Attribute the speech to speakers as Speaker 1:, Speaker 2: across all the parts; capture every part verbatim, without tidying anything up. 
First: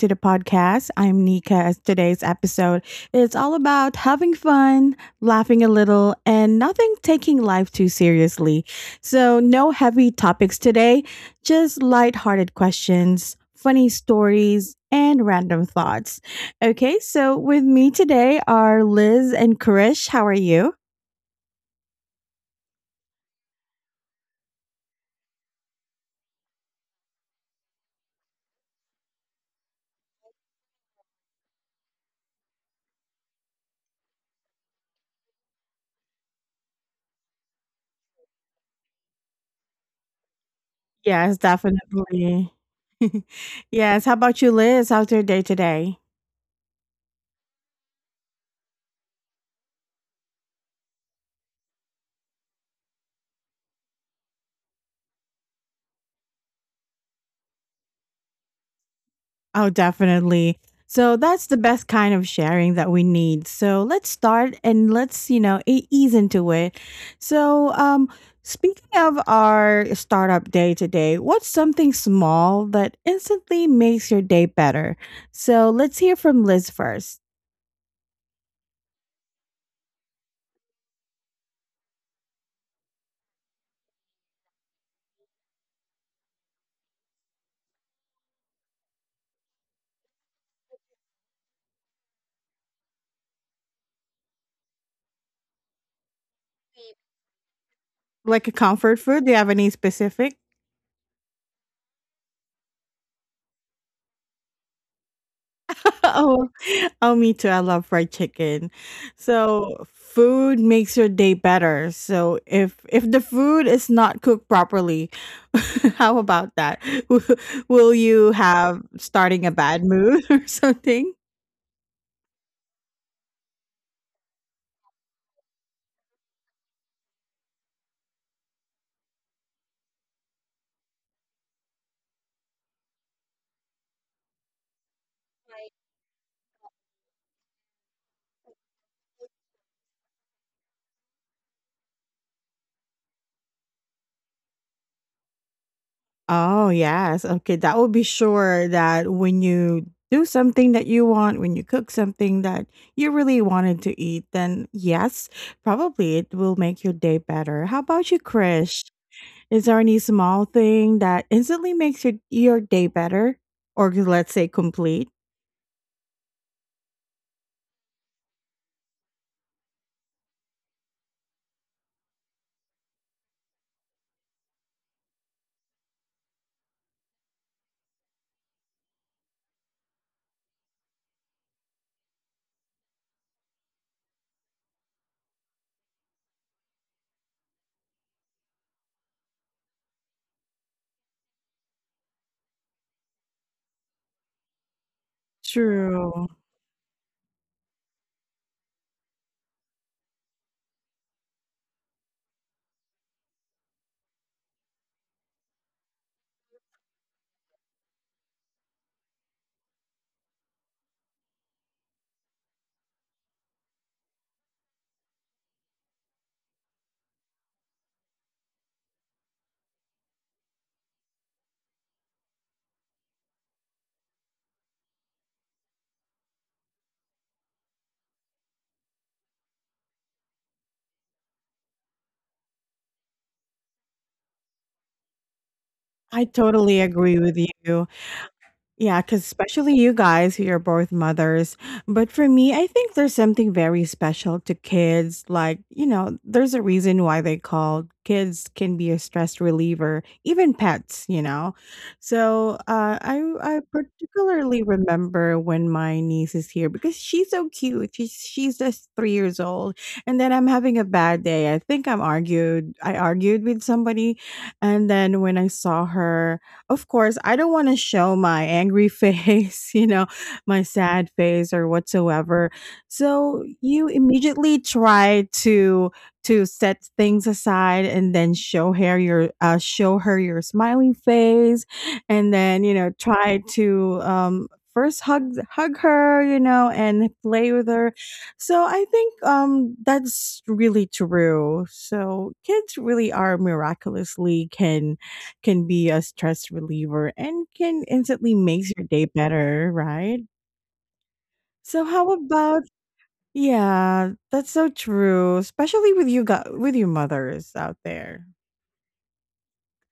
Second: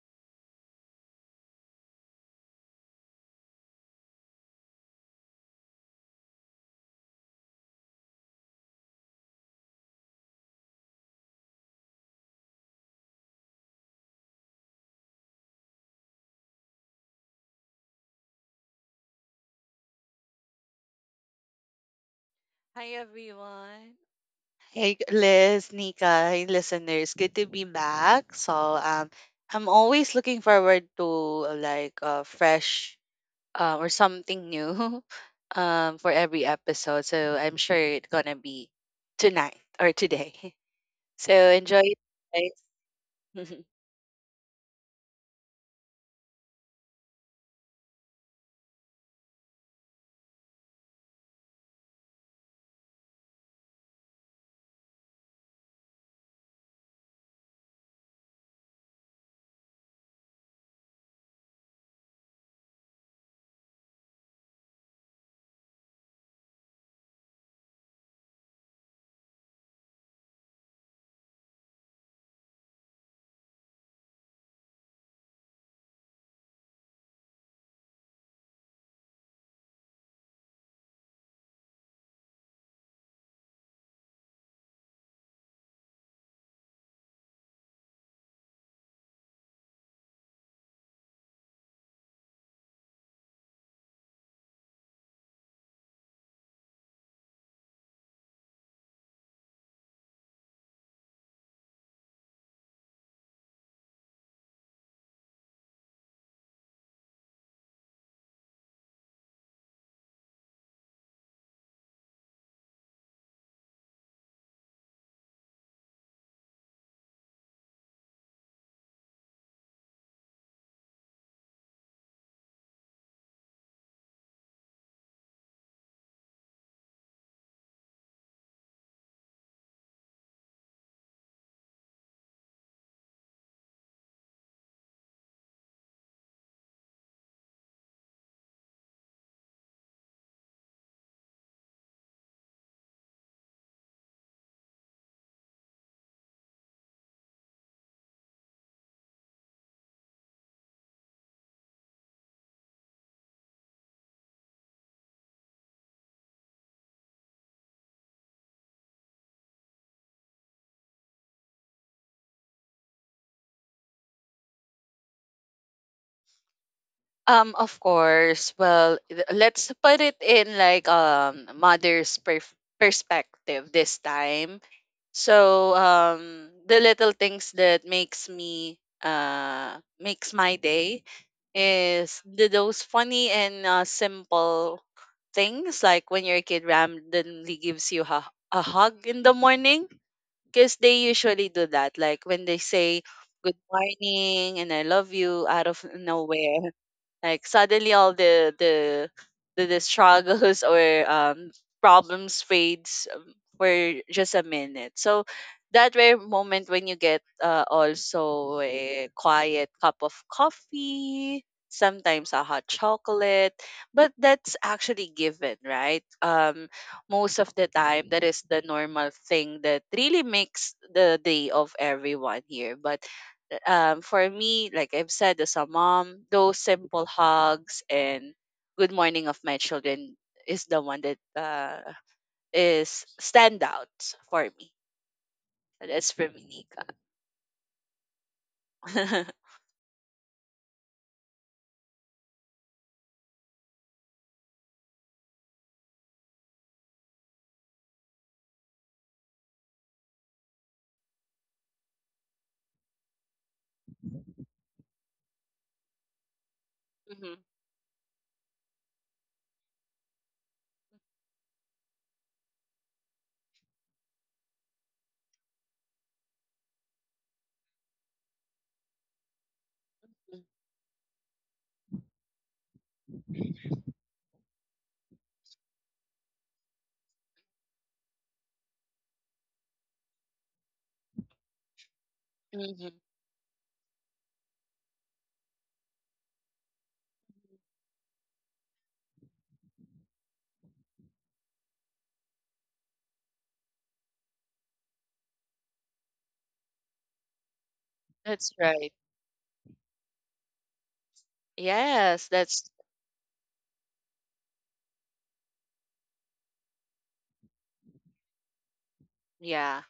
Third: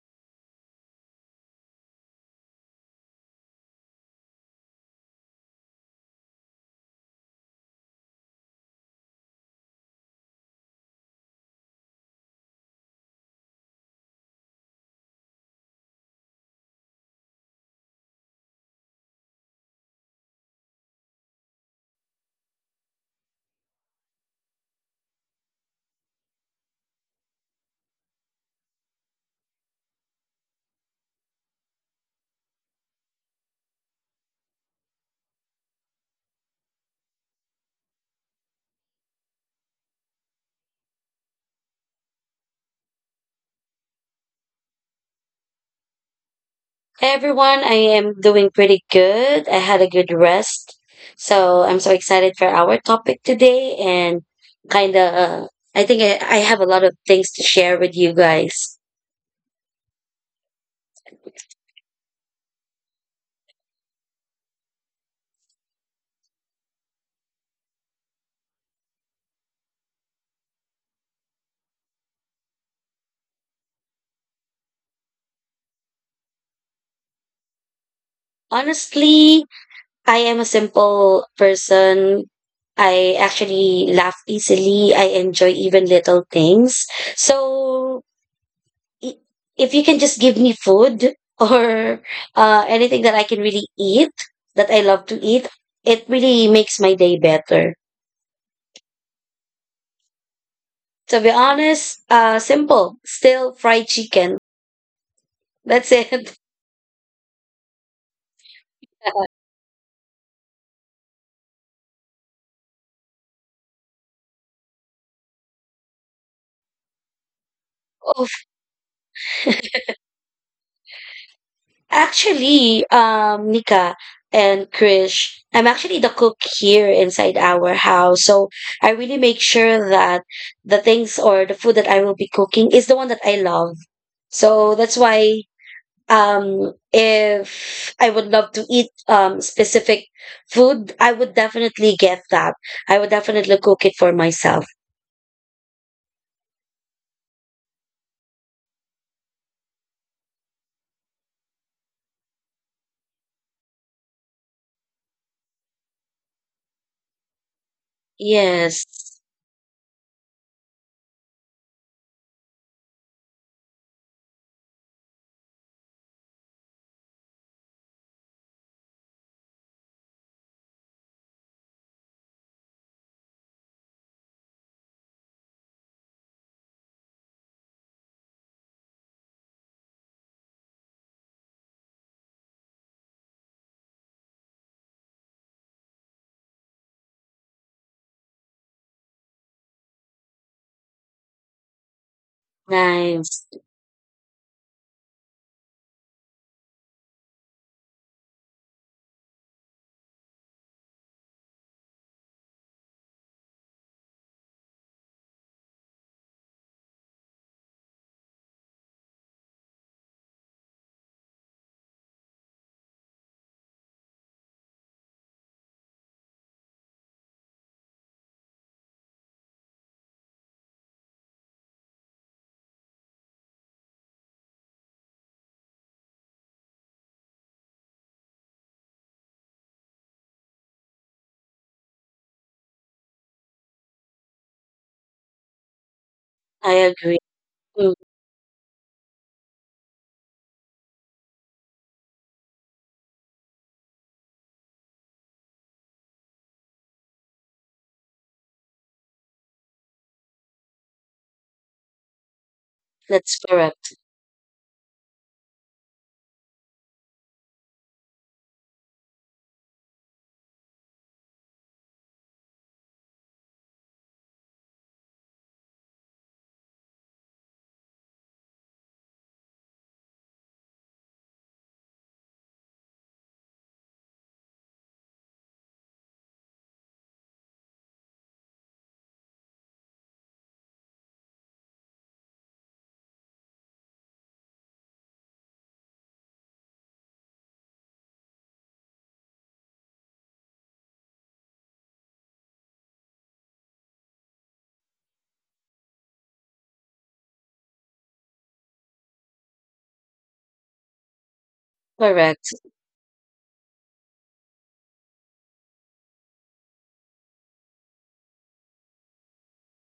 Speaker 1: to the podcast. I'm Nika. As today's episode is all about having fun, laughing a little, and nothing taking life too seriously. So, no heavy topics today, just lighthearted questions, funny stories, and random thoughts. Okay, so with me today are Liz and Krish. How are you?
Speaker 2: Hi everyone. Hey, Liz, Nika, hey, listeners, good to be back. So, um, I'm always looking forward to uh, like uh, fresh uh, or something new um, for every episode. So, I'm sure it's gonna be tonight or today. So,
Speaker 1: Yes,
Speaker 2: enjoy it,
Speaker 1: definitely.
Speaker 2: guys.
Speaker 1: Yes, how about you, Liz? How's your day today?
Speaker 3: Hey everyone, I am doing pretty good. I had a good rest. So I'm so excited for our topic today and kind of, I think I, I have a lot of things to share with you guys.
Speaker 1: Oh, definitely. So that's the best kind of sharing that we need. So let's start and let's, you know, e- ease into it. So, um, Speaking of our startup day today, what's something small that instantly makes your day better? So let's hear from Liz first.
Speaker 3: Honestly, I am a simple person. I actually laugh easily. I enjoy even little things. So i- if you can just give me food or uh, anything that I can really eat, that I love to eat, it really makes my day better.
Speaker 1: Like a comfort food, do you have any specific?
Speaker 3: To be honest, uh, simple, still fried chicken. That's it.
Speaker 1: Oh, oh, me too. I love fried chicken. So food makes your day better. So if if the food is not cooked properly, how about that? Will will
Speaker 3: Oh,
Speaker 1: you have starting a bad mood or something?
Speaker 3: actually, um, Nika and Krish, I'm actually the cook here inside our house. So I really make sure that the things or the food that I will be cooking is the one that I love. So that's why um if I would love to eat um specific food, I would definitely get that. I would definitely cook it for myself.
Speaker 1: Oh, yes. Okay, that will be sure that when you do something that you want, when you cook something that you really wanted to eat, then yes, probably it will make your day better. How about you, Chris?
Speaker 3: Yes.
Speaker 1: Is there any small thing that instantly makes your your day better or let's say complete?
Speaker 2: Um, of course. Well, th- let's put it in like um mother's perf- perspective this time. So um the little things that makes me uh makes my day is the, those funny and uh, simple things like when your kid randomly gives you a, a hug in the morning, because they usually do that, like when they say
Speaker 3: Nice.
Speaker 2: good morning and I love you out of
Speaker 1: True.
Speaker 2: nowhere. Like suddenly all the the the, the struggles or um problems fades um, for just a minute. So that rare moment when you get uh, also a quiet cup of coffee, sometimes a hot chocolate, but that's actually given, right? Um, most of the time that is the normal thing that really makes the day of everyone here. But um, for me, like I've said, as a mom, those simple hugs and good morning of my children is the one that uh, is standouts for me. That's
Speaker 1: I
Speaker 2: for me,
Speaker 3: I
Speaker 1: totally
Speaker 2: Nika.
Speaker 1: agree
Speaker 3: agree.
Speaker 1: with you.
Speaker 3: Mm,
Speaker 1: Yeah, because especially you guys who are both mothers. But for me, I think there's something very special to kids. Like, you know, there's a reason why they called kids can be a stress reliever, even pets, you know. So uh, I,
Speaker 3: that's
Speaker 1: I
Speaker 3: correct.
Speaker 1: particularly remember when my niece is here because she's
Speaker 2: Mhm.
Speaker 1: so cute. She's, she's just three years old. And then I'm having a bad day. I think I'm argued. I argued with somebody. And then when I saw her, of course, I don't want to show my angry face, you know, my sad face or whatsoever. So you immediately try to to set things aside and then show her your uh, show her your smiling face, and then you know
Speaker 2: Mhm.
Speaker 1: try to um, first hug hug her, you know, and play with her. So I think um, that's really true. So kids really are miraculously can can be a stress reliever and can instantly
Speaker 2: That's
Speaker 1: makes your
Speaker 2: right.
Speaker 1: day better, right? So how
Speaker 2: Yes,
Speaker 3: Correct.
Speaker 1: about
Speaker 2: that's
Speaker 1: yeah, that's so true, especially with you got with you mothers out there.
Speaker 2: yeah.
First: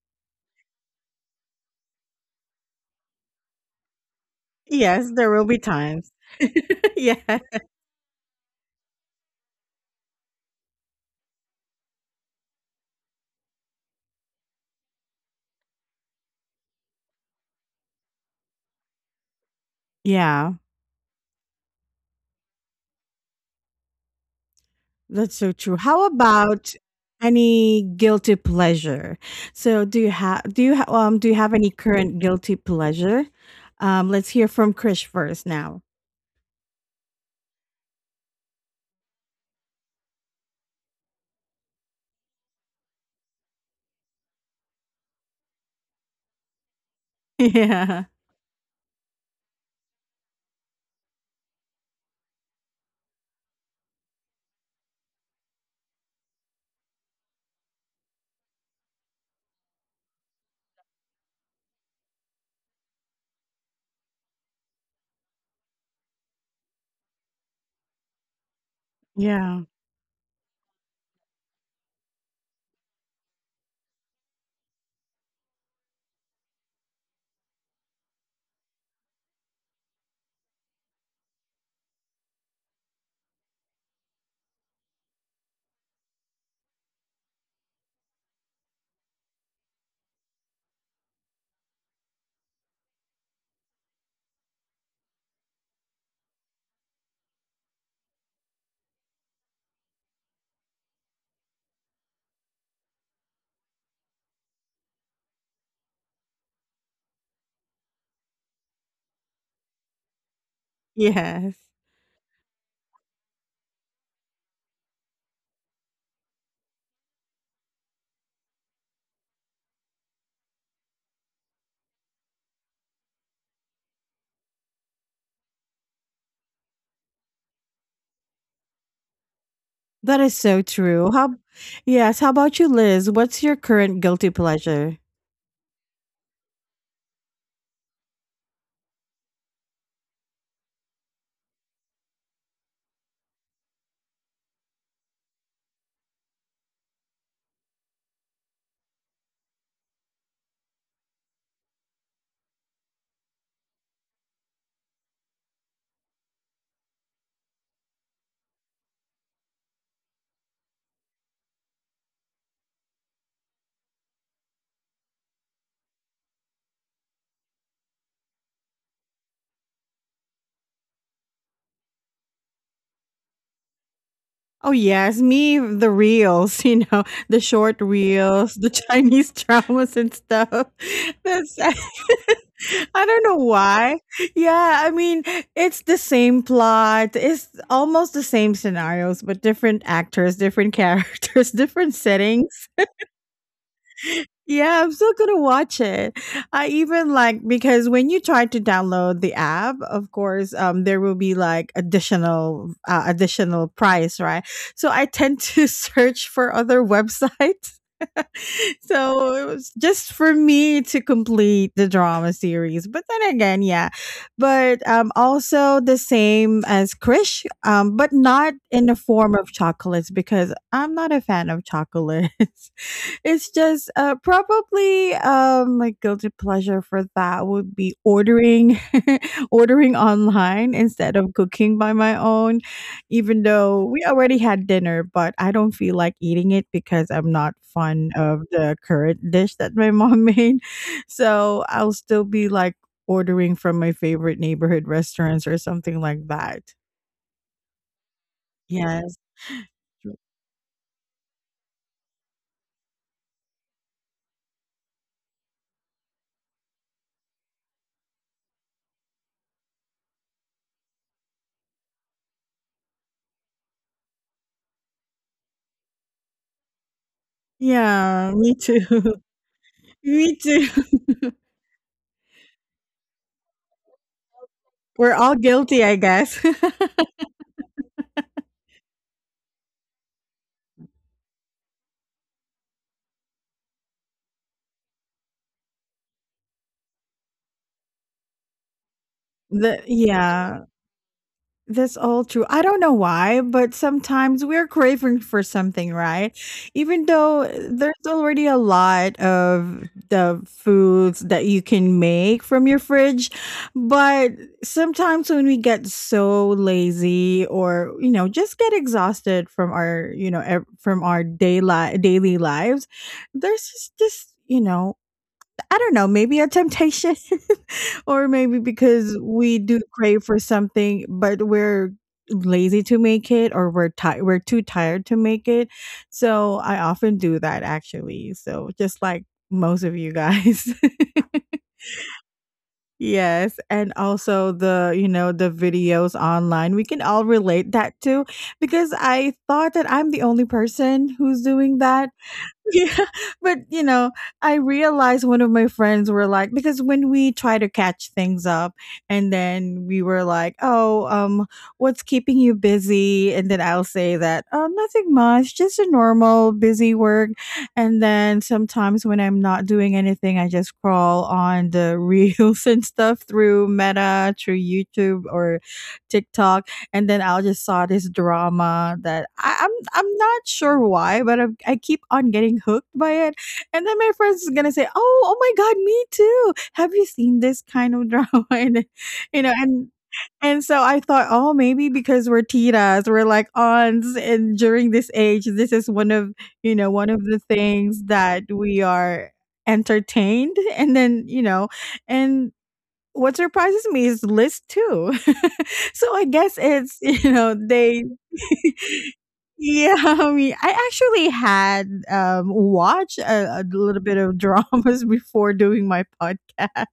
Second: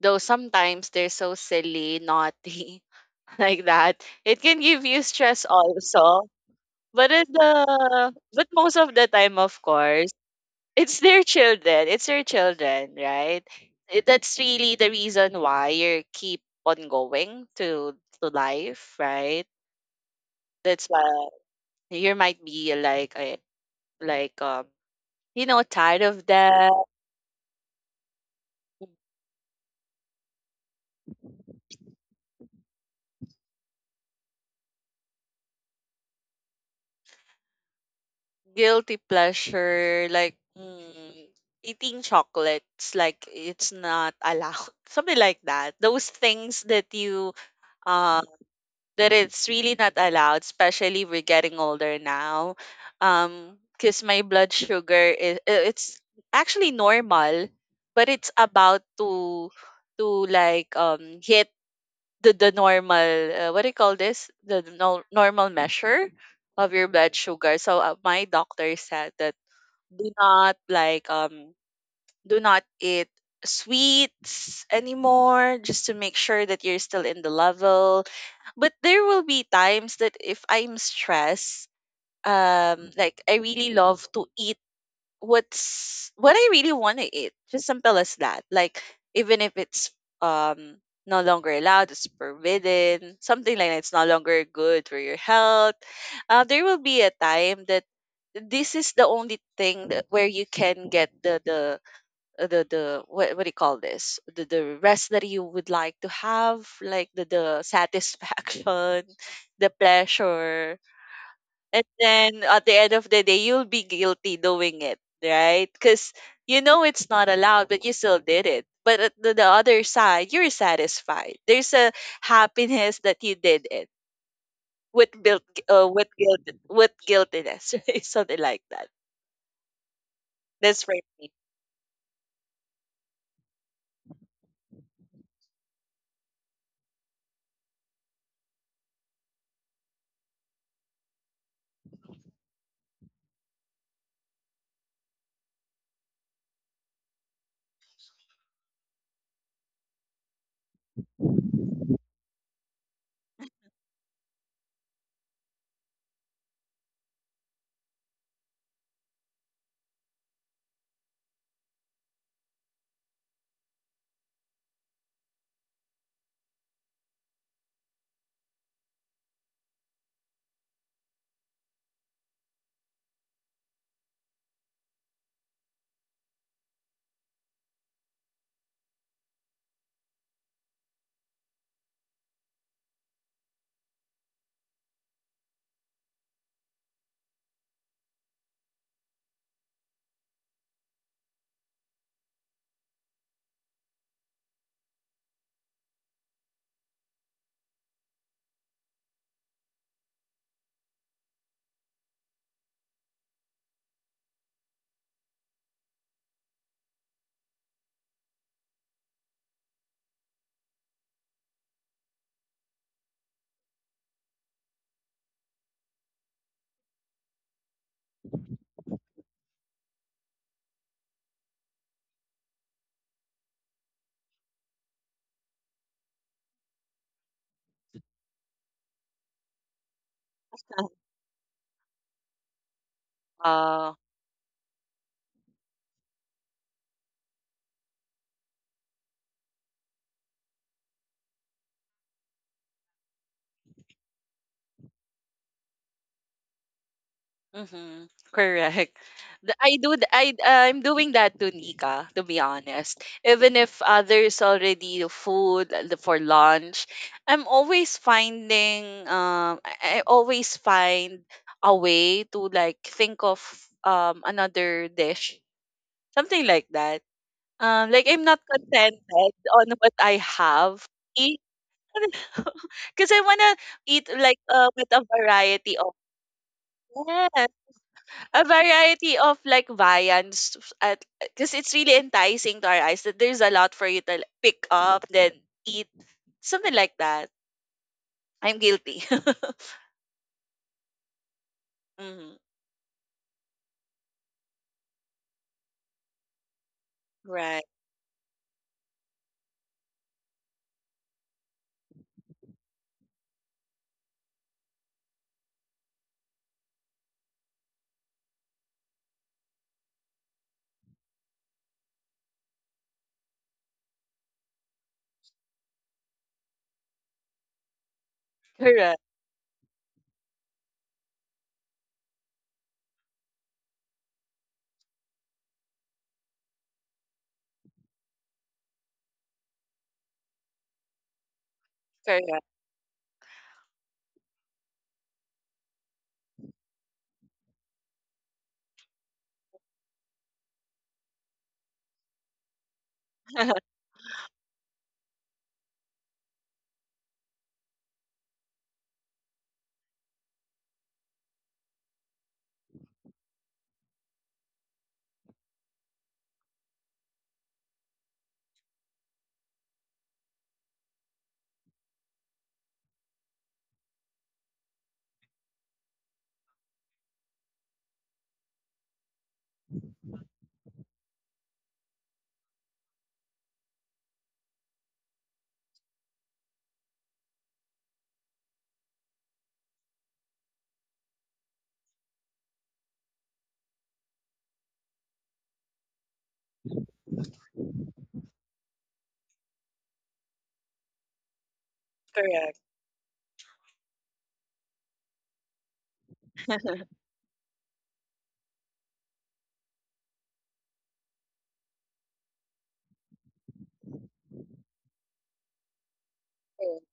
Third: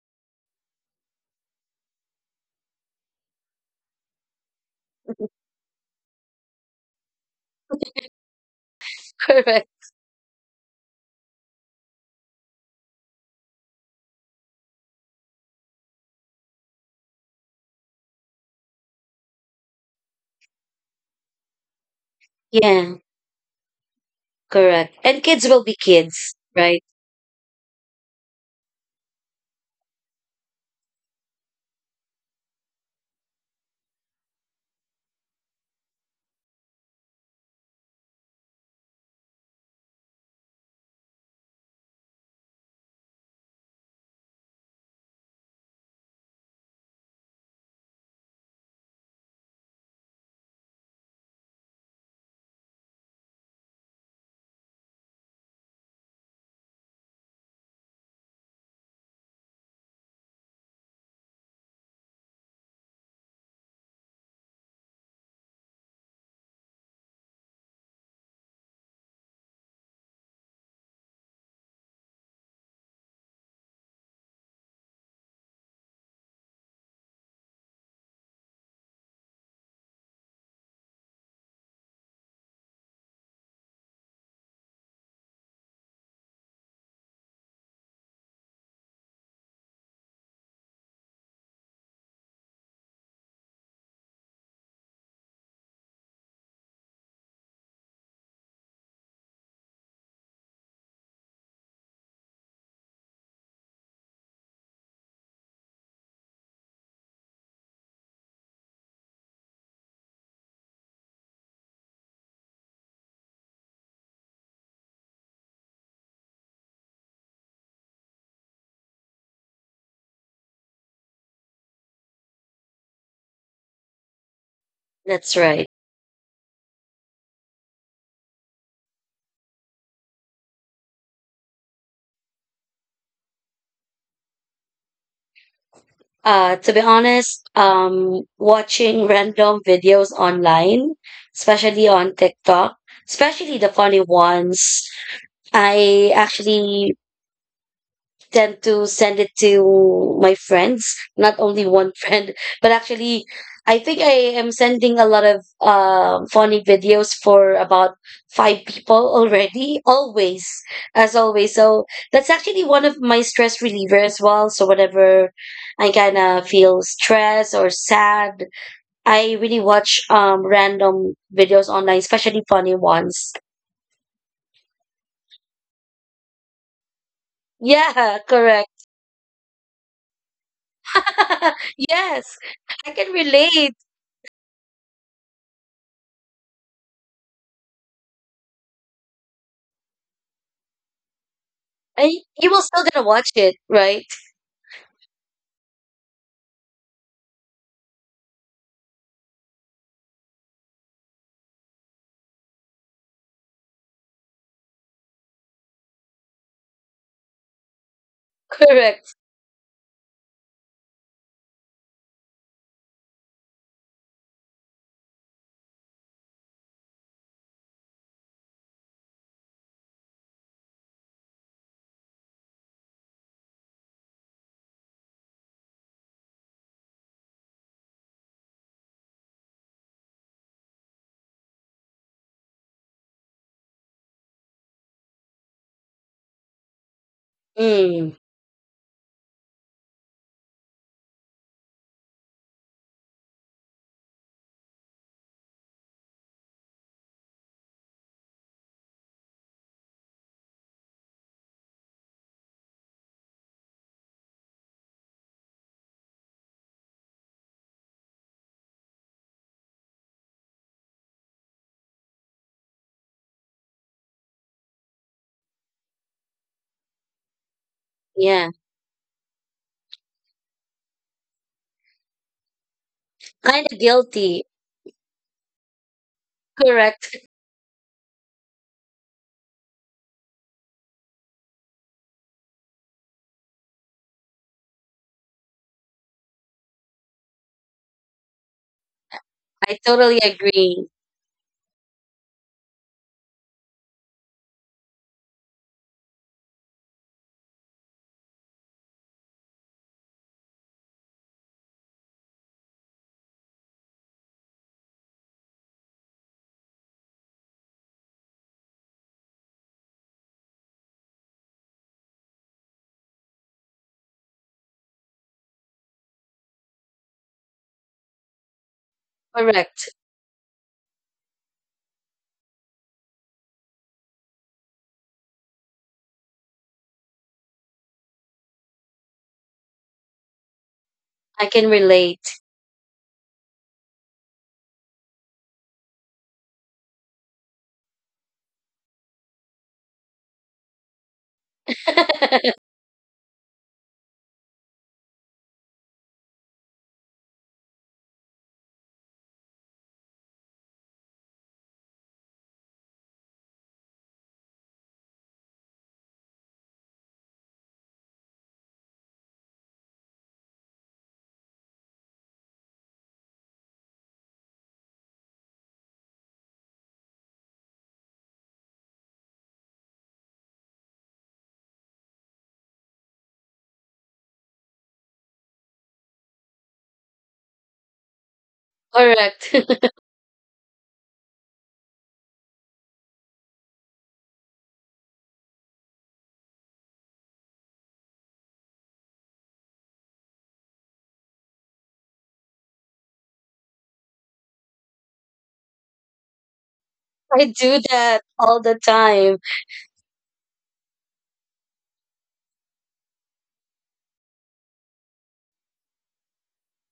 Speaker 2: Though sometimes they're so silly, naughty, like that. It can give you
Speaker 1: Yes, there
Speaker 2: stress
Speaker 1: will be times.
Speaker 2: also. But it,
Speaker 1: Yeah,
Speaker 2: uh, but most of the time, of
Speaker 3: Correct.
Speaker 2: course, it's their children. It's their children, right? It- That's really the reason why you keep on going to to life, right?
Speaker 1: yeah,
Speaker 2: That's why you might be
Speaker 3: Yeah.
Speaker 2: like eh, like um
Speaker 3: Correct. And
Speaker 1: that's
Speaker 2: you
Speaker 3: kids
Speaker 1: so
Speaker 2: know
Speaker 3: will be
Speaker 1: true.
Speaker 2: tired
Speaker 1: How
Speaker 2: of
Speaker 3: kids,
Speaker 2: that
Speaker 1: about
Speaker 3: right?
Speaker 1: any guilty pleasure? So do you have do you ha- um do you have any current guilty pleasure? Um let's hear from Krish first now.
Speaker 2: guilty pleasure, like mm, eating chocolates, like it's not allowed, something like that. Those things that you
Speaker 1: Yeah.
Speaker 2: uh, that it's really not allowed, especially we're getting older now. Um, because my blood sugar is uh, it's actually normal, but it's about to to like um hit the the normal uh, what do you call this, the the nor- normal measure of your blood sugar. So uh, my doctor said that
Speaker 1: Yeah.
Speaker 2: do not like um do not eat sweets anymore, just to make sure that you're still in the level. But there will be times that if I'm stressed, um like I really love to eat what's what I really want to eat. Just simple as that. Like, even if it's um no longer allowed, it's forbidden, something like that, it's no longer good for your health. Uh, there will be a time that this is the only thing that where you can get the the uh, the the what what do you call this, the the rest that you would like to have, like the the satisfaction, the pleasure.
Speaker 1: Yes.
Speaker 2: And then at the end of the day you'll be guilty doing it, right? Because you know it's not allowed, but you still did it. But at the, the other side you're satisfied. There's a happiness that you did it with
Speaker 3: That's
Speaker 2: built
Speaker 3: right.
Speaker 2: uh, with guilt, with guiltiness. Right? Something like that.
Speaker 1: That is so
Speaker 2: That's for
Speaker 1: true.
Speaker 2: me.
Speaker 1: How, yes. How about you, Liz? What's your current guilty pleasure?
Speaker 3: Uh to be honest, um watching random videos online, especially on TikTok, especially the funny ones. I actually tend to send it to my friends, not only one friend, but actually, I think I am sending a lot of um, funny videos for about five people already, always, as always. So that's actually one of my stress reliever as well. So whenever I kind of feel stressed or sad, I really watch um, random videos online, especially funny ones.
Speaker 1: Oh yes, me the reels. You know the short
Speaker 3: Yeah,
Speaker 1: reels, the
Speaker 3: correct.
Speaker 1: Chinese dramas and stuff. That's
Speaker 3: Yes, I
Speaker 1: I
Speaker 3: can
Speaker 1: don't know
Speaker 3: relate.
Speaker 1: why. Yeah, I mean it's the same plot. It's almost the same scenarios, but different actors, different characters, different
Speaker 3: And y- you will
Speaker 1: settings.
Speaker 3: still gonna watch it, right?
Speaker 1: Yeah, I'm still gonna watch it. I even like because when you try to download the app, of course, um, there will be like additional, uh, additional price, right? So I tend to search for other websites.
Speaker 3: Correct.
Speaker 1: So it was just for me to complete the drama series. But then again, yeah, but um, also the same as Krish, um, but not in the form of chocolates because I'm not a fan of chocolates. It's just uh, probably um, my guilty pleasure for that would be ordering, ordering online instead of cooking by my own. Even though
Speaker 2: uh
Speaker 1: we already had dinner, but I don't feel like eating it because I'm not fond
Speaker 3: Mm,
Speaker 1: of the current dish that my mom made. So I'll still be like ordering from my favorite neighborhood restaurants or something like that.
Speaker 2: Mhm. Correct.
Speaker 1: Yes.
Speaker 2: The- I do th- I, I'm doing that to Nika, to be honest. Even if uh, there's already food uh, the- for lunch, I'm always finding um I I always find a way to like think of um another dish, something like that. Um like I'm
Speaker 1: Yeah,
Speaker 2: not
Speaker 3: yeah.
Speaker 1: me
Speaker 2: contented
Speaker 1: too.
Speaker 2: on what I
Speaker 1: Me too.
Speaker 2: have. Because I wanna
Speaker 3: Kind of
Speaker 2: eat like
Speaker 3: guilty.
Speaker 2: uh, with a
Speaker 1: We're all
Speaker 2: variety
Speaker 1: guilty,
Speaker 2: of
Speaker 1: I guess.
Speaker 3: Correct.
Speaker 2: yes a variety of like viands at, because it's really enticing to our eyes that there's a lot for you to like, pick up then eat something like that. I'm guilty.
Speaker 3: I
Speaker 1: The
Speaker 3: totally
Speaker 1: yeah,
Speaker 3: agree.
Speaker 1: that's all
Speaker 2: Hmm.
Speaker 1: true. I don't know why, but sometimes we're craving for something, right? Even though eh,
Speaker 2: Right.
Speaker 1: there's already a lot of the foods that you can make from your fridge, but sometimes when we get so lazy or, you know, just get exhausted from our, you know, ev- from our daily daily lives, there's just this, you know, I don't know, maybe a temptation or maybe
Speaker 2: Correct.
Speaker 1: because we do
Speaker 3: Correct.
Speaker 1: crave for something, but we're lazy to make it or we're tired we're too tired to make it. So I often do that actually. So just like most of you guys.
Speaker 3: I can relate.
Speaker 2: Correct.
Speaker 1: Yes, and also the, you know, the videos online. We can all relate that too because I thought that I'm the only person who's doing that
Speaker 3: Correct.
Speaker 1: yeah but you know I realized one of my friends were like because when we try to catch things up and then we were like oh um what's keeping you busy, and then I'll say that oh, nothing much, just a normal busy work. And then sometimes when I'm not doing anything, I just crawl on the reels and stuff through meta, through YouTube or TikTok. And then I just saw this drama that I, I'm I'm not sure why, but i I keep on getting hooked by it. And then my friends is gonna say, "Oh, oh my God, me too. Have you seen this kind of drama?" And you know, and and so I thought, oh, maybe because we're titas, we're like aunts, and during this age, this is one of you know one of the things that we are entertained, and then you know and
Speaker 2: Correct.
Speaker 1: what surprises me is list two. So I guess it's you
Speaker 3: I
Speaker 1: know
Speaker 3: do
Speaker 1: they.
Speaker 3: that all the time.
Speaker 1: Yeah, I mean, I actually had um watched a, a little bit of dramas before doing my podcast. I
Speaker 2: Correct.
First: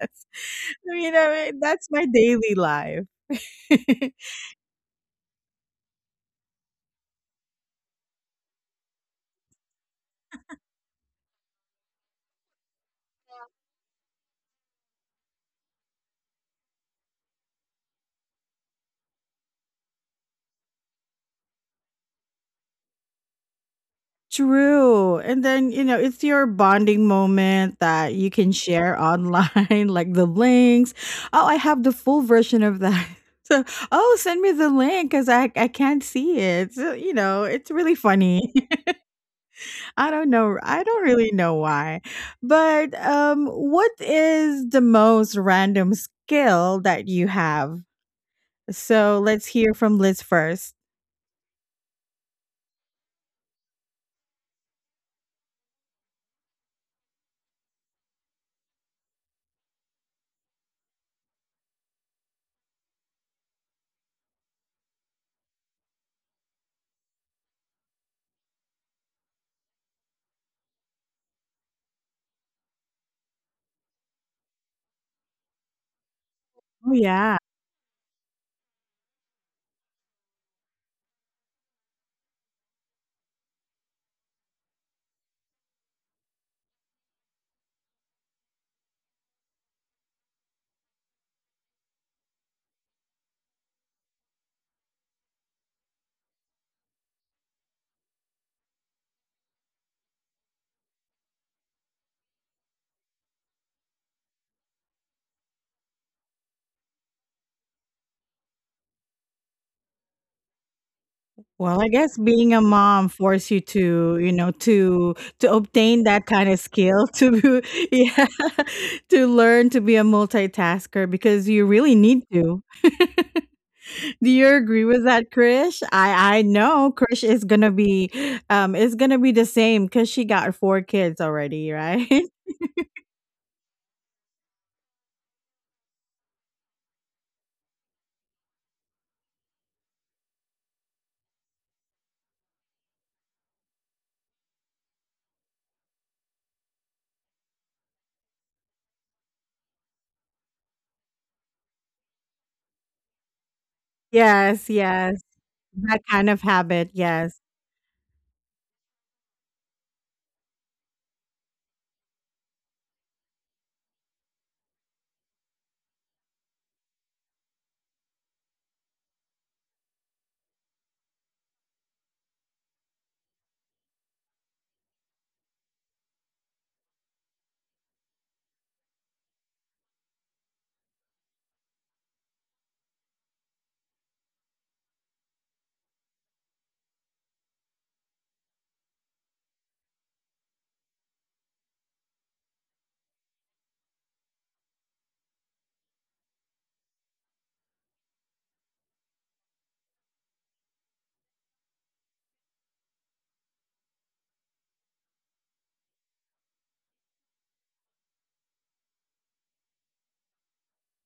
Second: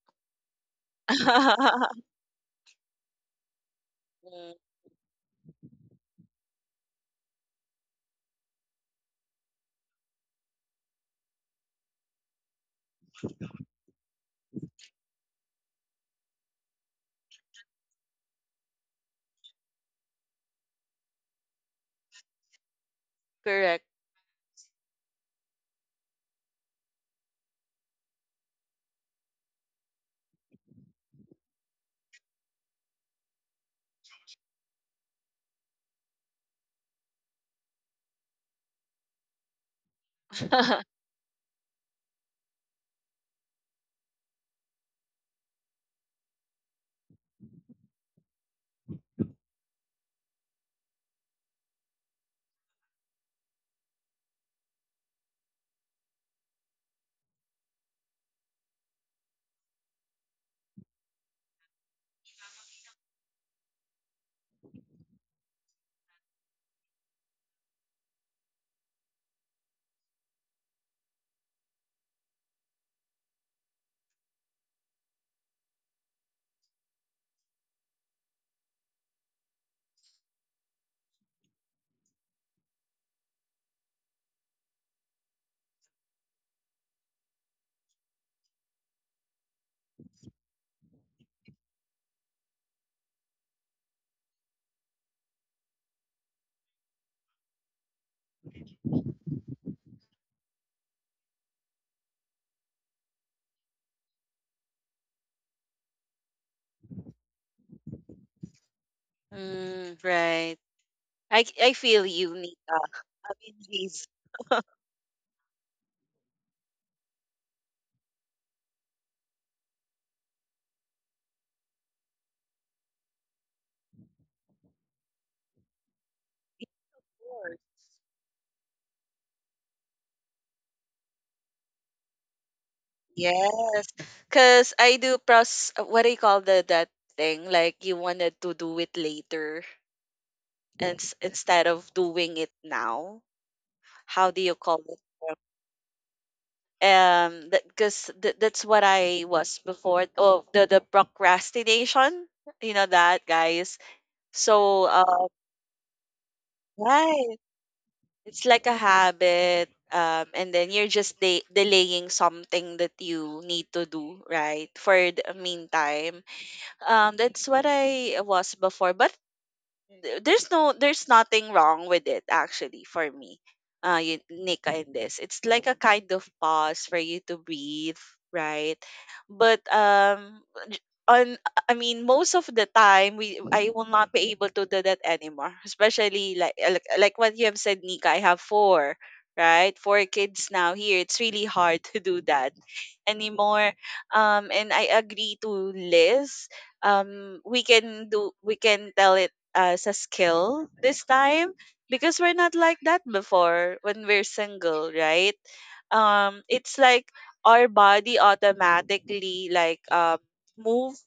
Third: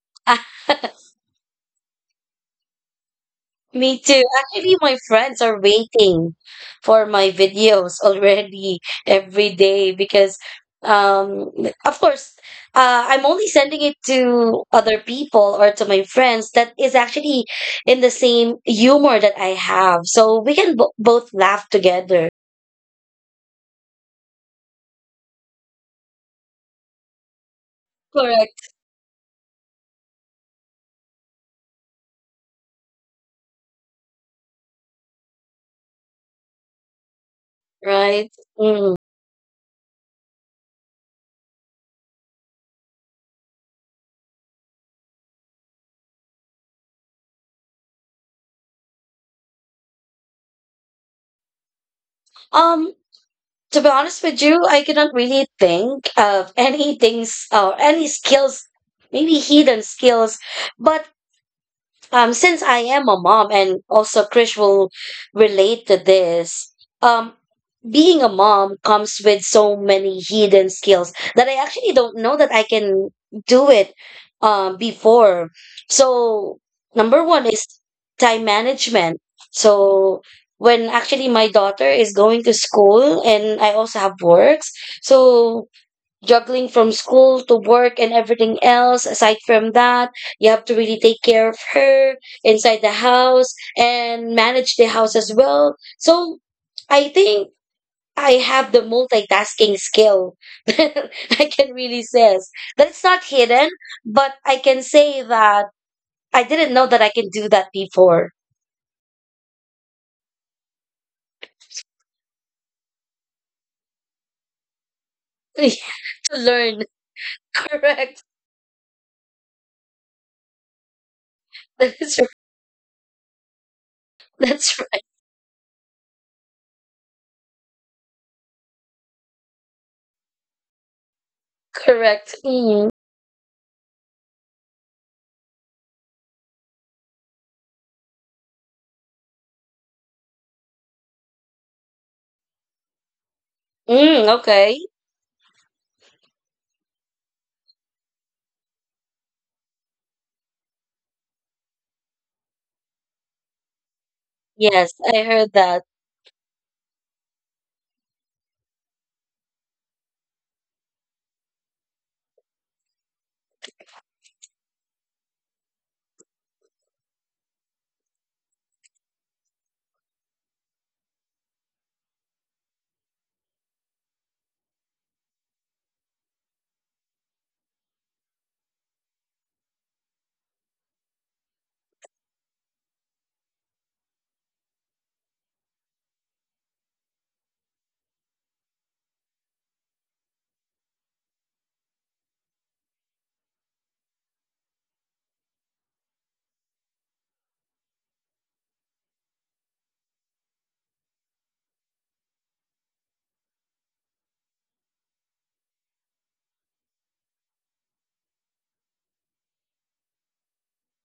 Speaker 1: mean, I mean that's my daily life.
Speaker 3: Me too.
Speaker 2: Mm,
Speaker 3: Actually, my friends are waiting for my videos already every day because, um, of course, uh, I'm only sending it to other people or to my friends that is actually in the same humor that I have. So we can bo both laugh together.
Speaker 2: correct.
Speaker 1: True. And then, you know, it's your bonding moment that you can
Speaker 3: Correct.
Speaker 1: share online, like the links. Oh, I have the full version of that. So, oh, send me the link because I, I can't see it. So, you know, it's really
Speaker 3: Right?
Speaker 1: funny.
Speaker 3: Mm.
Speaker 1: I don't know. I don't really know why. But um, what is the most random skill that you have? So let's hear from Liz first.
Speaker 3: Um, to be honest with you, I cannot really think of any things or any skills, maybe hidden skills, but um since I am a mom, and also Krish will relate to this, um being a mom comes with so many hidden skills that I actually don't know that I can do it um before. So
Speaker 1: Oh,
Speaker 3: number
Speaker 1: yeah.
Speaker 3: one is time management. So when actually my daughter is going to school and I also have works, so juggling from school to work and everything else. Aside from that, you have to really take care of her inside the house and manage the house as well. So I think I have the multitasking skill. I can really say that's not hidden, but I can say that I didn't know that I can do that before.
Speaker 2: Mm, right. I, c- I
Speaker 1: Well, I
Speaker 2: feel
Speaker 1: guess
Speaker 2: you,
Speaker 1: being a
Speaker 2: Nika.
Speaker 1: mom
Speaker 2: I
Speaker 1: force
Speaker 2: mean
Speaker 1: you
Speaker 2: these
Speaker 1: to, you know, to to obtain that
Speaker 3: You have
Speaker 1: kind
Speaker 3: to
Speaker 1: of
Speaker 3: learn,
Speaker 1: skill to be-
Speaker 3: correct?
Speaker 1: yeah, to learn to be a multitasker because you
Speaker 3: That
Speaker 1: really
Speaker 3: is
Speaker 1: need
Speaker 3: r-
Speaker 1: to. Do you
Speaker 3: that's
Speaker 1: agree
Speaker 3: right,
Speaker 1: with that, Krish? I I know Krish is
Speaker 2: Before.
Speaker 1: gonna be um is gonna be the same because she got four kids already, right?
Speaker 3: correct. Mm.
Speaker 2: Yes, because I do pros, what do you call the that thing? Like you wanted to do it later, and s- instead of doing it now.
Speaker 3: Mm,
Speaker 2: How do you
Speaker 3: okay.
Speaker 2: call it? Um because th- that's what I was before. Oh, the the procrastination, you know that, guys?
Speaker 1: Yes,
Speaker 2: So
Speaker 3: Yes,
Speaker 1: yes.
Speaker 3: I
Speaker 2: uh
Speaker 3: heard that.
Speaker 1: That kind of habit,
Speaker 2: right,
Speaker 1: yes.
Speaker 2: it's like a habit. Um and then you're just de- delaying something that you need to do, right, for the meantime. Um that's what I was before, but th- there's no, there's nothing wrong with it actually, for me. Uh you, Nika, in this, it's like a kind of pause for you to breathe, right? But um j- on I mean most of the time we I will not be able to do that anymore, especially like uh, like, like what you have said, Nika. I have four, right? Four kids now here. It's really hard to do that anymore. Um and I agree to Liz. Um we can do, we can tell it as a skill this time, because we're not like that before, when we're single, right? Um, it's like our body automatically like um move,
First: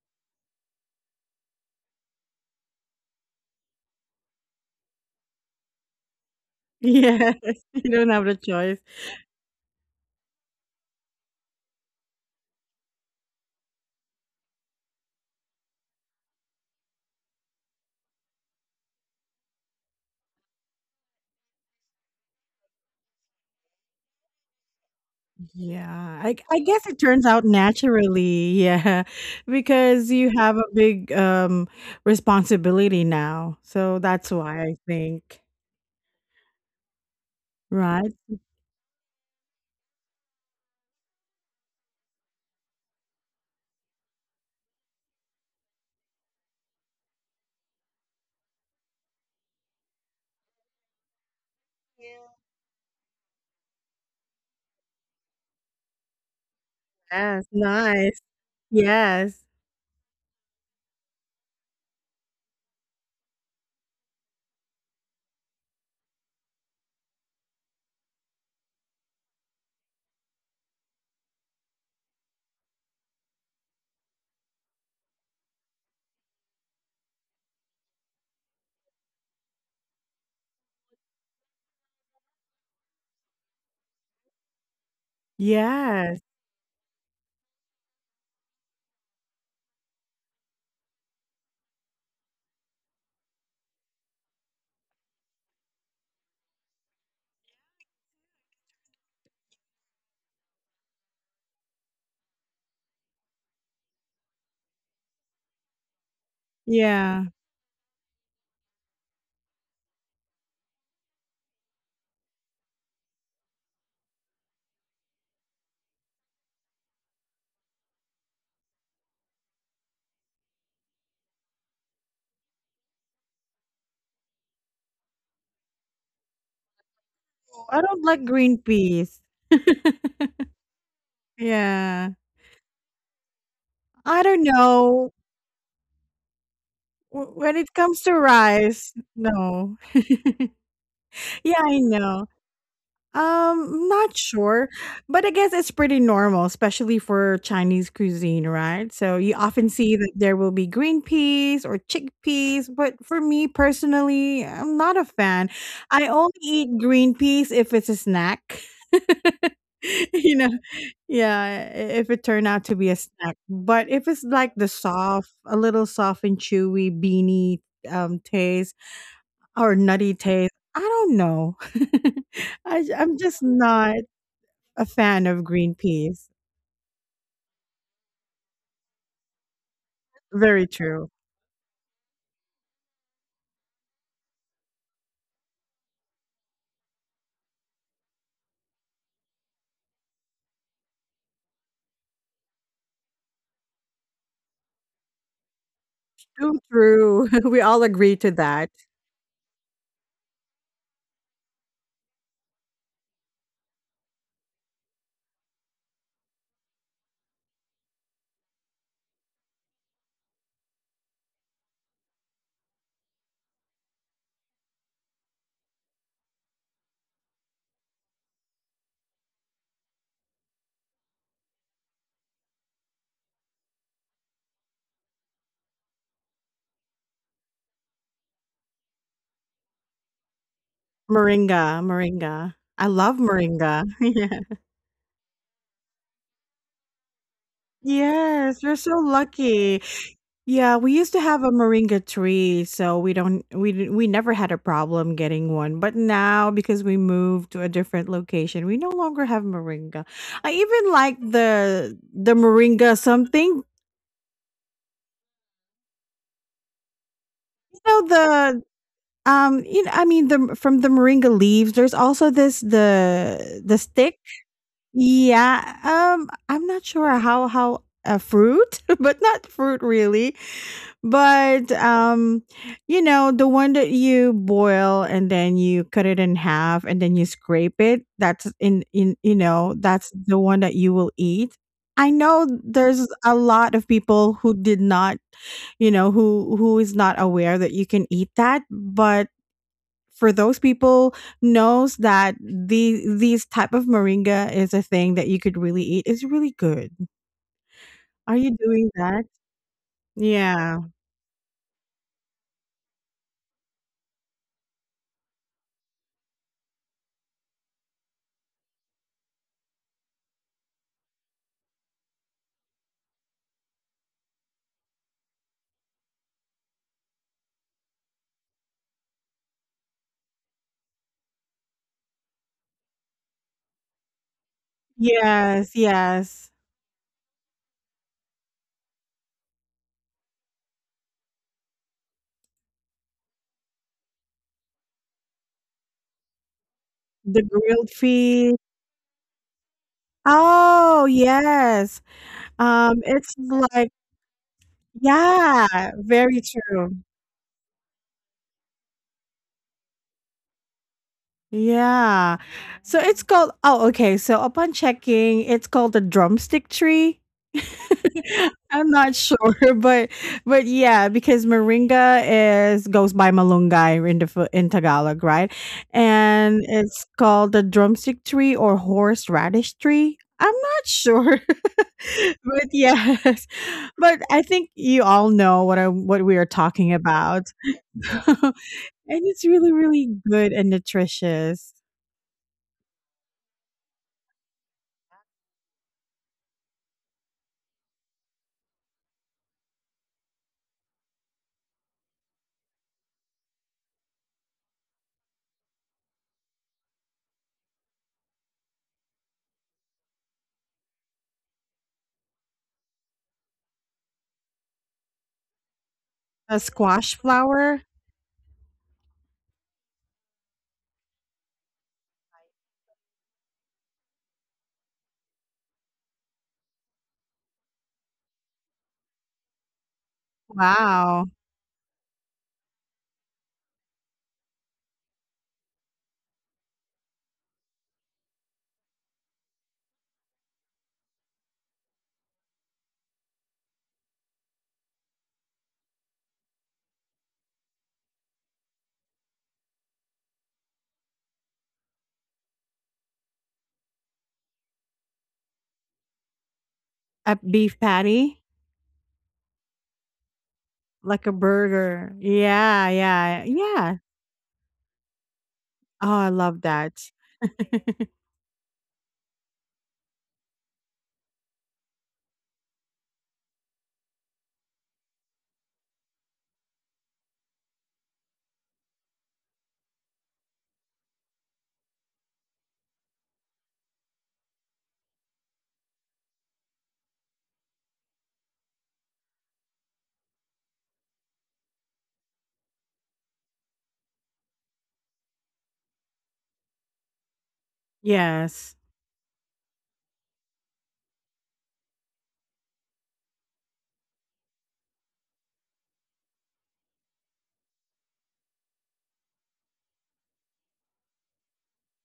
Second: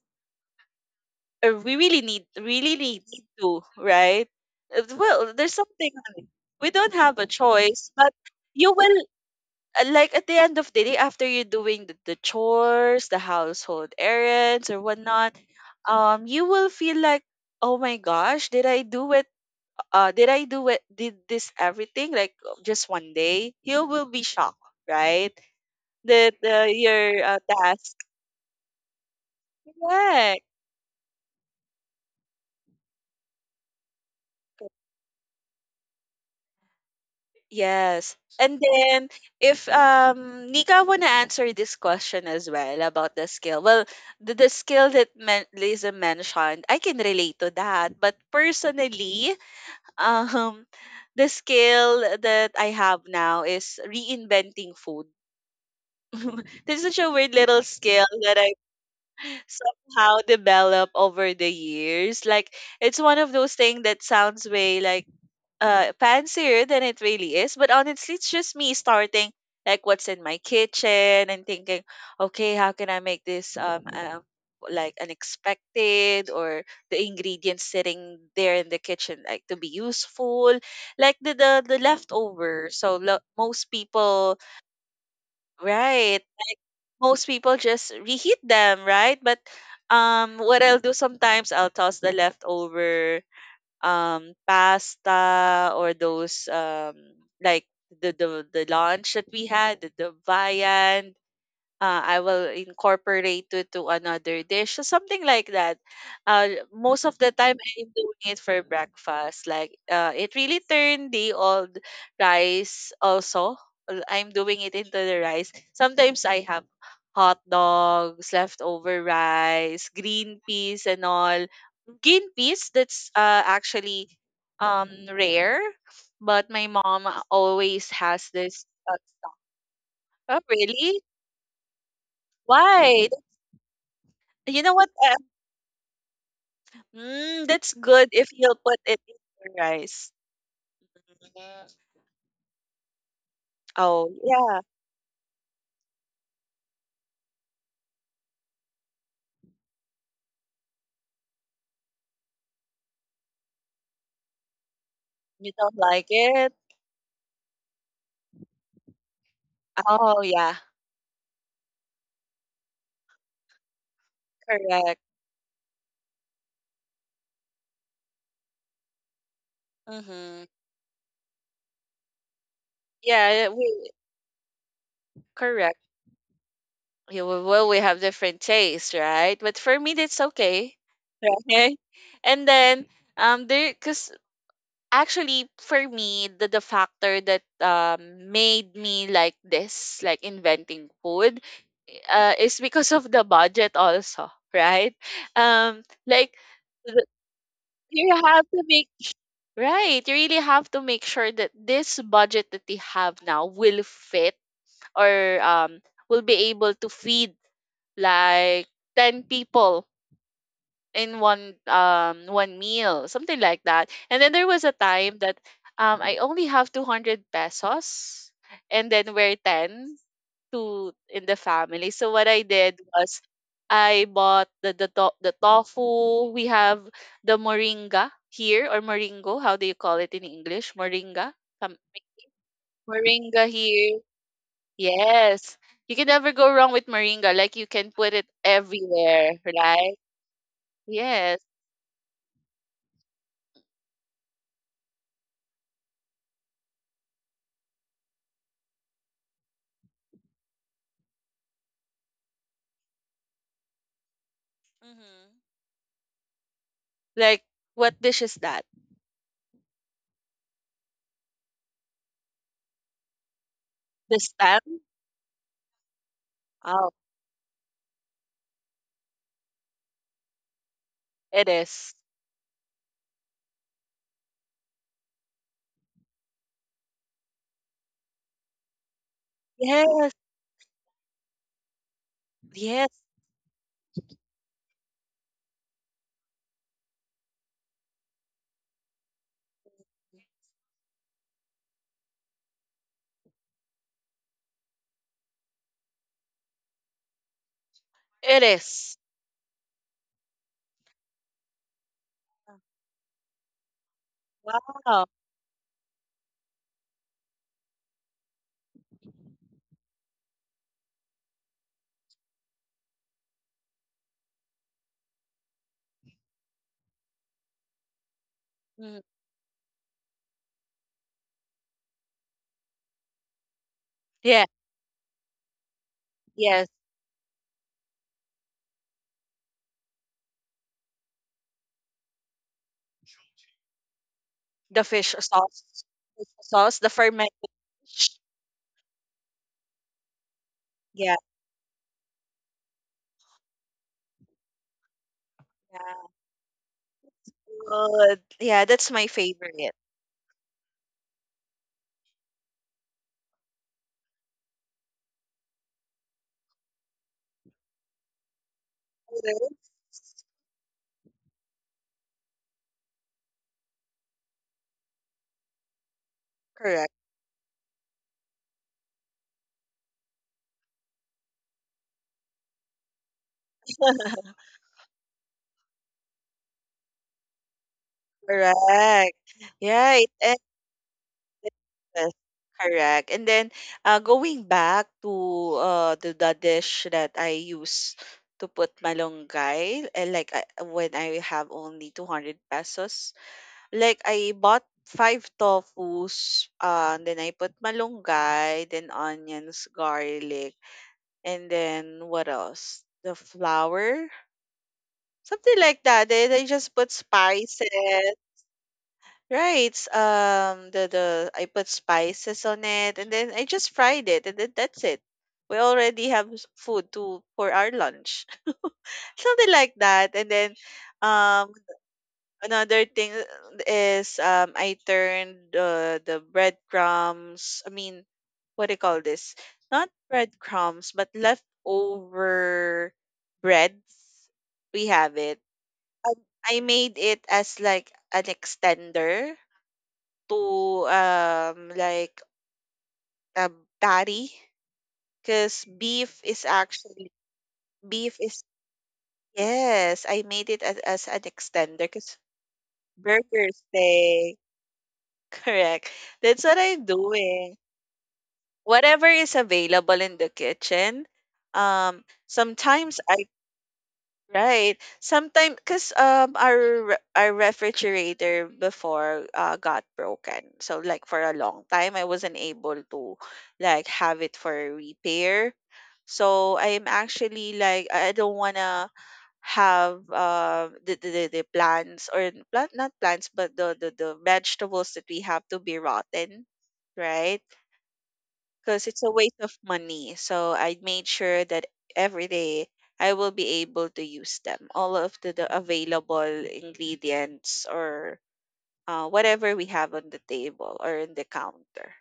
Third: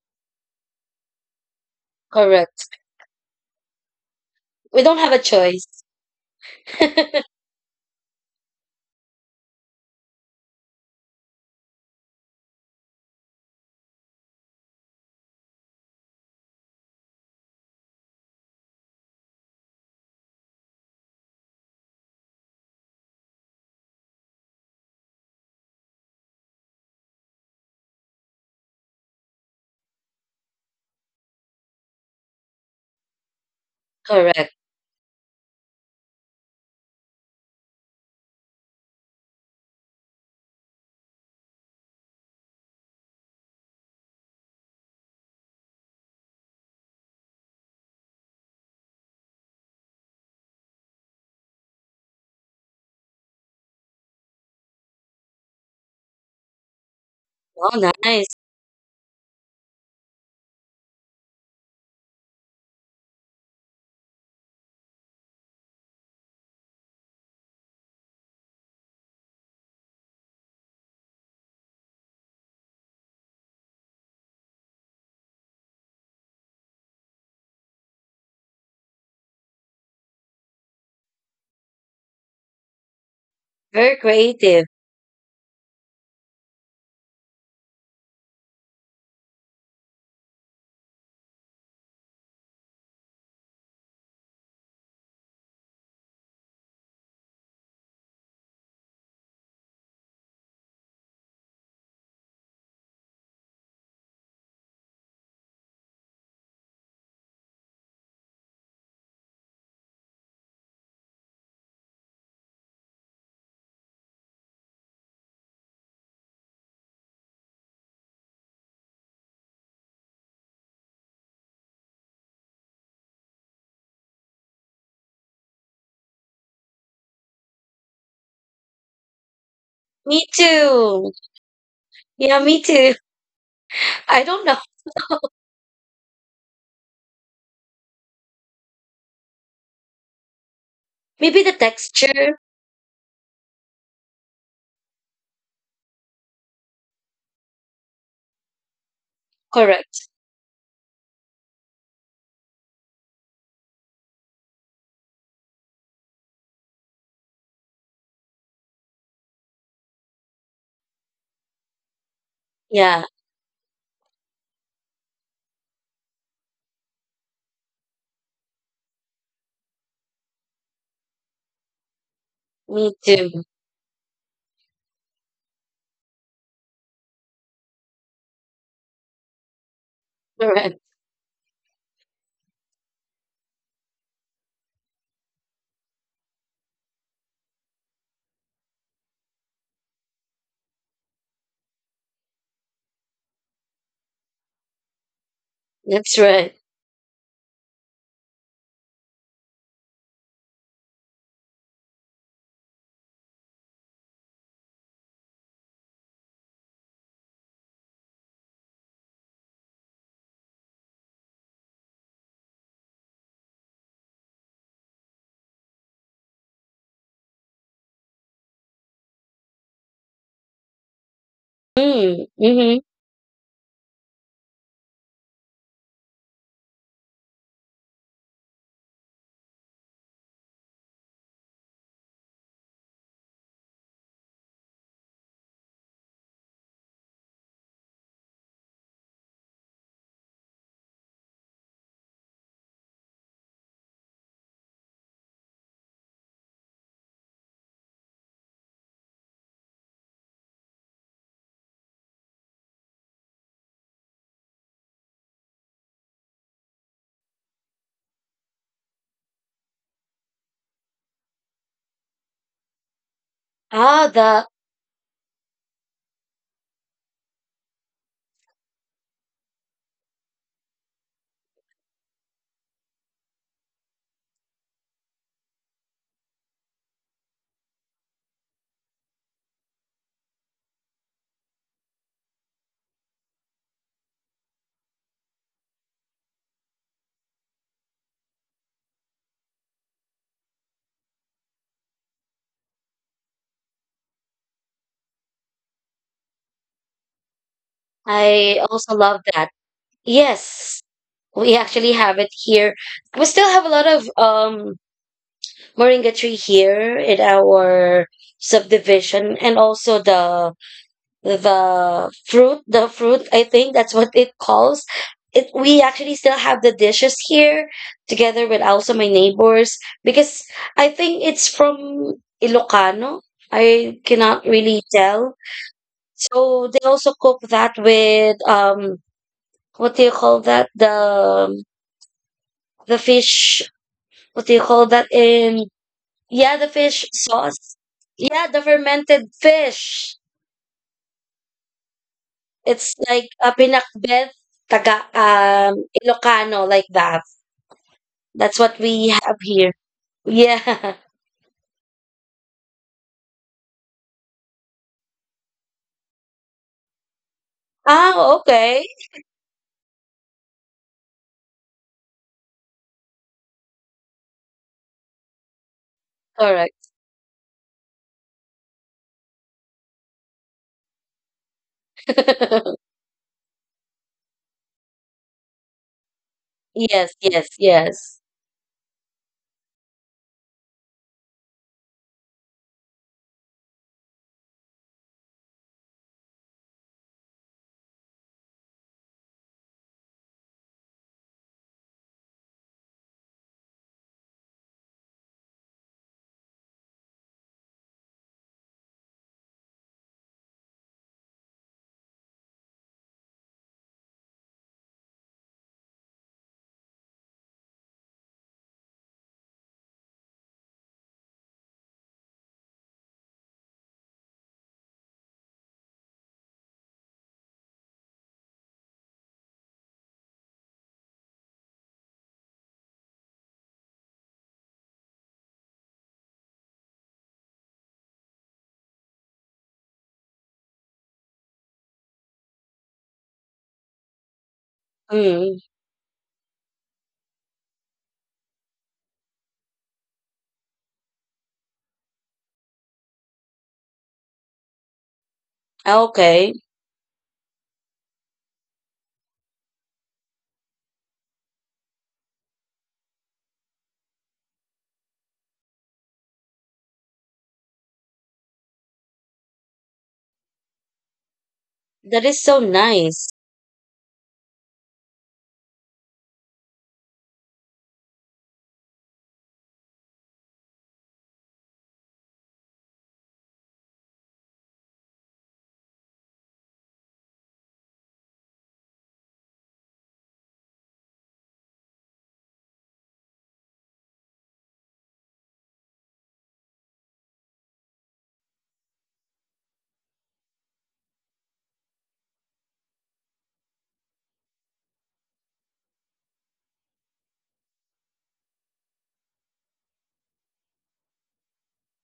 Speaker 2: or we really need
Speaker 3: Correct.
Speaker 2: really need to, right?
Speaker 3: We
Speaker 2: Uh,
Speaker 3: don't have a
Speaker 2: well, there's
Speaker 3: choice.
Speaker 2: something on it. We don't have a
Speaker 1: Yes.
Speaker 2: choice.
Speaker 1: You don't
Speaker 2: But
Speaker 1: have the
Speaker 2: you
Speaker 1: choice.
Speaker 2: will uh, like at the end of the day after you're doing the, the chores, the household errands or whatnot, um, you will feel like, oh my gosh, did I do it? Uh, did I do it? Did this everything like uh, just one day? You will be shocked, right?
Speaker 1: Yeah, I
Speaker 2: That
Speaker 1: I
Speaker 2: uh,
Speaker 1: guess it
Speaker 2: your
Speaker 1: turns
Speaker 2: uh,
Speaker 1: out
Speaker 2: task.
Speaker 1: naturally, yeah, because you
Speaker 2: Correct.
Speaker 1: have a big, um, responsibility now, so that's
Speaker 3: Correct.
Speaker 1: why I think, right?
Speaker 2: Yes. And then if um Nika wanna answer this question as well about the skill. Well, the, the skill that men- Lisa mentioned, I can relate to that. But personally, um, the skill that I have now is reinventing food. There's such a weird
Speaker 1: Yes,
Speaker 2: little
Speaker 3: Oh,
Speaker 2: skill
Speaker 1: nice,
Speaker 3: nice.
Speaker 2: that
Speaker 1: yes,
Speaker 2: somehow develop over the years. Like, it's one of those things that sounds way like uh fancier than it really is. But honestly, it's just me starting like what's in my kitchen and thinking, okay, how can I make this um uh, like unexpected, or the ingredients sitting there in the kitchen like to be useful, like the the, the leftover. So lo- most
Speaker 3: Very
Speaker 2: people,
Speaker 3: creative.
Speaker 1: yes,
Speaker 2: right, most people just reheat them, right? But um, what I'll do sometimes, I'll toss the leftover um pasta, or those um like the the, the lunch that we had, the, the viand. uh, I will incorporate it to another dish, so something like that. Uh, most of
Speaker 1: yeah.
Speaker 2: the time, I'm doing it for breakfast. Like, uh, it really turned the old rice also. uh, I'm doing it into the rice. Sometimes I have hot dogs, leftover rice, green peas, and all. Green peas, that's uh, actually um rare, but my mom
Speaker 1: I
Speaker 2: always
Speaker 1: don't like
Speaker 2: has
Speaker 1: green
Speaker 2: this. Uh,
Speaker 1: peas.
Speaker 3: Me
Speaker 2: oh, really?
Speaker 3: too.
Speaker 1: Yeah,
Speaker 3: Yeah, me too.
Speaker 2: Why?
Speaker 3: I
Speaker 1: I
Speaker 3: don't
Speaker 1: don't
Speaker 3: know.
Speaker 2: You know what?
Speaker 1: know, w
Speaker 2: Mm,
Speaker 1: when
Speaker 2: that's
Speaker 1: it comes
Speaker 2: good
Speaker 1: to
Speaker 2: if you'll put
Speaker 1: rice,
Speaker 2: it in your
Speaker 1: no.
Speaker 2: rice.
Speaker 3: Maybe the
Speaker 1: Yeah,
Speaker 2: Mhm.
Speaker 1: I know.
Speaker 3: texture.
Speaker 1: Um,
Speaker 2: Oh,
Speaker 1: not
Speaker 2: yeah.
Speaker 1: sure, but I guess it's pretty normal, especially for Chinese cuisine, right? So you often see
Speaker 3: Correct.
Speaker 1: that there will be green peas or chickpeas, but for me personally, I'm not a fan.
Speaker 2: You don't like
Speaker 1: I only
Speaker 2: it?
Speaker 1: eat green peas if it's a snack.
Speaker 2: Oh,
Speaker 1: You know,
Speaker 2: yeah.
Speaker 1: yeah, i- if it turned out to be a
Speaker 3: Yeah,
Speaker 1: snack. But if it's like the
Speaker 2: Correct.
Speaker 1: soft, a little soft and chewy beanie um taste, or nutty
Speaker 2: Mm-hmm.
Speaker 1: taste. I don't know.
Speaker 3: me
Speaker 1: i j I'm
Speaker 3: too.
Speaker 1: just
Speaker 2: Yeah, we
Speaker 1: not a fan of green
Speaker 2: correct.
Speaker 1: peas.
Speaker 2: Yeah, we- well, we have different tastes, right? But for me, that's
Speaker 1: Very
Speaker 2: okay.
Speaker 3: Correct.
Speaker 1: true.
Speaker 2: Right? And then, um, there, because actually, for me, the, the factor that um made me like this, like inventing food, uh, is because of the budget also, right? Um,
Speaker 3: That's
Speaker 2: like
Speaker 3: right.
Speaker 1: True,
Speaker 2: th-
Speaker 1: true. We all
Speaker 2: you
Speaker 1: agree to
Speaker 2: have to
Speaker 1: that.
Speaker 2: make right. You really have to make sure that this budget that they have now will fit, or um will be able to feed like ten people in one um one meal, something like that. And then there was a time that um I only have two hundred pesos, and then we're ten to in the family. So
Speaker 3: Mm,
Speaker 2: what I
Speaker 3: mm-hmm.
Speaker 2: did was I bought the the, to- the tofu. We have the moringa here, or moringo, how do you call it in English? Moringa. Um,
Speaker 1: Moringa, moringa. I love
Speaker 2: Moringa
Speaker 1: moringa.
Speaker 2: here.
Speaker 1: Yeah.
Speaker 2: Yes. You can never go wrong with moringa. Like, you can put it
Speaker 1: Yes, you're so
Speaker 2: everywhere,
Speaker 1: lucky.
Speaker 2: right?
Speaker 1: Yeah, we used to
Speaker 2: Yes.
Speaker 1: have a moringa tree, so we don't we d we never had a problem getting one, but now because we moved to a different location, we no longer have moringa. I even like the the moringa something
Speaker 2: Mm-hmm. Like, what
Speaker 1: know
Speaker 2: dish is
Speaker 1: the
Speaker 2: that?
Speaker 1: um you know I mean the from the moringa leaves there's also this the the
Speaker 3: Ah,
Speaker 1: stick.
Speaker 2: The
Speaker 3: the
Speaker 2: stamp?
Speaker 1: Yeah, um I'm not
Speaker 2: Oh,
Speaker 1: sure how how a fruit, but not fruit really.
Speaker 2: it
Speaker 1: But
Speaker 2: is.
Speaker 1: um, you know, the one that you boil and then you cut it in half and then you scrape it, that's in in you know, that's
Speaker 2: Yes,
Speaker 1: the one that you will eat. I know
Speaker 2: yes,
Speaker 1: there's a lot of people who did not, you know, who who is not aware that you can eat that, but for those people knows that the these type of moringa is a thing that you could really eat. It's really good. Are
Speaker 2: it
Speaker 1: you
Speaker 3: I
Speaker 1: doing
Speaker 3: also
Speaker 2: is.
Speaker 3: love
Speaker 1: that?
Speaker 3: that.
Speaker 1: Yeah.
Speaker 3: Yes, we actually have it here. We still have a lot of um
Speaker 2: Wow.
Speaker 3: moringa tree here in our subdivision, and also the the fruit the fruit, I think that's what it calls it. We actually still have the dishes here together with also
Speaker 2: Mm.
Speaker 3: my neighbors because I think it's from Ilocano, I cannot
Speaker 2: Yeah,
Speaker 3: really tell.
Speaker 1: Yes, yes.
Speaker 3: So
Speaker 2: yes.
Speaker 3: they also cook that with um what do you call that, the the fish, what do you
Speaker 2: The
Speaker 3: call that
Speaker 2: fish sauce.
Speaker 3: in,
Speaker 2: Fish
Speaker 3: yeah, the
Speaker 2: sauce, the
Speaker 3: fish
Speaker 2: fermented
Speaker 1: The
Speaker 3: sauce,
Speaker 1: grilled
Speaker 2: fish.
Speaker 3: yeah,
Speaker 1: feet.
Speaker 3: the fermented fish.
Speaker 1: Oh,
Speaker 2: Yeah,
Speaker 1: yes.
Speaker 3: It's
Speaker 1: Um,
Speaker 3: like
Speaker 1: it's
Speaker 3: a
Speaker 1: like
Speaker 3: pinakbet taga um,
Speaker 1: yeah,
Speaker 2: yeah.
Speaker 1: very
Speaker 3: Ilocano like
Speaker 1: true.
Speaker 3: that.
Speaker 2: Good.
Speaker 3: That's
Speaker 2: Yeah,
Speaker 3: what
Speaker 2: that's my
Speaker 3: we have here.
Speaker 2: favorite.
Speaker 3: Yeah.
Speaker 1: Yeah. So it's called oh, okay. So upon checking, it's called the drumstick tree.
Speaker 3: Ah, okay.
Speaker 1: I'm not sure,
Speaker 2: Correct.
Speaker 1: but but yeah, because moringa is goes by malunggay in the Fi- in Tagalog, right? And
Speaker 3: Correct.
Speaker 2: Correct.
Speaker 1: it's called the drumstick tree or horseradish tree. I'm not sure, but yes, but I think you all know what I what we are talking
Speaker 3: Yes,
Speaker 1: about.
Speaker 3: yes, yes.
Speaker 1: And
Speaker 2: Correct.
Speaker 1: it's really
Speaker 2: Yeah,
Speaker 1: really
Speaker 2: it
Speaker 1: good and nutritious.
Speaker 2: Yes, correct. And then uh, going back to uh, the, the dish that I use to put malunggay, uh, like I, when I have only two hundred pesos, like I bought five tofus, uh, and then I put malunggay, then onions, garlic, and then what else? The flour, something like that. Then I
Speaker 1: A
Speaker 2: just put
Speaker 1: squash
Speaker 2: spices.
Speaker 1: flour?
Speaker 2: Right. s- Um, the the I put spices on it, and then I just fried it, and then that's it. We already have s- food to for our lunch, something like that. And then,
Speaker 1: Wow.
Speaker 2: um, another thing uh, is um, I turned uh, the breadcrumbs. I mean, what do you call this? Not breadcrumbs, but leftover breads. We have it.
Speaker 3: Mm,
Speaker 2: Um, I made it as like an extender to, um, like, a patty, because beef is
Speaker 3: okay.
Speaker 2: actually
Speaker 1: A beef
Speaker 2: beef
Speaker 1: patty?
Speaker 2: is yes. I made it as, as an
Speaker 1: Like a
Speaker 2: extender
Speaker 1: burger.
Speaker 2: because
Speaker 1: Yeah, yeah,
Speaker 2: burgers
Speaker 1: yeah.
Speaker 2: day. Correct.
Speaker 1: Oh, I
Speaker 2: That's what
Speaker 1: love
Speaker 2: I'm
Speaker 1: that.
Speaker 2: doing. Whatever is available in the kitchen. Um,
Speaker 3: That is so
Speaker 2: sometimes I
Speaker 3: nice.
Speaker 2: Right. Sometimes, because um, our re- our refrigerator before uh, got broken. So like for a long time, I wasn't able to like have it for repair. So I'm actually like I I don't wanna have uh, the, the the the plants or plant not plants but the, the the vegetables that we have to be rotten, right?
Speaker 1: Yes.
Speaker 2: Because it's a waste of money. So I made sure that every day I will be able to use them, all of the, the available ingredients or uh, whatever we have on the table or in the counter.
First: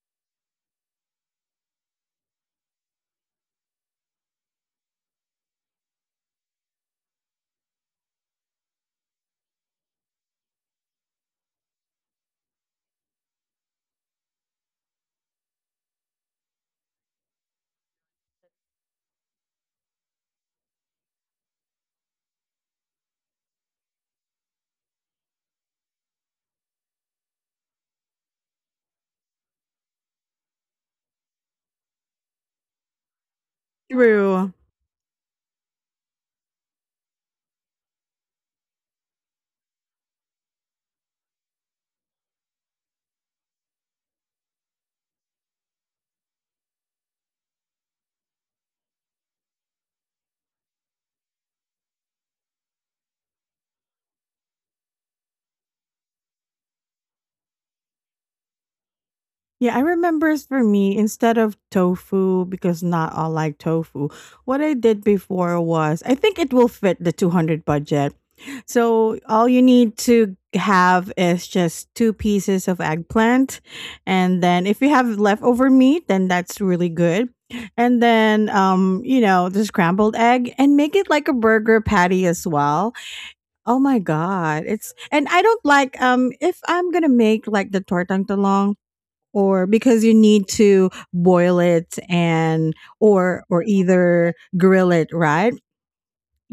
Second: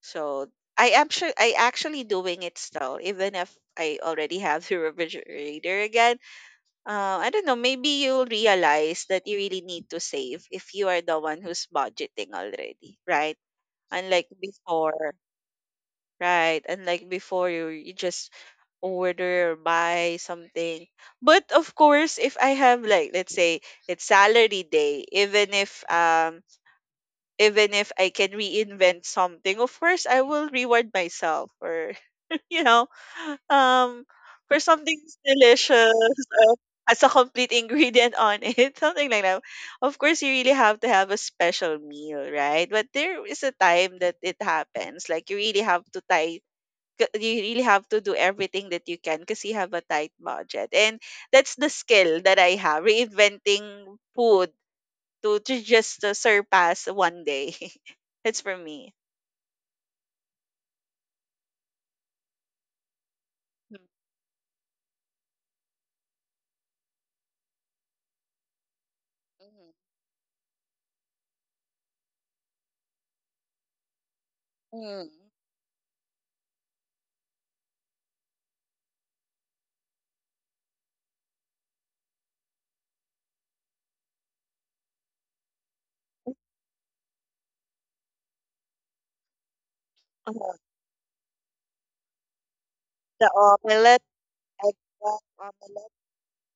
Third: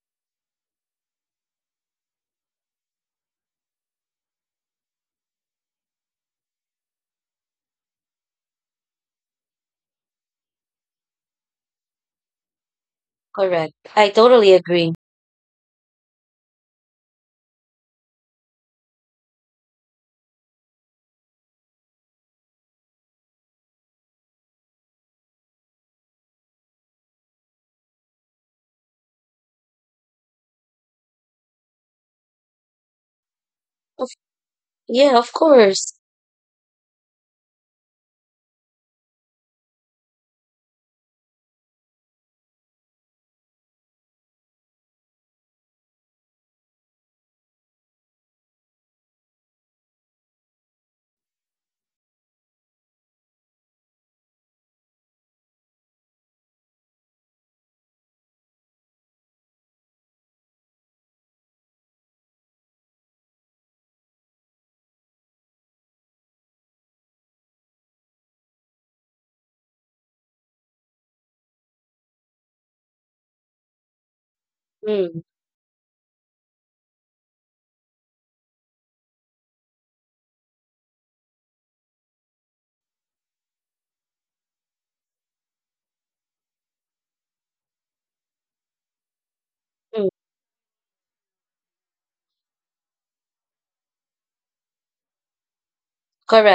Speaker 2: So I am sure I actually doing it still, even if I already have the refrigerator again. Uh, I don't know. Maybe you'll realize that you really need to save if you are the one who's budgeting already, right?
Speaker 3: Correct. I
Speaker 2: Unlike
Speaker 3: totally agree.
Speaker 2: before. Right. And like before, you, you just order or buy something. But of course, if I have like let's say it's salary day, even if um even if I can reinvent something, of course I will reward myself or you know, um
Speaker 3: Of,
Speaker 1: True.
Speaker 2: for something
Speaker 3: yeah, of course.
Speaker 2: delicious uh, as a complete ingredient on it, something like that. Of course, you really have to have a special meal, right? But there is a time that it happens. Like you really have to tie c- you really have to do everything that you can because you have a tight budget, and that's the skill that I have reinventing food to, to just uh, surpass one day. That's for me.
Speaker 1: Yeah, I remember for me, instead of tofu, because not all like tofu, what I did before was I think it will fit the two hundred budget. So all you
Speaker 2: Mm-hmm.
Speaker 1: need to have is just two pieces of eggplant. And then if you
Speaker 2: Mm.
Speaker 1: have
Speaker 3: Mm,
Speaker 1: leftover meat, then that's really good. And then, um, you know, the scrambled egg and make it like a burger patty as well. Oh my God. It's, and I don't like, um, if I'm going to make like the tortang or because
Speaker 3: mm,
Speaker 1: you need
Speaker 2: Oh,
Speaker 1: to boil it and
Speaker 2: the
Speaker 1: or or
Speaker 2: omelette,
Speaker 1: either
Speaker 2: egg
Speaker 1: grill it,
Speaker 2: white
Speaker 1: right?
Speaker 2: omelette.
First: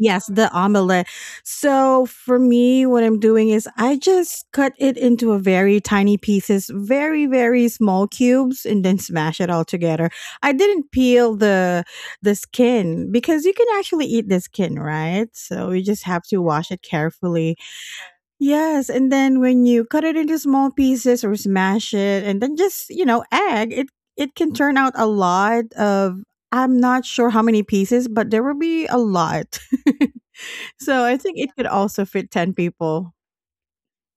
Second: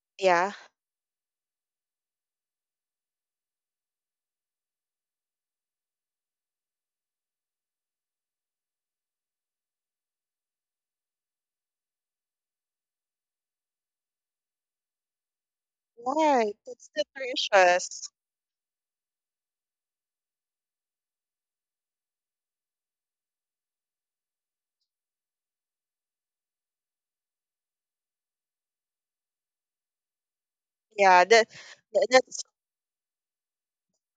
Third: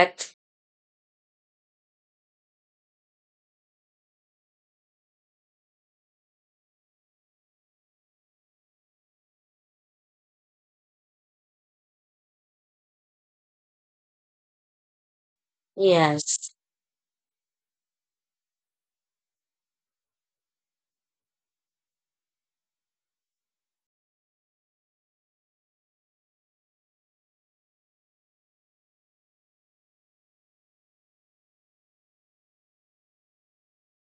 Speaker 1: Yes, the
Speaker 2: Yeah.
Speaker 1: omelette. So for me, what I'm doing is I just cut it into a very tiny pieces, very very small cubes, and then smash it all together. I didn't peel the the skin, because you can actually eat the skin, right? So you just have to
Speaker 2: Right,
Speaker 3: Yes,
Speaker 1: wash it
Speaker 2: it's
Speaker 1: carefully.
Speaker 2: nutritious.
Speaker 1: Yes, and then when you cut it into small pieces or smash it and then just, you know, egg, it it can turn out a lot of I'm not sure how many pieces, but there will be a lot. So I
Speaker 2: Yeah,
Speaker 1: think
Speaker 2: that,
Speaker 1: it could also
Speaker 2: that
Speaker 1: fit
Speaker 2: that's
Speaker 1: ten people.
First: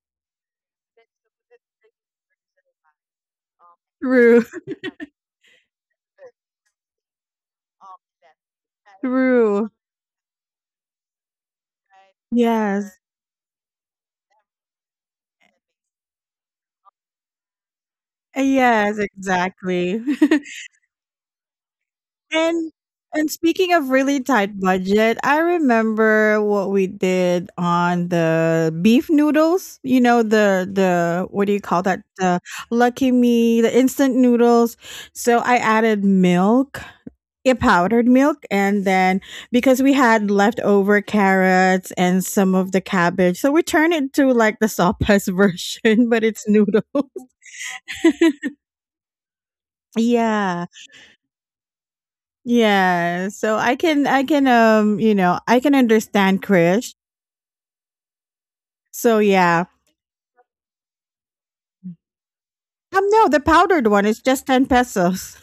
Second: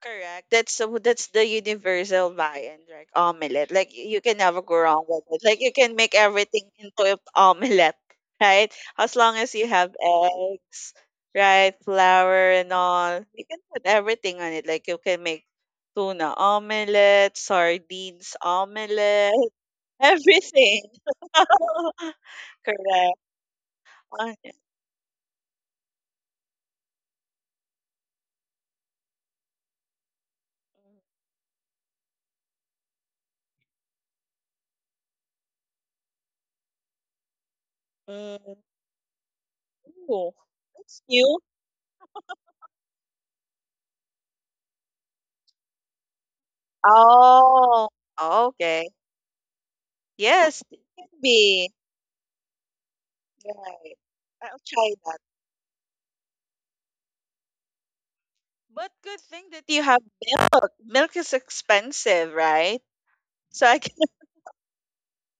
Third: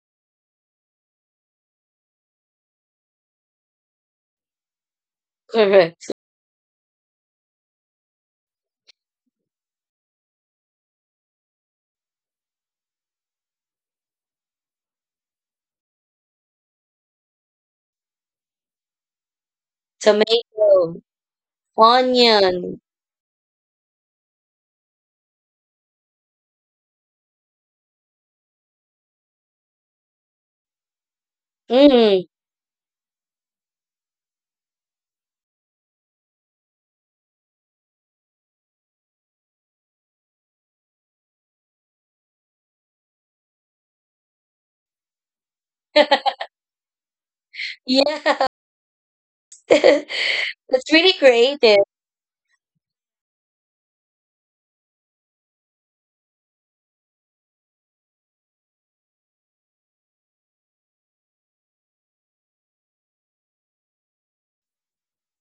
Speaker 2: Correct. That's so that's the universal buy-in, like omelette. Like y- you can
Speaker 1: True,
Speaker 2: never go wrong with it. Like you can
Speaker 3: correct.
Speaker 2: make everything into an omelette, right? As long as you
Speaker 1: true.
Speaker 2: have eggs, right, flour and
Speaker 1: Yes.
Speaker 2: all, you can put everything on it. Like you can make tuna omelette, sardines
Speaker 1: Yes,
Speaker 2: omelette,
Speaker 1: exactly.
Speaker 2: everything.
Speaker 3: Tomato,
Speaker 1: And
Speaker 3: onion.
Speaker 2: Correct.
Speaker 1: and speaking of really
Speaker 2: Uh,
Speaker 1: tight budget, I remember what we did on the beef noodles. You know the the what do you call that?
Speaker 3: Mm,
Speaker 1: The Lucky Me, the instant noodles. So I added milk, a powdered milk,
Speaker 2: mm,
Speaker 1: and then because we had
Speaker 2: ooh,
Speaker 1: leftover
Speaker 2: that's new.
Speaker 1: carrots and some of the cabbage, so we turned it to like the sopas version, but it's noodles.
Speaker 2: Oh,
Speaker 3: yeah.
Speaker 2: okay. Yes,
Speaker 1: Yeah.
Speaker 2: it
Speaker 3: That's
Speaker 2: can
Speaker 3: really
Speaker 2: be.
Speaker 3: creative.
Speaker 1: Yeah, so I
Speaker 2: Right.
Speaker 1: can I can
Speaker 2: I'll try
Speaker 1: um, you
Speaker 2: that.
Speaker 1: know, I can understand Krish.
Speaker 2: But
Speaker 1: So
Speaker 2: good thing
Speaker 1: yeah.
Speaker 2: that you have milk is expensive, right?
Speaker 1: Um no, the
Speaker 2: So I
Speaker 1: powdered
Speaker 2: can
Speaker 1: one is just ten pesos.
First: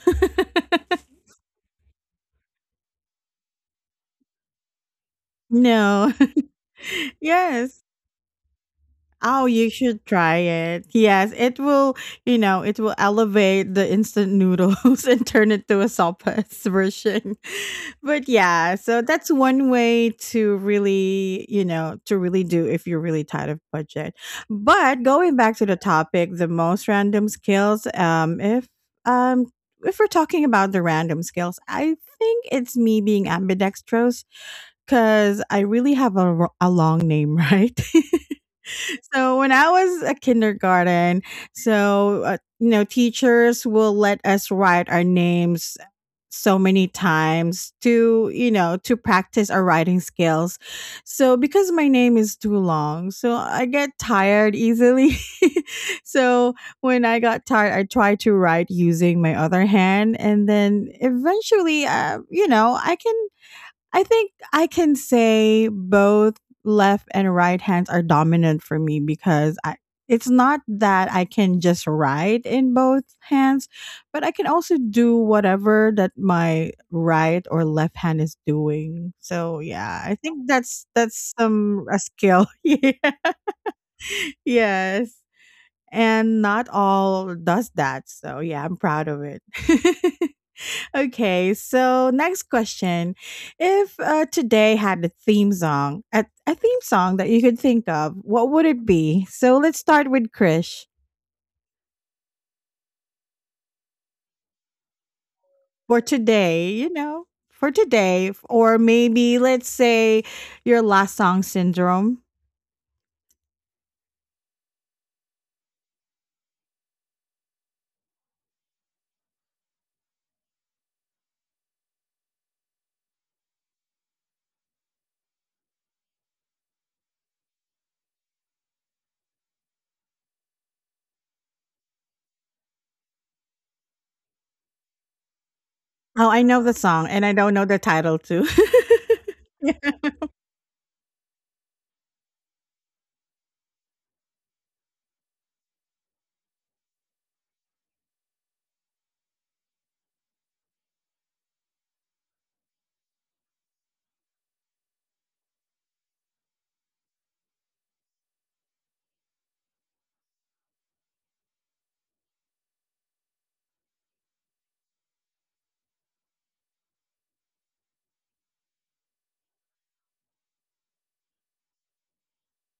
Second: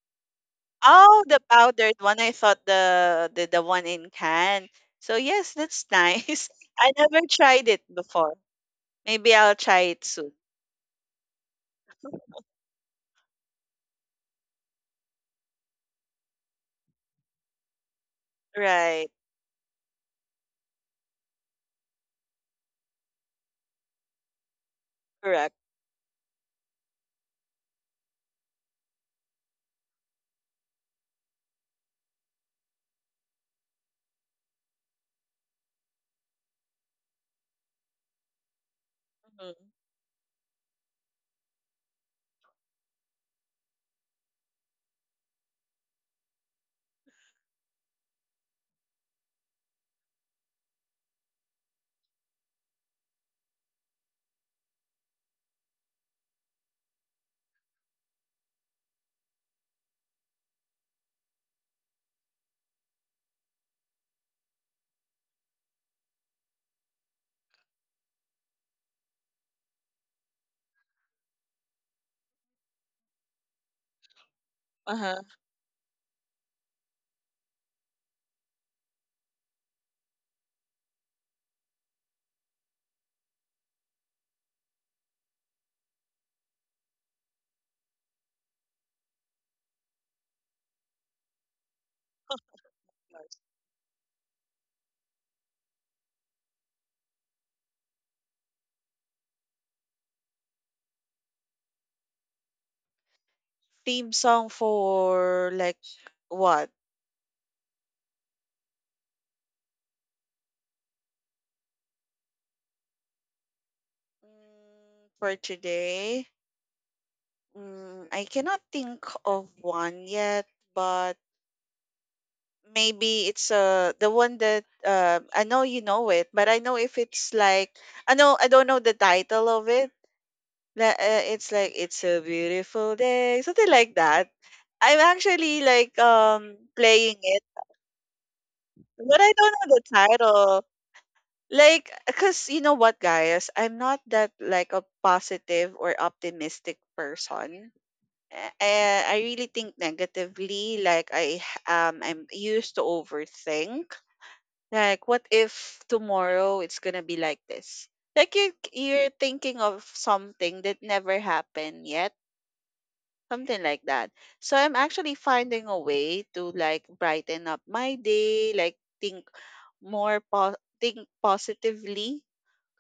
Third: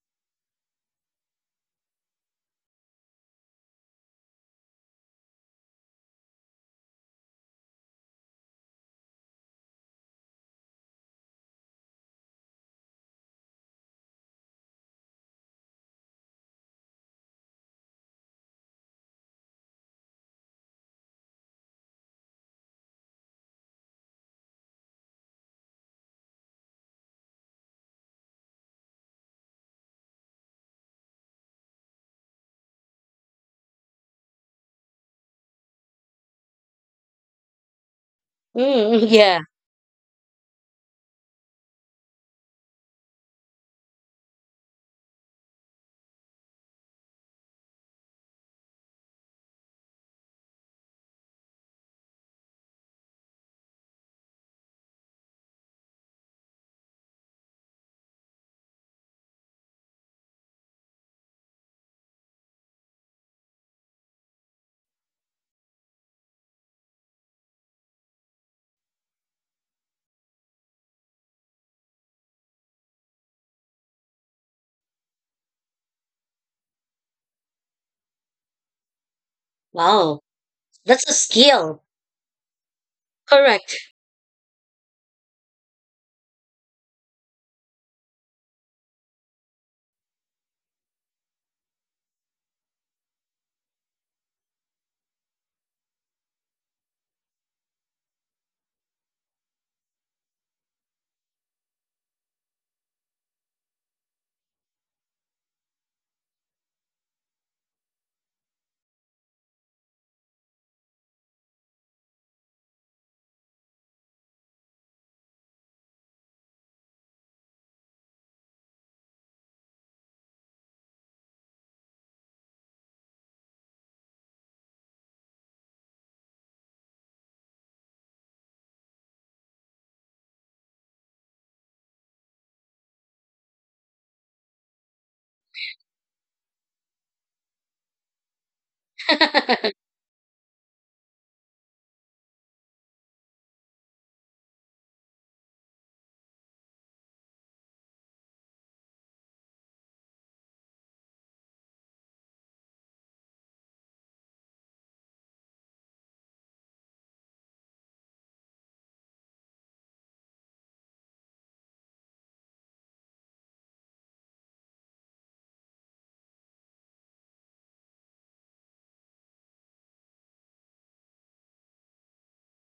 Speaker 2: oh, the powdered one. I thought the the, the one in can. So yes, that's
Speaker 1: No.
Speaker 2: nice. I never tried it
Speaker 1: Yes.
Speaker 2: before. Maybe
Speaker 1: Oh,
Speaker 2: I'll
Speaker 1: you
Speaker 2: try it
Speaker 1: should
Speaker 2: soon.
Speaker 1: try it. Yes, it will, you know, it will elevate the instant noodles and turn it to a sopas version. But yeah, so
Speaker 2: Right.
Speaker 1: that's one way to really, you know, to really do if you're really tight of budget. But going
Speaker 2: Correct.
Speaker 1: back to the topic, the most random skills, um, if um if we're talking about the random skills, I think it's me being ambidextrous because I really have a, r- a long name, right?
Speaker 3: Mm,
Speaker 1: So
Speaker 3: yeah.
Speaker 1: when
Speaker 2: Mhm.
Speaker 1: I was a kindergarten, so uh, you know, teachers will let us write our names so many times to you know to practice our writing skills. So because my name is too long, so I get tired easily. So when I got tired, I tried to write using my other hand, and then eventually, uh, you know, I can I think I can say both left and right hands are dominant for me because I it's not that I can just write in both hands, but I can also do
Speaker 2: Uh-huh.
Speaker 1: whatever that my right or left hand is doing. So yeah, I
Speaker 3: Wow,
Speaker 1: think that's
Speaker 3: that's a
Speaker 1: that's some
Speaker 3: skill.
Speaker 1: a skill. Yeah.
Speaker 3: Correct.
Speaker 1: Yes. And not all does that. So yeah, I'm proud of it. Okay, so next question. If uh, today had a theme song, a, a theme song that you could think of, what would it be? So let's start with Krish.
Speaker 2: Theme song for like
Speaker 1: For
Speaker 2: what?
Speaker 1: today, you know, for today, f- or maybe let's say your last song, Syndrome.
Speaker 2: Mm, for today. Mm, I cannot think of one yet, but maybe it's uh the one that uh I know you know it, but I know if it's like I know I don't know the title of it. La- uh, It's like it's a beautiful day, something like that. I'm actually like
Speaker 1: Oh, I
Speaker 2: um
Speaker 1: know the song
Speaker 2: playing
Speaker 1: and I
Speaker 2: it,
Speaker 1: don't know the title too.
Speaker 2: but I don't know the title. Like, cause you know what, guys, I'm not that like a positive or optimistic person. Uh, I, I really think negatively. Like I h- um I'm used to overthink. Like, what if tomorrow it's gonna be like this? Like you you're thinking of something that never happened yet, something like that. So I'm actually finding a way to like brighten up my day, like think more po- think positively.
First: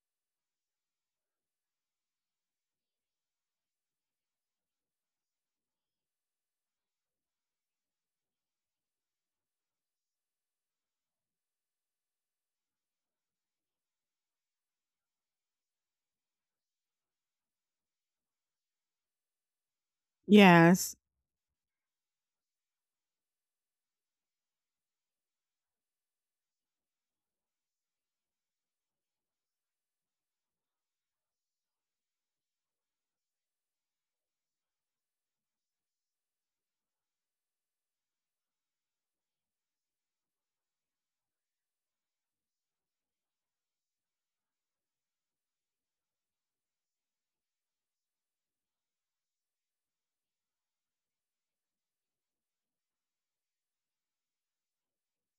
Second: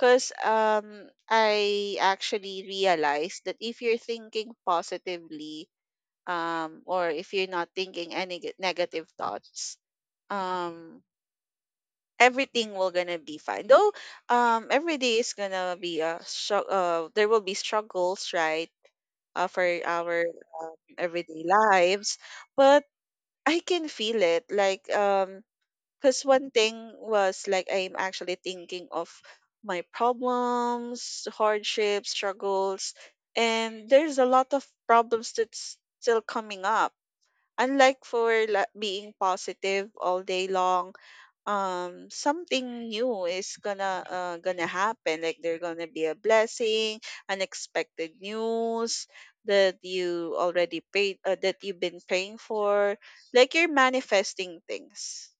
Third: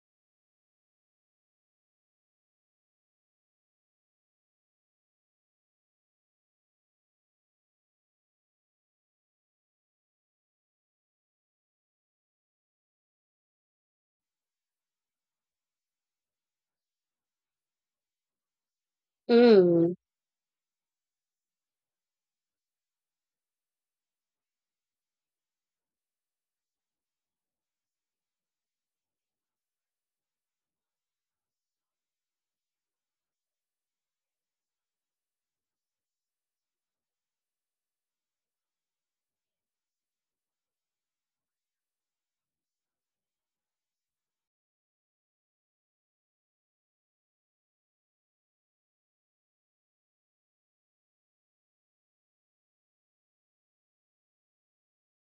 Speaker 2: Cause um I actually realized that if you're thinking positively, um, or if you're not thinking any neg- negative thoughts, um everything will gonna be fine. Though um every day is gonna be a stru- uh there will be struggles, right? Uh, for
Speaker 3: Mm,
Speaker 2: our
Speaker 1: Yes.
Speaker 2: everyday lives. But I can feel it. Like um because one thing was like I'm actually thinking of my problems, hardships, struggles, and there's a lot of problems that's still coming up. Unlike for like, being positive all day long, um something new is gonna uh, gonna happen. Like there's gonna be a blessing, unexpected news that you already prayed uh, that you've been praying for, like you're manifesting things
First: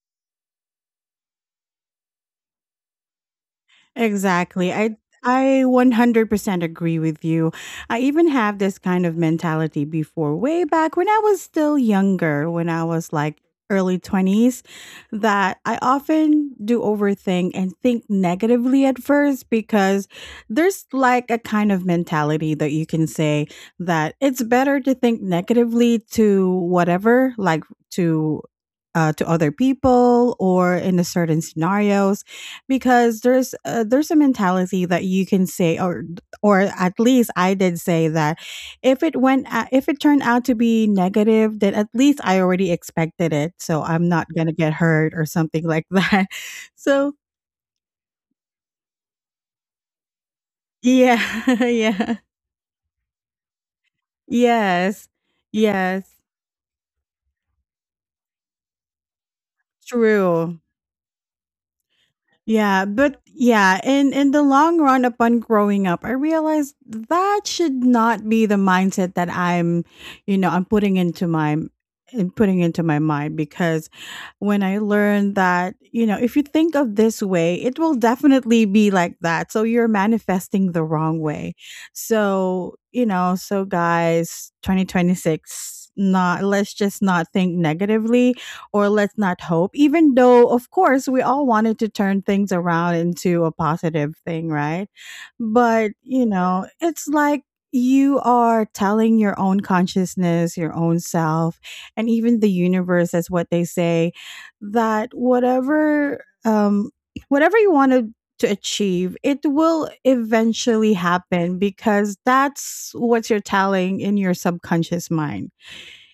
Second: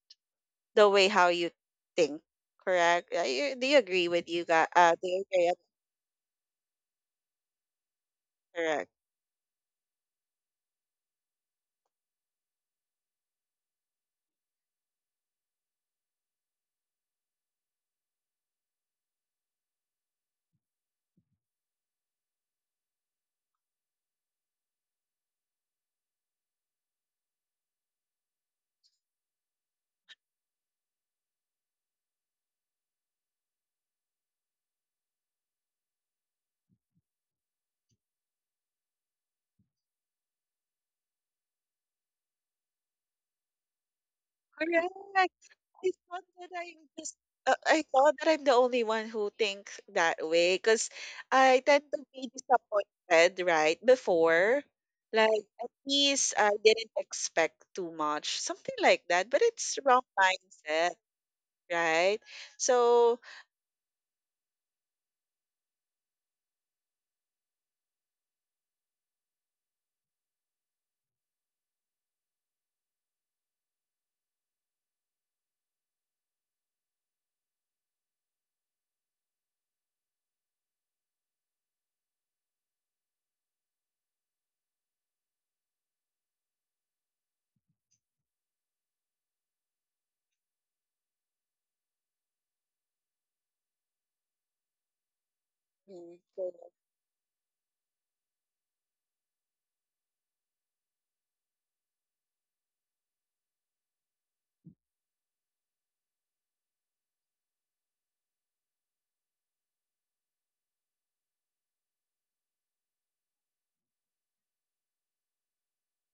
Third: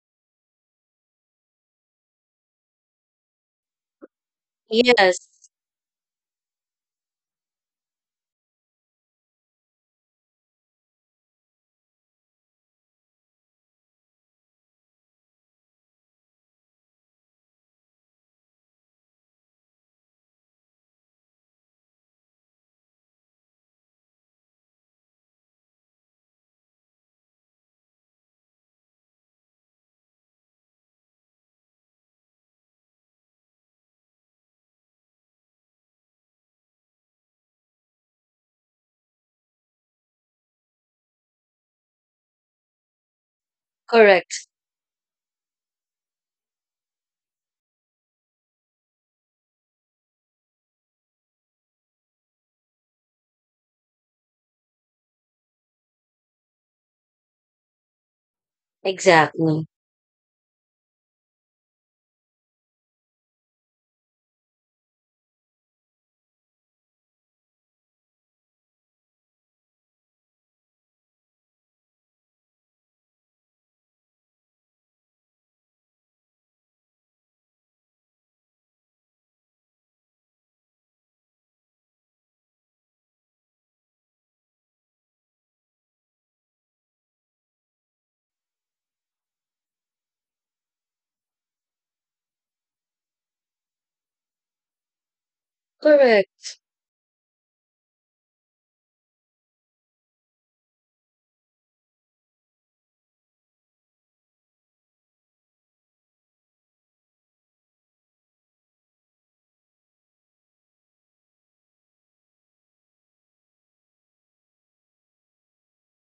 Speaker 2: the way how you think. Correct. Uh, you- do you agree with you guys
Speaker 1: Exactly.
Speaker 2: uh,
Speaker 1: I
Speaker 2: do you
Speaker 3: yes,
Speaker 2: agree?
Speaker 1: I one hundred percent agree with you. I even have this
Speaker 2: Correct.
Speaker 1: kind of mentality before, way back when I was still younger, when I was like early twenties, that I often do overthink and think negatively at first, because there's like a kind of mentality that you can say that it's better to think negatively to whatever, like to uh, to other people or in a certain scenarios, because there's uh, there's a mentality that you can say or or at least I did say that if it went a- if it turned out to be negative, then at least I already expected it, so I'm not
Speaker 3: correct.
Speaker 1: going to get hurt or
Speaker 2: Correct.
Speaker 1: something like
Speaker 2: I thought
Speaker 1: that.
Speaker 2: that I'm
Speaker 1: So
Speaker 2: just uh, I thought that I'm the only one who thinks that way because
Speaker 1: yeah.
Speaker 2: I tend to
Speaker 1: Yeah.
Speaker 2: be disappointed, right? Before,
Speaker 1: Yes.
Speaker 2: like at
Speaker 1: Yes.
Speaker 2: least I didn't expect too much, something like that. But
Speaker 3: Exactly.
Speaker 2: it's wrong
Speaker 1: True.
Speaker 2: mindset, right?
Speaker 1: Yeah,
Speaker 2: So,
Speaker 1: but yeah, in in the long run upon growing up, I realized that should not be the mindset that I'm, you know, I'm putting into my and putting into my mind, because when I learned that, you know, if you think of this way, it will definitely be like that. So you're manifesting the wrong way. So, you know, so guys, twenty twenty-six not let's just not think negatively or let's not hope, even though, of course, we all wanted to turn things around into a positive thing, right? But,
Speaker 2: mm,
Speaker 1: you
Speaker 3: Correct.
Speaker 1: know,
Speaker 2: so-
Speaker 1: it's like you are telling your own consciousness, your own self, and even the universe, as what they say, that whatever, um, whatever you want to to achieve, it will eventually happen, because that's what you're telling in your subconscious mind.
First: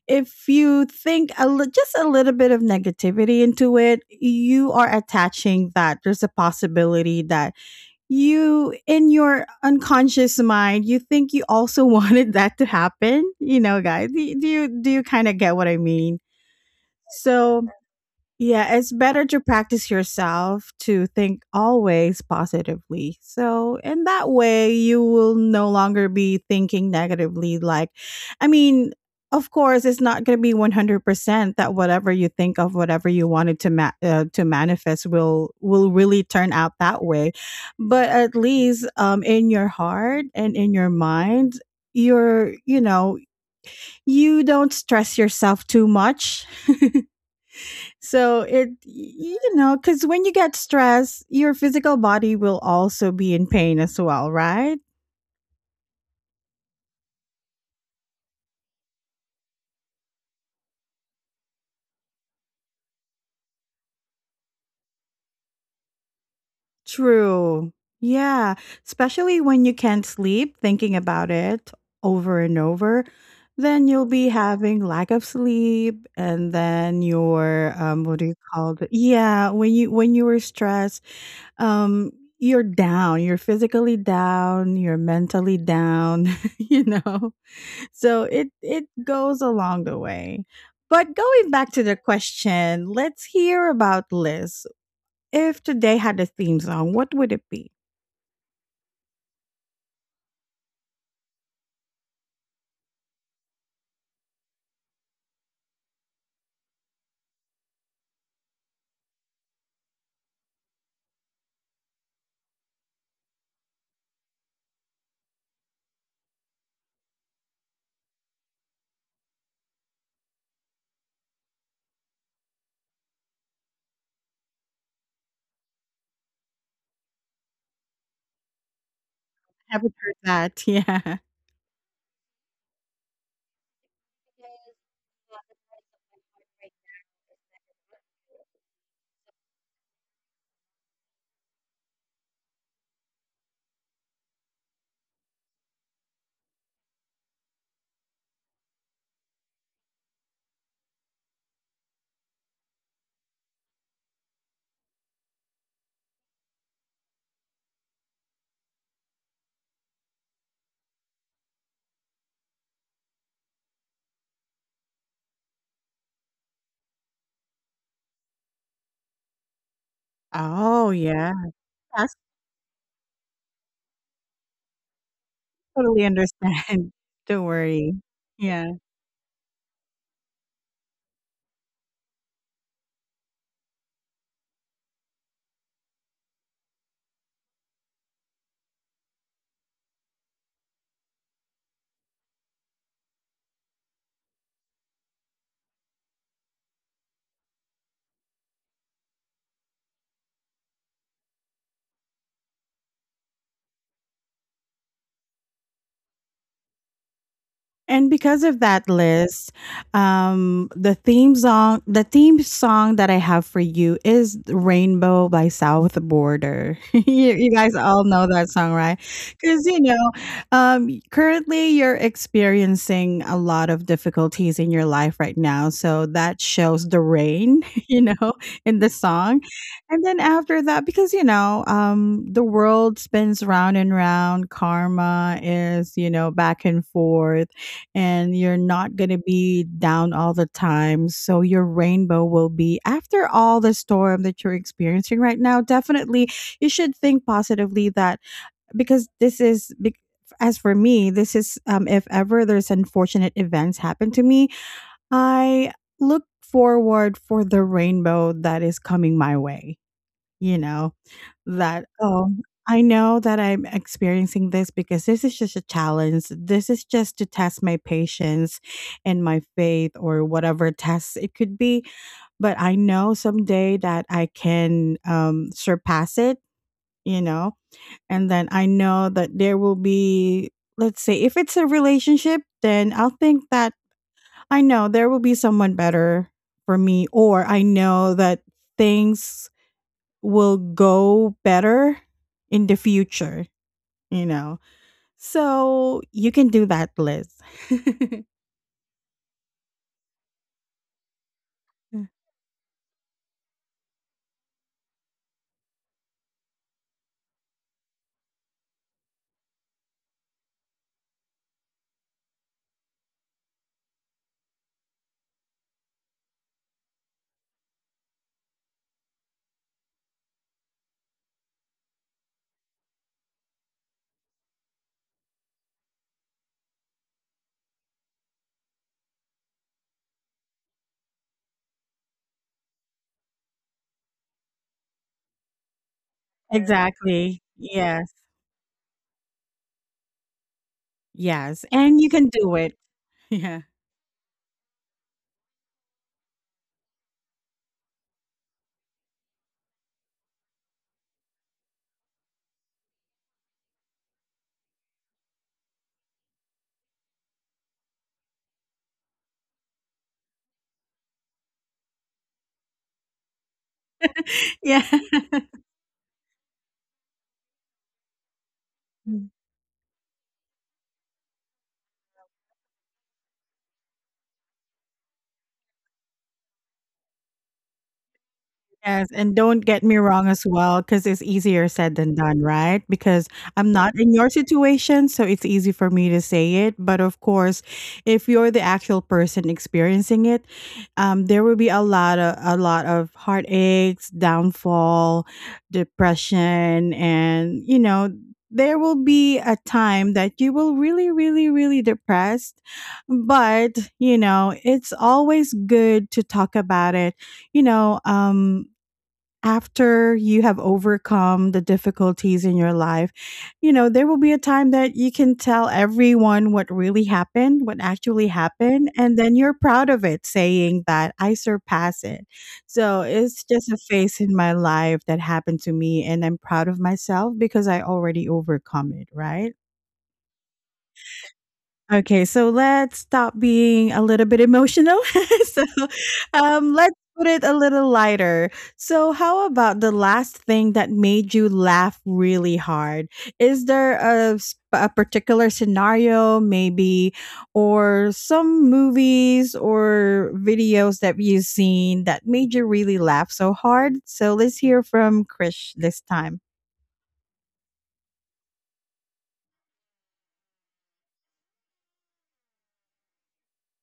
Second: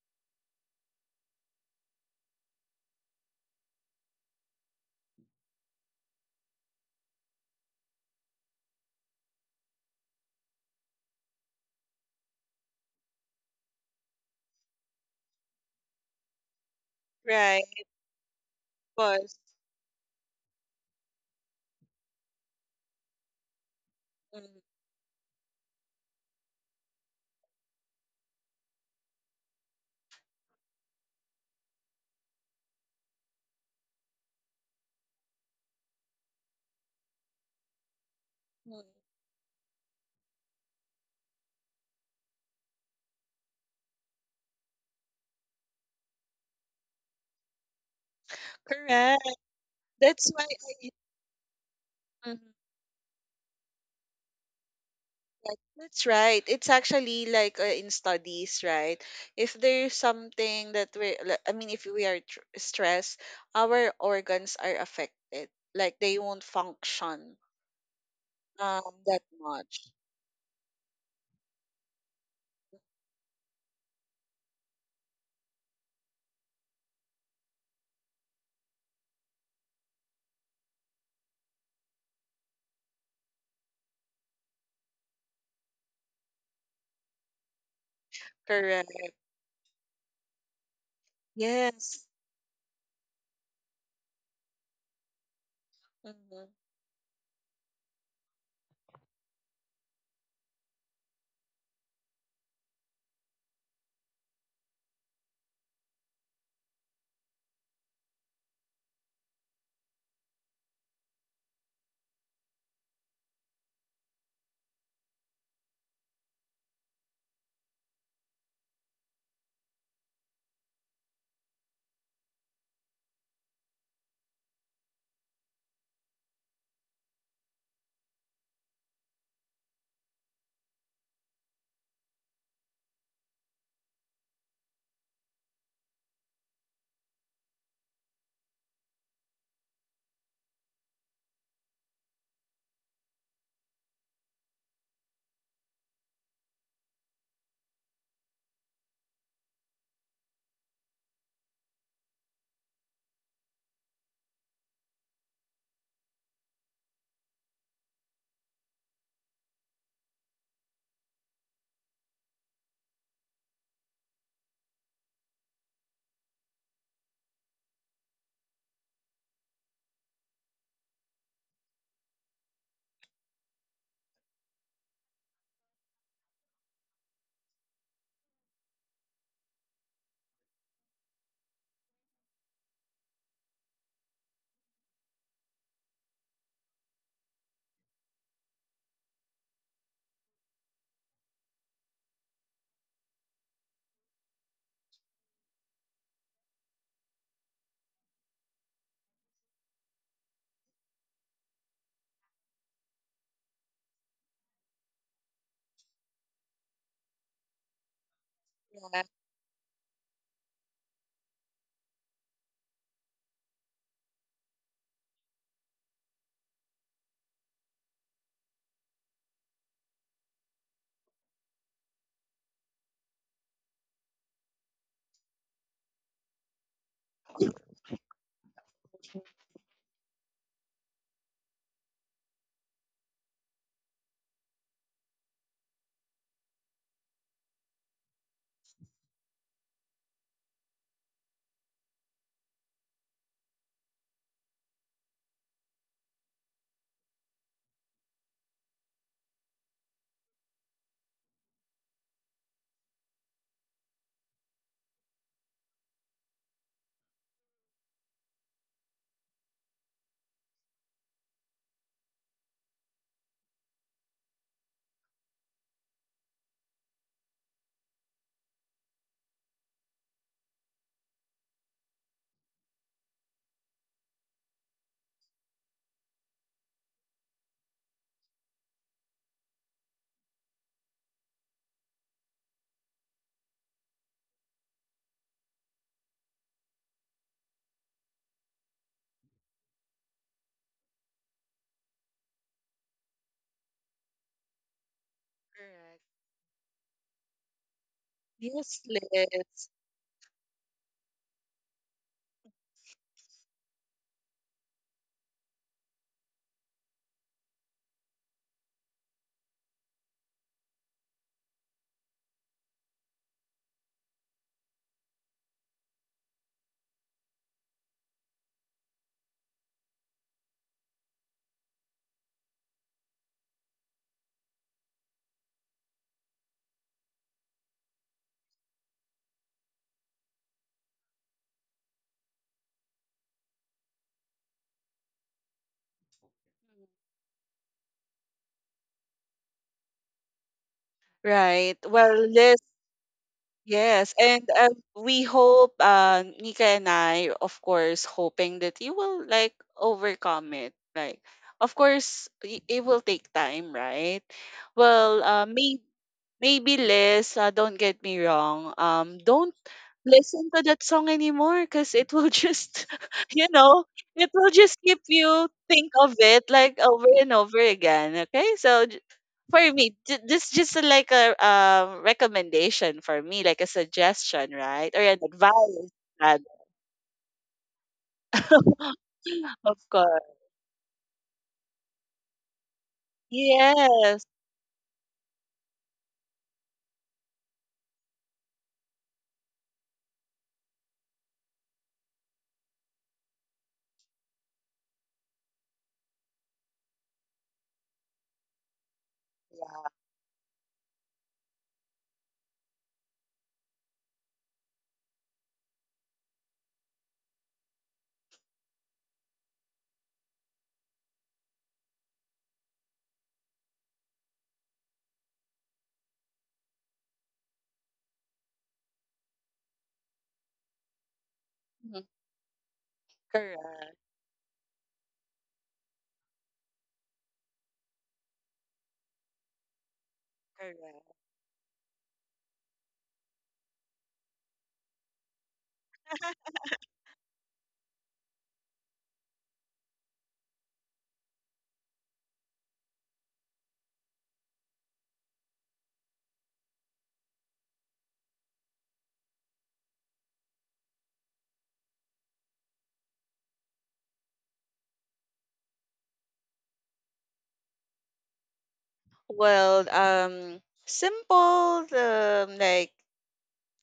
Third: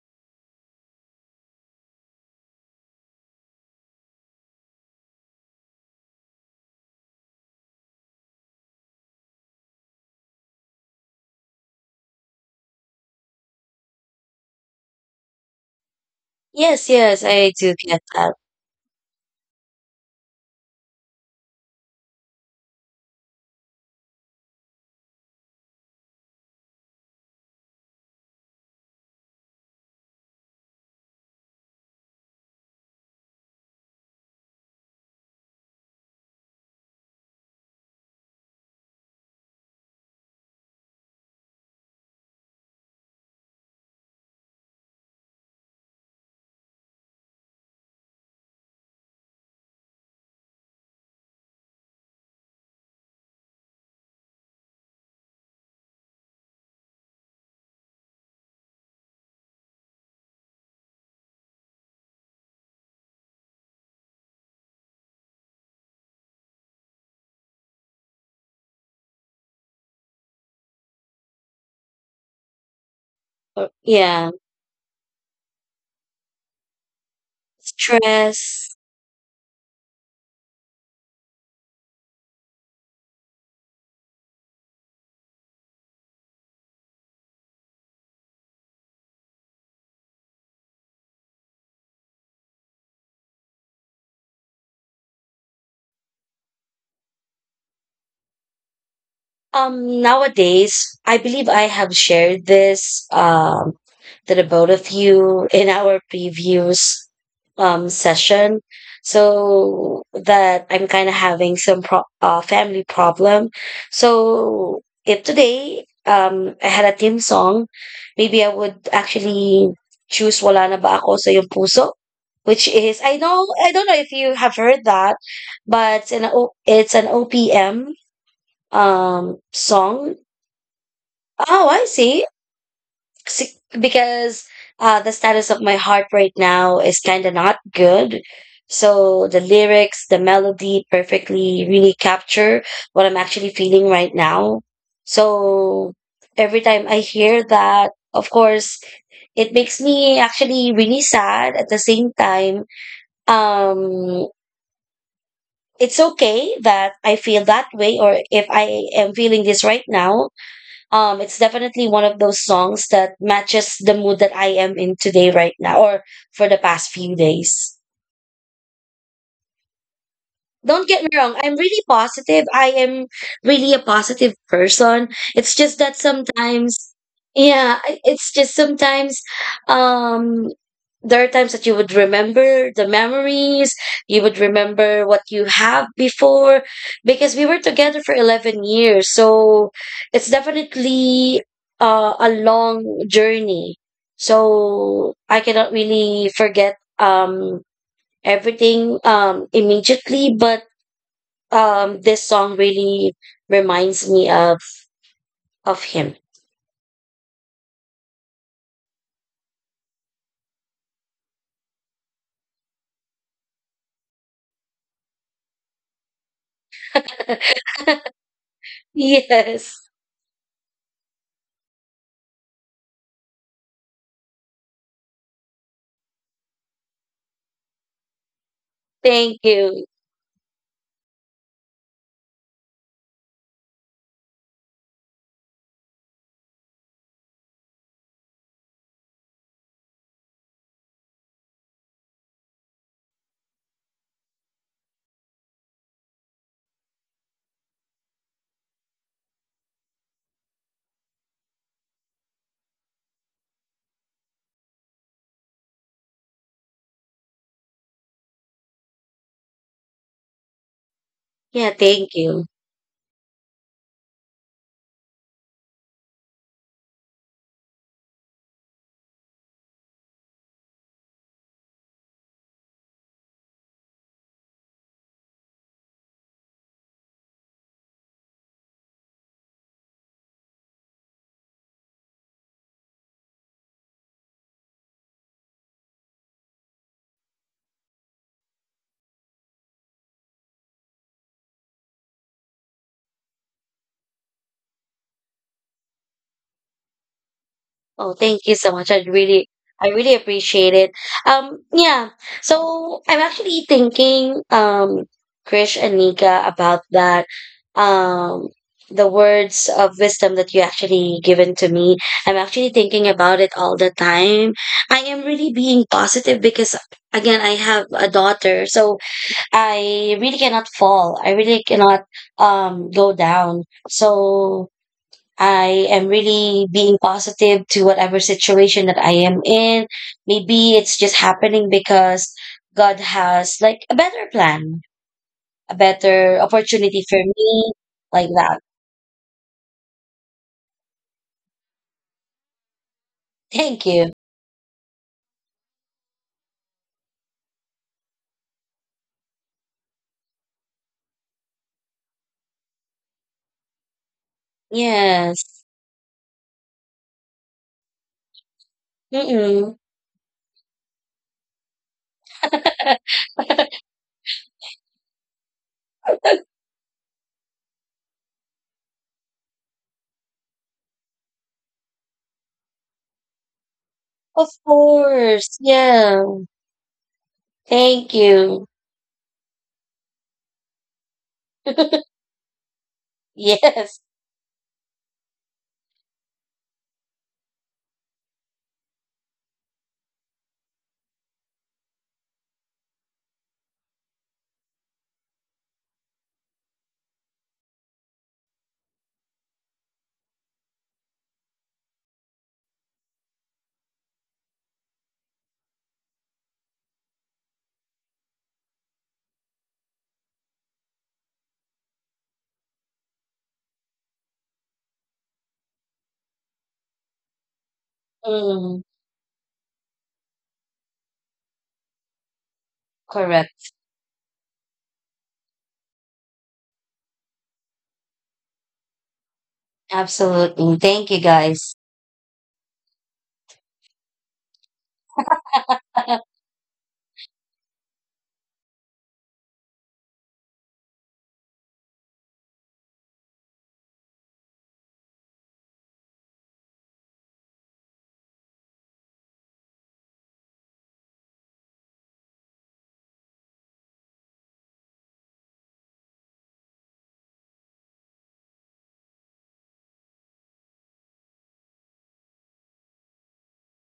Speaker 1: If you think a li- just a little bit of negativity into it, you are attaching that there's a possibility that you, in your unconscious mind, you think you also wanted that to happen. You know, guys, do do you do you kind of get what I mean?
Speaker 3: Yes, yes, I
Speaker 1: So
Speaker 2: right,
Speaker 3: do get that.
Speaker 1: yeah, it's better
Speaker 2: was
Speaker 1: to practice yourself to think always positively. So, in that
Speaker 2: mm,
Speaker 1: way, you will no longer be thinking negatively. Like, I mean, of course, it's not going to be one hundred percent that whatever you think of, whatever you wanted to ma- uh, to manifest will will really turn out that way. But at
Speaker 2: mm.
Speaker 1: least um, in your heart and in your mind, you're, you know, you don't stress yourself too much, so it,
Speaker 2: Correct.
Speaker 1: you know, because when you
Speaker 2: That's why
Speaker 1: get
Speaker 2: I.
Speaker 1: stressed, your physical body
Speaker 2: Mm-hmm.
Speaker 1: will also be in pain as well, right?
Speaker 2: Right, that's right. It's actually like uh, in studies, right? If there's something that we, like, I mean, if we are tr- stressed, our organs are affected. Like they won't function
Speaker 1: True. Yeah.
Speaker 2: um that
Speaker 1: Especially when you
Speaker 2: much.
Speaker 1: can't sleep, thinking about it over and over,
Speaker 3: Or-
Speaker 1: then you'll be
Speaker 3: Yeah,
Speaker 1: having lack of sleep, and then your um, what do you
Speaker 3: stress.
Speaker 1: call it? Yeah, when you when you were stressed, um, you're down. You're physically down. You're mentally down. You know. So it it
Speaker 2: Correct.
Speaker 1: goes along the way. But going back to the
Speaker 2: Yes.
Speaker 1: question, let's hear about Liz. If today had a
Speaker 2: Mm-hmm.
Speaker 1: theme song, what would it be?
Speaker 3: Um, nowadays, I believe I have shared this um, to the both of you in our previous um, session. So that I'm kind of having some pro- uh, family problem. So if today um, I had a theme song, maybe I would actually choose Wala na ba ako sa iyong puso, which is I know I don't know if you have heard that, but it's an o- it's an O P M um
Speaker 1: Haven't heard
Speaker 3: song.
Speaker 1: that. Yeah.
Speaker 3: Oh, I see. See, because uh the status of my heart right now is kind of not good, so the lyrics, the melody perfectly really capture what I'm actually feeling right now. So every time I hear that, of course it makes me actually really sad. At the same time, um it's okay that I feel that way, or if I am feeling this right now. Um it's definitely one of those songs that matches the mood that I am in today right now, or for the past few days. Don't
Speaker 1: Oh
Speaker 3: get me
Speaker 1: yeah.
Speaker 3: wrong, I'm really
Speaker 1: That's
Speaker 3: positive. I am really a positive person. It's just that
Speaker 1: Totally understand.
Speaker 3: sometimes,
Speaker 1: Don't
Speaker 3: yeah,
Speaker 1: worry.
Speaker 3: I- it's just
Speaker 1: Yeah.
Speaker 3: sometimes, um there are times that you would remember the memories, you would remember what you have before, because we were together for eleven years. So it's definitely uh, a long journey, so I cannot really forget um everything um immediately. But um this song really reminds me of of him.
Speaker 1: And because of that
Speaker 2: Yeah.
Speaker 1: list, um, the theme song, the theme song that I have for you is "Rainbow" by South Border. you, you guys all know that song, right? Because you
Speaker 3: Yes,
Speaker 1: know, um, currently you're experiencing a lot of difficulties in your life right now, so that shows the rain, you know, in the
Speaker 3: thank
Speaker 1: song.
Speaker 3: you.
Speaker 1: And then after that, because you know, um, the world spins round and round. Karma is, you know, back and forth, and you're not going to be down all the time. So your rainbow will be after all the storm that you're experiencing right now. Definitely, you should think positively that because this is. Bec- as for me, this is um, if ever there's unfortunate events happen to me, I look forward for the rainbow that is coming my way. You know,
Speaker 3: Yeah,
Speaker 1: that,
Speaker 3: thank
Speaker 1: "Oh,
Speaker 3: you.
Speaker 1: I know that I'm experiencing this because this is just a challenge. This is just to test my patience and my faith or whatever tests it could be. But I know someday that I can, um, surpass it, you know, and then I know that there will be let's say if it's a relationship, then I'll think that I know there will be someone better for me, or I know that things will go better in the future, you know. So
Speaker 2: Correct.
Speaker 1: you can do that, Liz.
Speaker 3: Oh, thank you so
Speaker 2: Yes,
Speaker 3: much. I really,
Speaker 2: Liz.
Speaker 3: I really appreciate it. Um yeah, so I'm actually thinking, um Krish and Nika, about that, um the words of wisdom that you actually given to me. I'm actually thinking about it all the time. I am really being positive because, again, I have a daughter. So I really cannot fall. I really cannot um go down. So I am really being positive to whatever situation that I am in. Maybe it's just happening because God has like a better plan, a better opportunity for
Speaker 1: Exactly.
Speaker 3: me,
Speaker 1: Yes.
Speaker 3: like that.
Speaker 1: Yes.
Speaker 2: Right.
Speaker 1: And you
Speaker 2: Well,
Speaker 1: can do
Speaker 2: Liz.
Speaker 1: it. Yeah.
Speaker 3: Thank you.
Speaker 2: Yes, and um, we hope, uh, Nika and I, of course, hoping that you will like overcome it. Like, of course, i- it will take time, right? Well, uh,
Speaker 3: Yes.
Speaker 2: may maybe Liz, uh, don't get me wrong. Um, don't
Speaker 3: Mm-mm.
Speaker 2: listen to that song anymore because it will just, you know, it will just
Speaker 1: Yeah.
Speaker 2: keep you think of it like over and over again. Okay, so j- for me, j- this just a- like a um, recommendation for me, like a
Speaker 3: Of
Speaker 2: suggestion, right, or an
Speaker 3: course.
Speaker 2: advice.
Speaker 3: Yeah.
Speaker 2: Rather.
Speaker 3: Thank you.
Speaker 1: Yes, and don't
Speaker 2: Of
Speaker 1: get me
Speaker 2: course,
Speaker 1: wrong as well, because it's easier said than done, right? Because I'm not
Speaker 3: Yes.
Speaker 1: in
Speaker 2: yes,
Speaker 1: your situation, so it's easy for me to say it. But of course, if you're the actual person experiencing it, um, there will be a lot of a lot of heartaches, downfall, depression, and you know, there will be a time that you will really, really, really depressed. But you know, it's always good to talk about it, you know, um, after you have overcome the difficulties in your life, you know, there will be a time that you can tell everyone what really happened, what actually
Speaker 3: Mm.
Speaker 1: happened, and then you're proud of it, saying that I
Speaker 2: mhm.
Speaker 1: surpass it. So it's just
Speaker 3: Correct.
Speaker 1: a
Speaker 2: Correct,
Speaker 1: phase in my life that happened to me, and I'm proud of myself because I already overcome it, right?
Speaker 3: Absolutely. Thank
Speaker 2: correct.
Speaker 3: you, guys.
Speaker 1: Okay, so let's stop being a little bit emotional. So, um, let's put it a little lighter. So, how about the last thing that made you laugh really hard? Is there a, s- a particular scenario, maybe, or some movies or videos that you've seen that made you really laugh so hard? So, let's hear from Krish this time.
Speaker 2: Well, um, simple, um, like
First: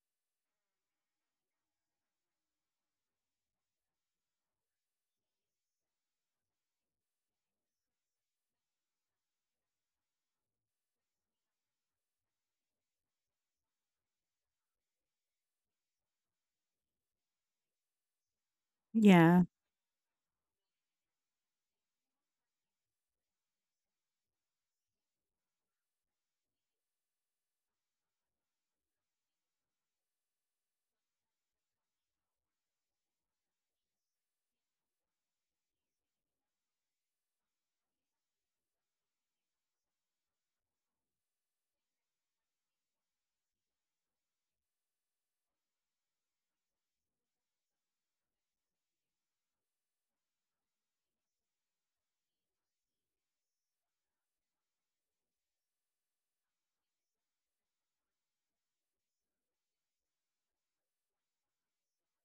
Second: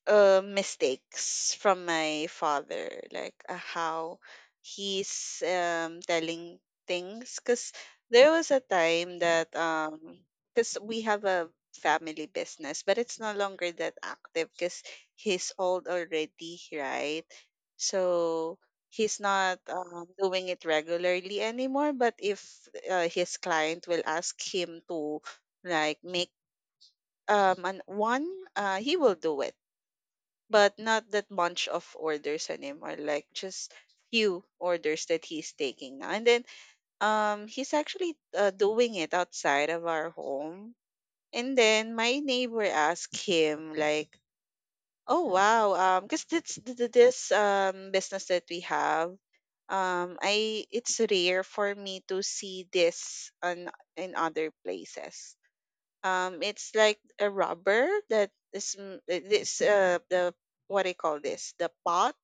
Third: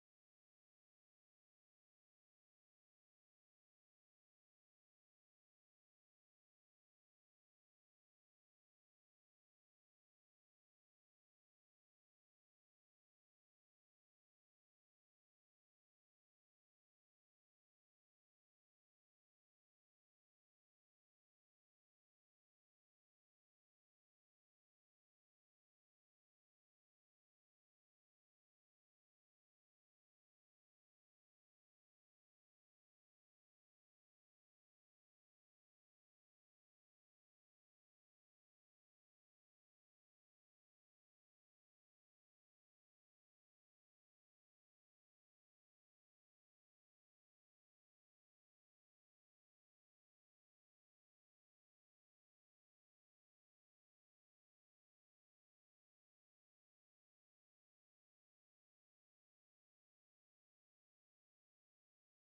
Speaker 2: uh, mistakes from my father, like uh, how he's um, telling things. Because there was a time that, um, because we have a family business, but it's no longer that active because he's old already, right? So he's
Speaker 1: Yeah.
Speaker 2: not um, doing it regularly anymore. But if uh, his client will ask him to, like, make um, an one, uh, he will do it but not that bunch of orders anymore, like just few orders that he's taking now. And then um he's actually uh, doing it outside of our home. And then my neighbor asked him, like, oh wow, um because this th- th- this um business that we have, um I it's rare for me to see this on in other places. Um it's like a rubber that is m- uh, this uh the, what do you call this, the pot,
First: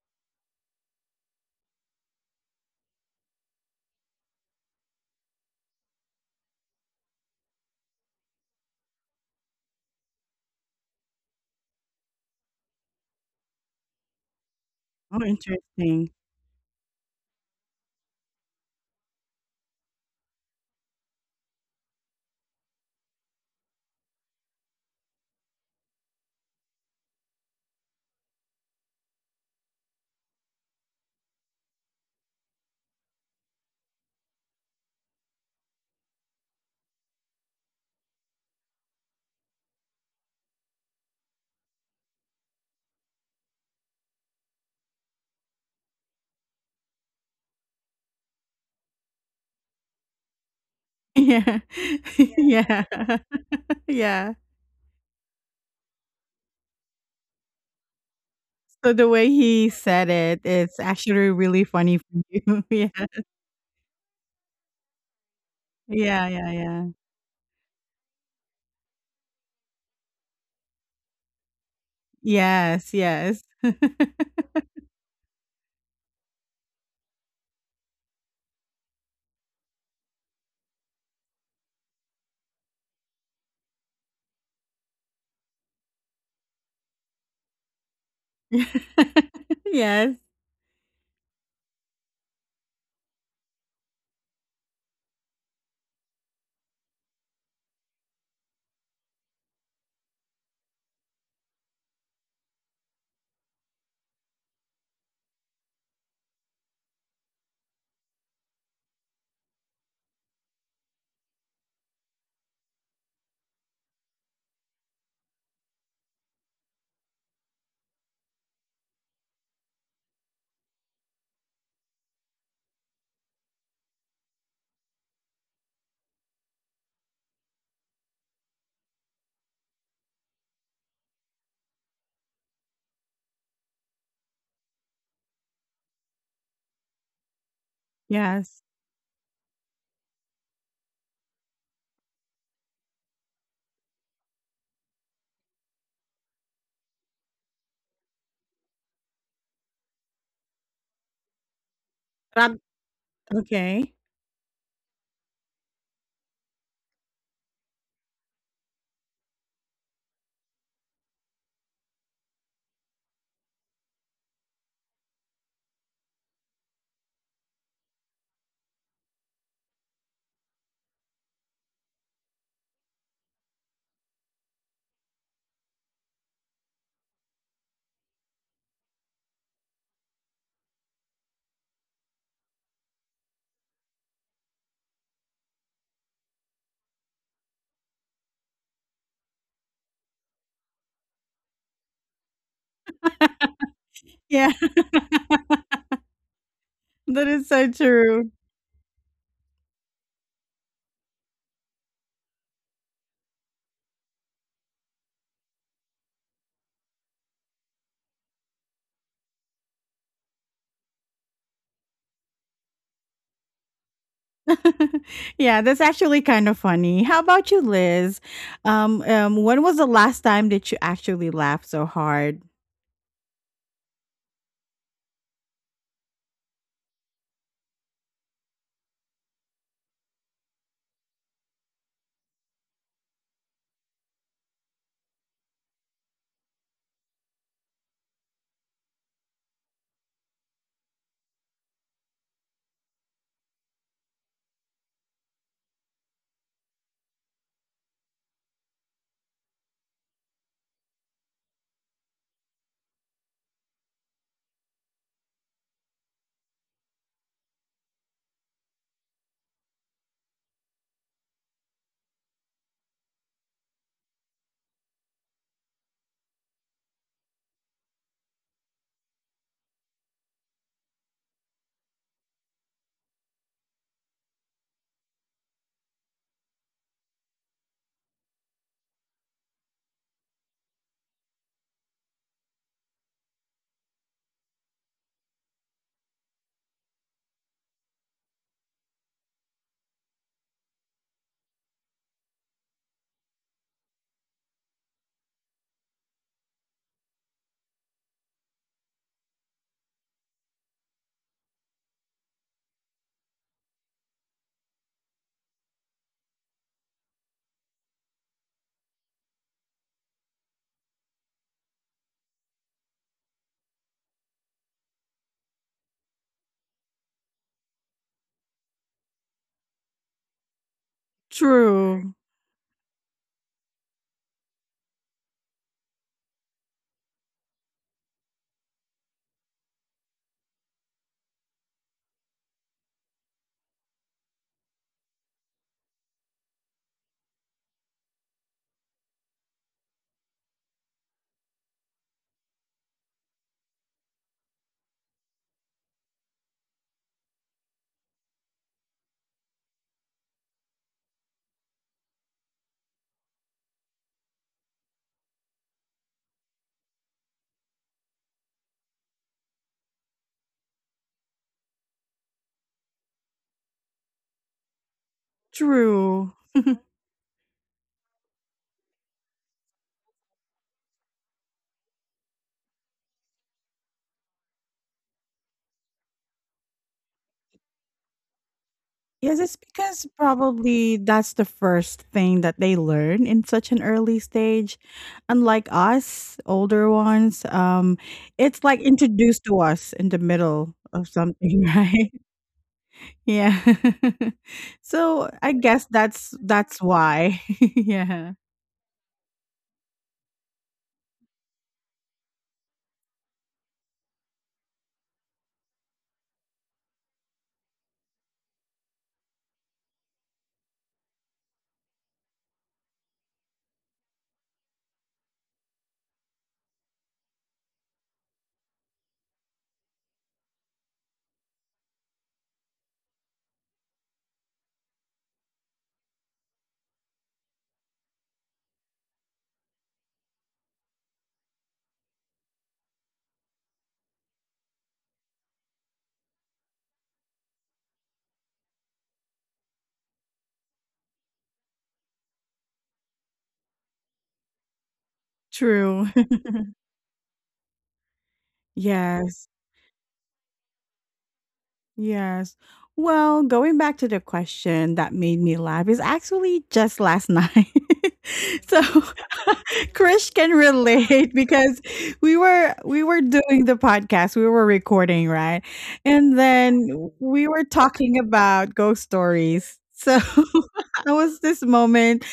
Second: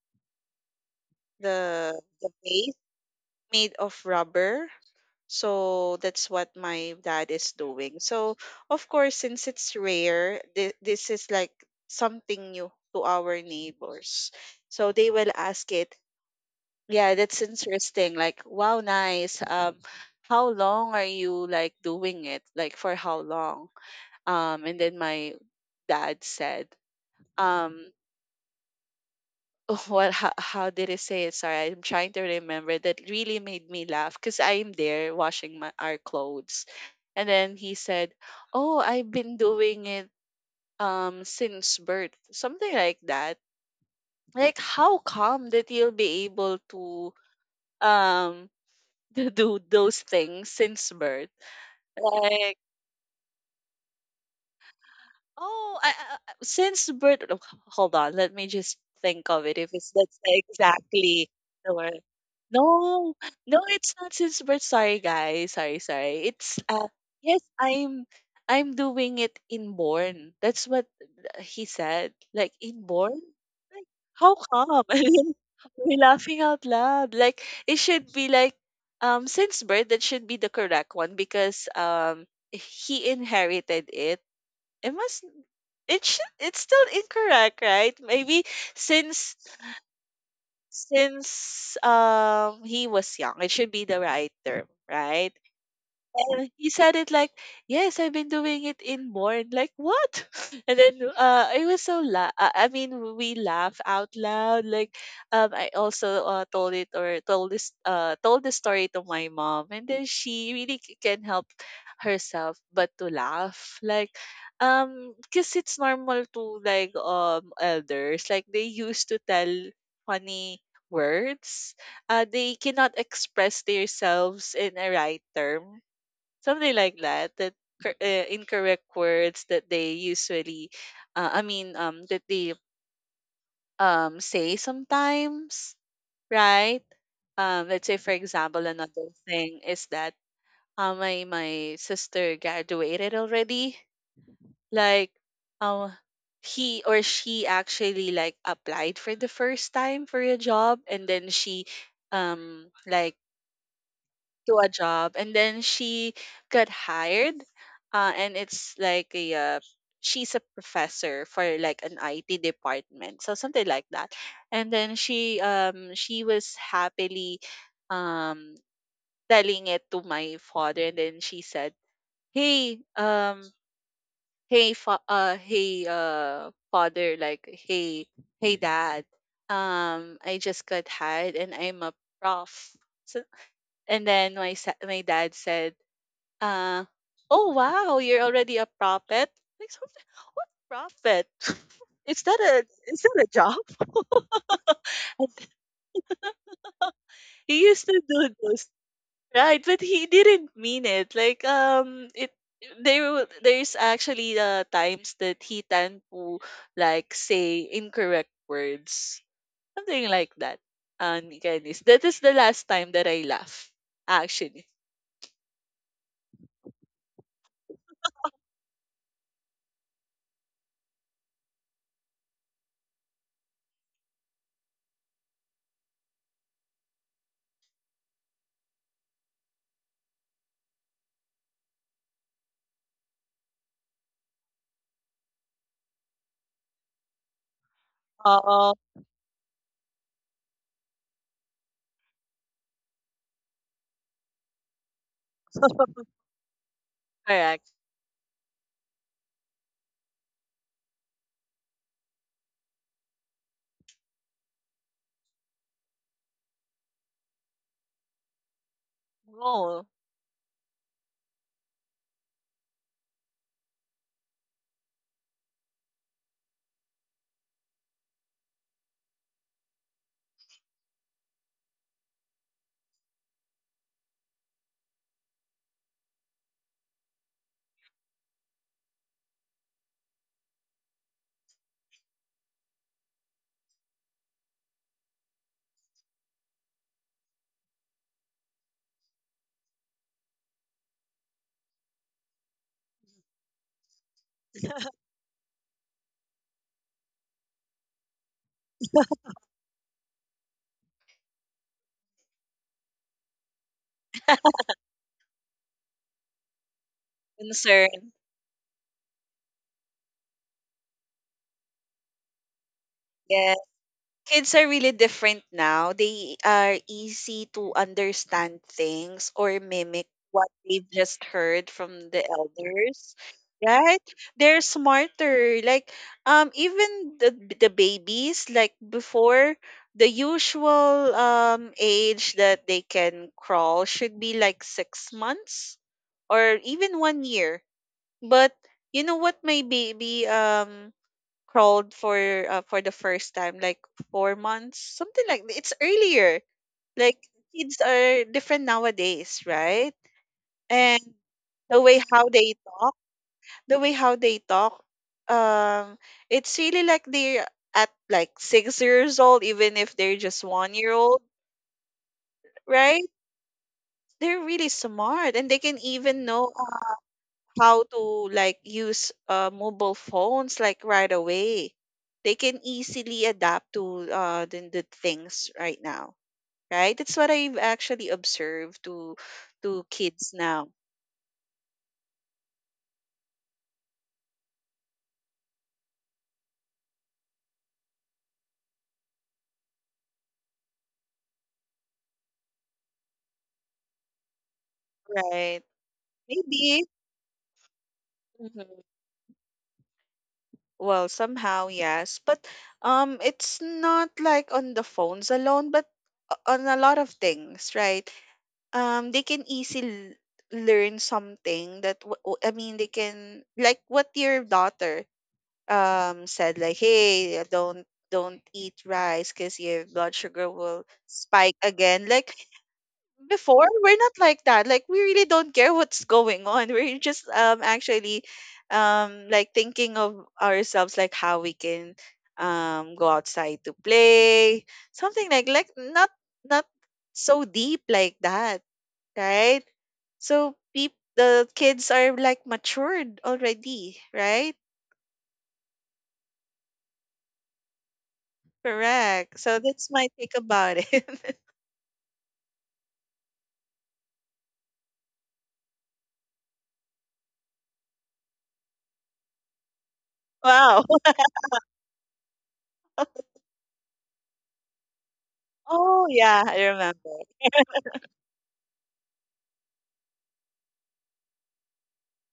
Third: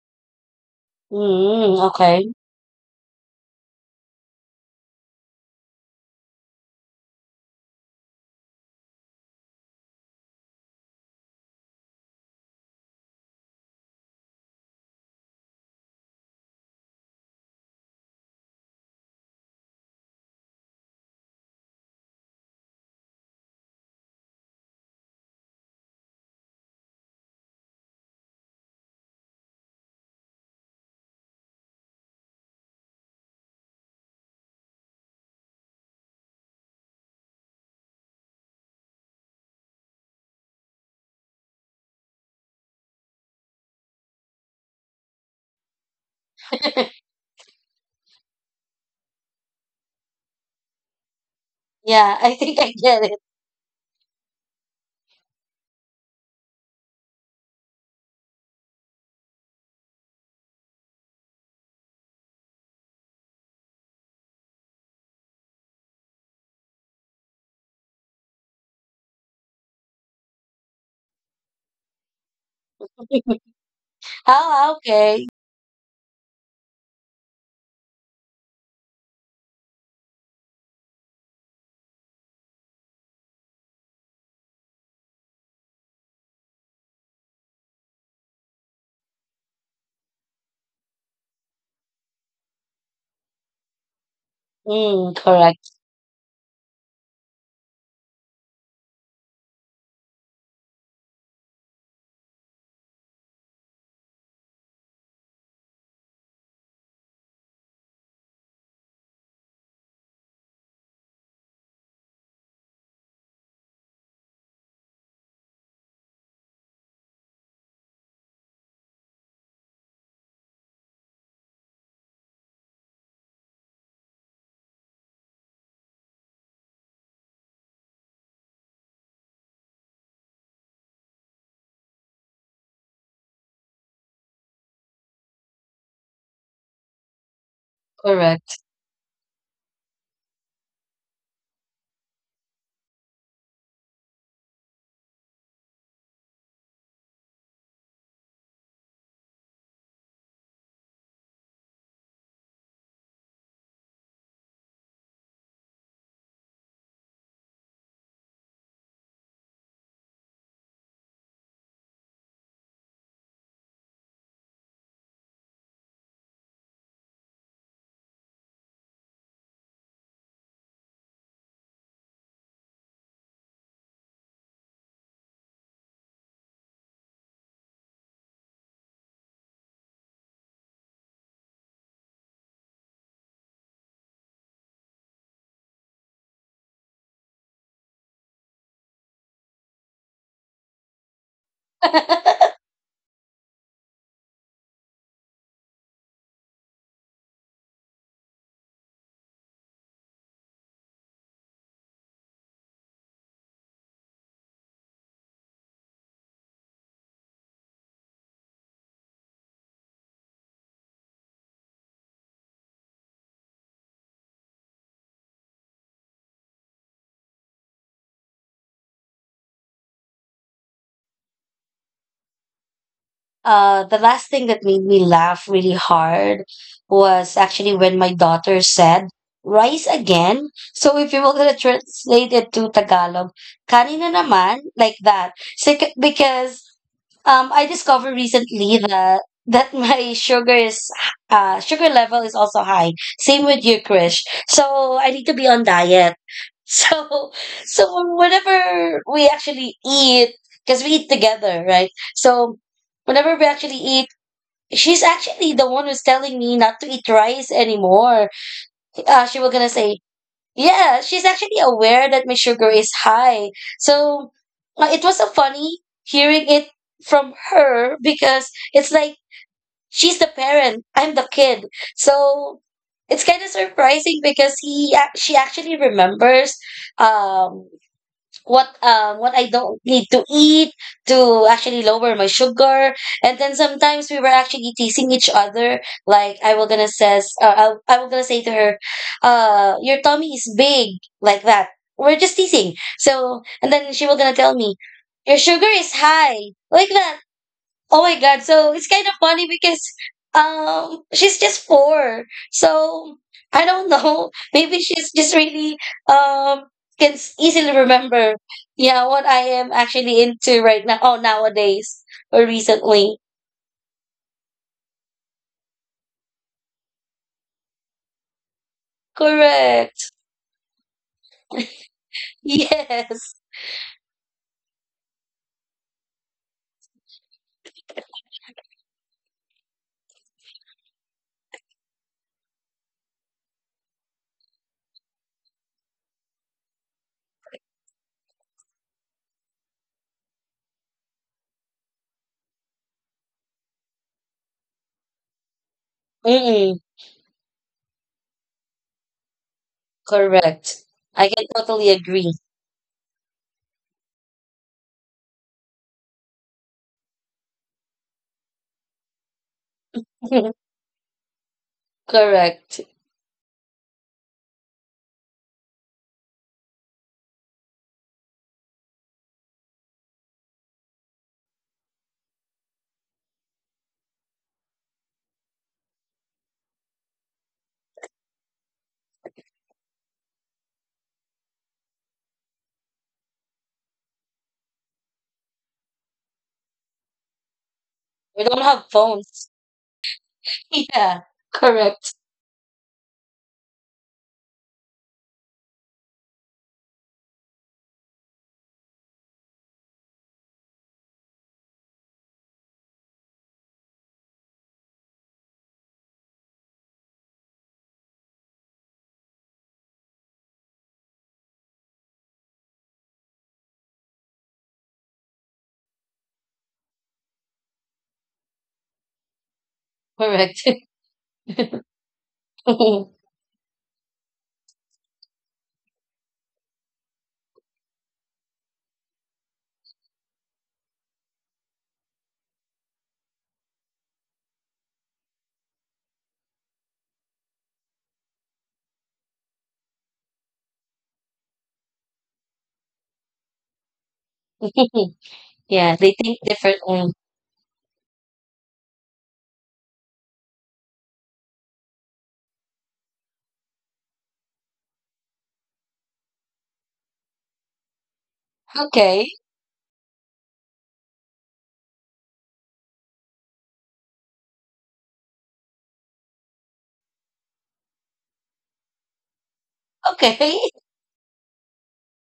Speaker 3: Mm,
Speaker 2: the the
Speaker 3: okay.
Speaker 2: base made of rubber. So that's what my dad is doing. So of course, since it's rare, th- this is like something new to our neighbors. So they
Speaker 1: Oh,
Speaker 2: will ask it,
Speaker 1: interesting.
Speaker 2: yeah, that's interesting. Like, wow, nice. Um, how long are you like doing it? Like for how long? Um, and then my dad said, um, oh, what how, how did I say it? Sorry, I'm trying to remember. That really made me laugh because I'm there washing my our clothes, and then he said, "Oh, I've been doing it um since birth," something like that. Like, how come that you'll be able to um to do those things since birth?
Speaker 1: Yeah.
Speaker 3: Yeah, I
Speaker 2: Like,
Speaker 3: think I
Speaker 1: Yeah.
Speaker 3: get it.
Speaker 1: Yeah.
Speaker 2: oh, I, I, I- since birth, oh, h- hold on, let me just
Speaker 1: So the
Speaker 2: think
Speaker 1: way
Speaker 2: of it. If
Speaker 1: he
Speaker 2: it's
Speaker 1: said
Speaker 2: that's
Speaker 1: it, it's
Speaker 2: exactly
Speaker 1: actually really
Speaker 2: the
Speaker 1: funny
Speaker 2: word.
Speaker 1: for you.
Speaker 2: No, no, it's not since birth. Sorry, guys. Sorry,
Speaker 1: Yeah.
Speaker 2: sorry.
Speaker 1: Yeah, yeah,
Speaker 2: It's
Speaker 1: yeah.
Speaker 2: uh, yes, I'm, I'm doing it inborn. That's what uh, he said. Like
Speaker 1: Yes,
Speaker 2: inborn.
Speaker 1: yes.
Speaker 2: Like how
Speaker 3: Oh,
Speaker 2: come?
Speaker 3: okay.
Speaker 2: And then we're laughing out loud. Like it should be like um since birth. That should be the correct one because um he inherited it. It must it should it's still incorrect, right? Maybe since
Speaker 1: Yes,
Speaker 2: since um he was young it should be the right term,
Speaker 3: Mm,
Speaker 2: right?
Speaker 3: correct,
Speaker 2: And he said it like, "Yes, I've been doing it inborn." Like what? And then uh, I was so la. Uh, I mean, we laugh out loud. Like, um, I also uh, told it or told this uh told the story to my mom, and then she really c- can't help herself but to laugh. Like, um, because it's normal to like um elders. Like they used to tell funny words, uh, they cannot express themselves in a right term, something like that, that cor- uh, incorrect words that they usually uh, i mean um that they um say sometimes, right? Um let's say for
Speaker 3: correct.
Speaker 1: yes.
Speaker 2: example, another thing is that uh, my my sister graduated already, like um he or she actually like applied for the first time for a job, and then she
Speaker 1: Um,
Speaker 2: um like
Speaker 1: okay.
Speaker 2: to a job, and then she got hired. Uh, and it's like a uh, she's a professor for like an I T department, so something like that. And then she um she was happily um telling it to my father, and then she said, hey um hey fa- uh hey uh father, like hey, hey dad, um I just got hired and I'm a prof. So and then my sa- my dad said, uh, oh wow, you're already a prophet. Like something, what prophet? Is that a, is that a job?
Speaker 1: Yeah,
Speaker 2: And
Speaker 1: that is
Speaker 2: he
Speaker 1: so
Speaker 2: used to do
Speaker 1: true.
Speaker 2: those, right? But he didn't mean it. Like um, it there w- there's actually uh, times that he tend to like say incorrect words, something like that. And Candice, that is the last time that I laugh. Actually,
Speaker 1: Yeah, that's actually kind of funny. How about you, Liz? Um, um, when was the last time that you actually laughed so hard?
Speaker 3: Uh, the last thing that made me laugh really hard was actually when my daughter said, rice again? So if you were going to translate it to Tagalog, kanina naman, like that. So, c- because Um, I discovered
Speaker 2: oh,
Speaker 3: recently that that my sugar is, uh sugar level is also high. Same with you, Krish. So I need to be on diet. So
Speaker 2: correct.
Speaker 3: so whenever we actually eat, because we eat together, right? So whenever we actually eat, she's actually the one who's telling me not to eat rice anymore. Uh, she was gonna
Speaker 2: No,
Speaker 3: say, yeah, she's actually aware that my sugar is high. So uh, it was so funny hearing it from her because it's like she's the parent, I'm the kid. So it's kind of surprising because he ac- she actually remembers um what um what I don't need to eat to actually lower my sugar. And then sometimes we were actually teasing each other. Like I will gonna says uh, I'll, I will gonna say to her, uh, your tummy is big, like that. We're just teasing. So and then she will gonna tell me, your sugar is high, like that. Oh my God. So it's kind of funny because um she's just four. So I don't know. Maybe she's just really um can s- easily
Speaker 2: concern.
Speaker 3: remember yeah what I am actually into right now. Oh, nowadays or recently.
Speaker 2: Yes. Kids are really different now. They are easy to understand things or mimic
Speaker 3: Correct.
Speaker 2: what they've just heard from
Speaker 1: True,
Speaker 2: the elders.
Speaker 3: Yes.
Speaker 2: Right? They're smarter. Like um even the the babies, like, before the usual um age that they can crawl should be like six months or even one year. But you know what, my baby um crawled for uh, for the first time like four months, something like that. It's earlier,
Speaker 3: Mm-mm.
Speaker 2: like, kids are different nowadays, right?
Speaker 3: Correct.
Speaker 2: And
Speaker 3: I can
Speaker 2: the
Speaker 3: totally
Speaker 2: way how
Speaker 3: agree.
Speaker 2: they talk, the way how they talk um it's really like they're at like six years old, even if they're just one year old,
Speaker 3: Correct.
Speaker 2: right? They're really smart and they can even
Speaker 1: true.
Speaker 2: know how to like use uh, mobile phones like right away. They can easily adapt to uh, the, the things right now, right? That's what I've actually observed to
Speaker 1: Yes, it's
Speaker 2: to
Speaker 1: because
Speaker 2: kids now,
Speaker 1: probably that's the first thing that they learn in such an early stage. Unlike us, older ones, um,
Speaker 3: We
Speaker 1: it's
Speaker 3: don't
Speaker 1: like
Speaker 3: have
Speaker 1: introduced
Speaker 3: phones.
Speaker 1: to us in the middle of
Speaker 3: Yeah.
Speaker 1: something, right?
Speaker 3: Correct.
Speaker 1: Yeah. So I
Speaker 2: right?
Speaker 1: guess that's that's
Speaker 2: Maybe.
Speaker 1: why. Yeah.
Speaker 2: Mhm. Well, somehow yes, but um, it's not like on the phones alone, but o- on a lot of things, right? Um, they can easily learn something that w- w- I mean, they can like what your daughter um said, like, hey, don't don't eat rice because your blood sugar
Speaker 3: Correct.
Speaker 2: will spike again, like, before we're not like that, like, we really don't care what's going on, we're just um actually um like thinking of ourselves, like how we can um go outside to play, something like, like not not so deep like that, right? So peop the kids are like matured already, right?
Speaker 3: Yeah,
Speaker 1: True.
Speaker 3: they think differently.
Speaker 2: Correct.
Speaker 1: Yes.
Speaker 2: So that's my take about it.
Speaker 1: Yes. Well, going back to the question that made me laugh is actually just last night. So
Speaker 3: Okay.
Speaker 1: Krish can
Speaker 2: Wow.
Speaker 1: relate because we were we were doing the podcast, we were recording, right?
Speaker 2: Oh
Speaker 1: And
Speaker 2: yeah, I remember.
Speaker 1: then we were talking about ghost stories. So
Speaker 3: Okay.
Speaker 1: it was this moment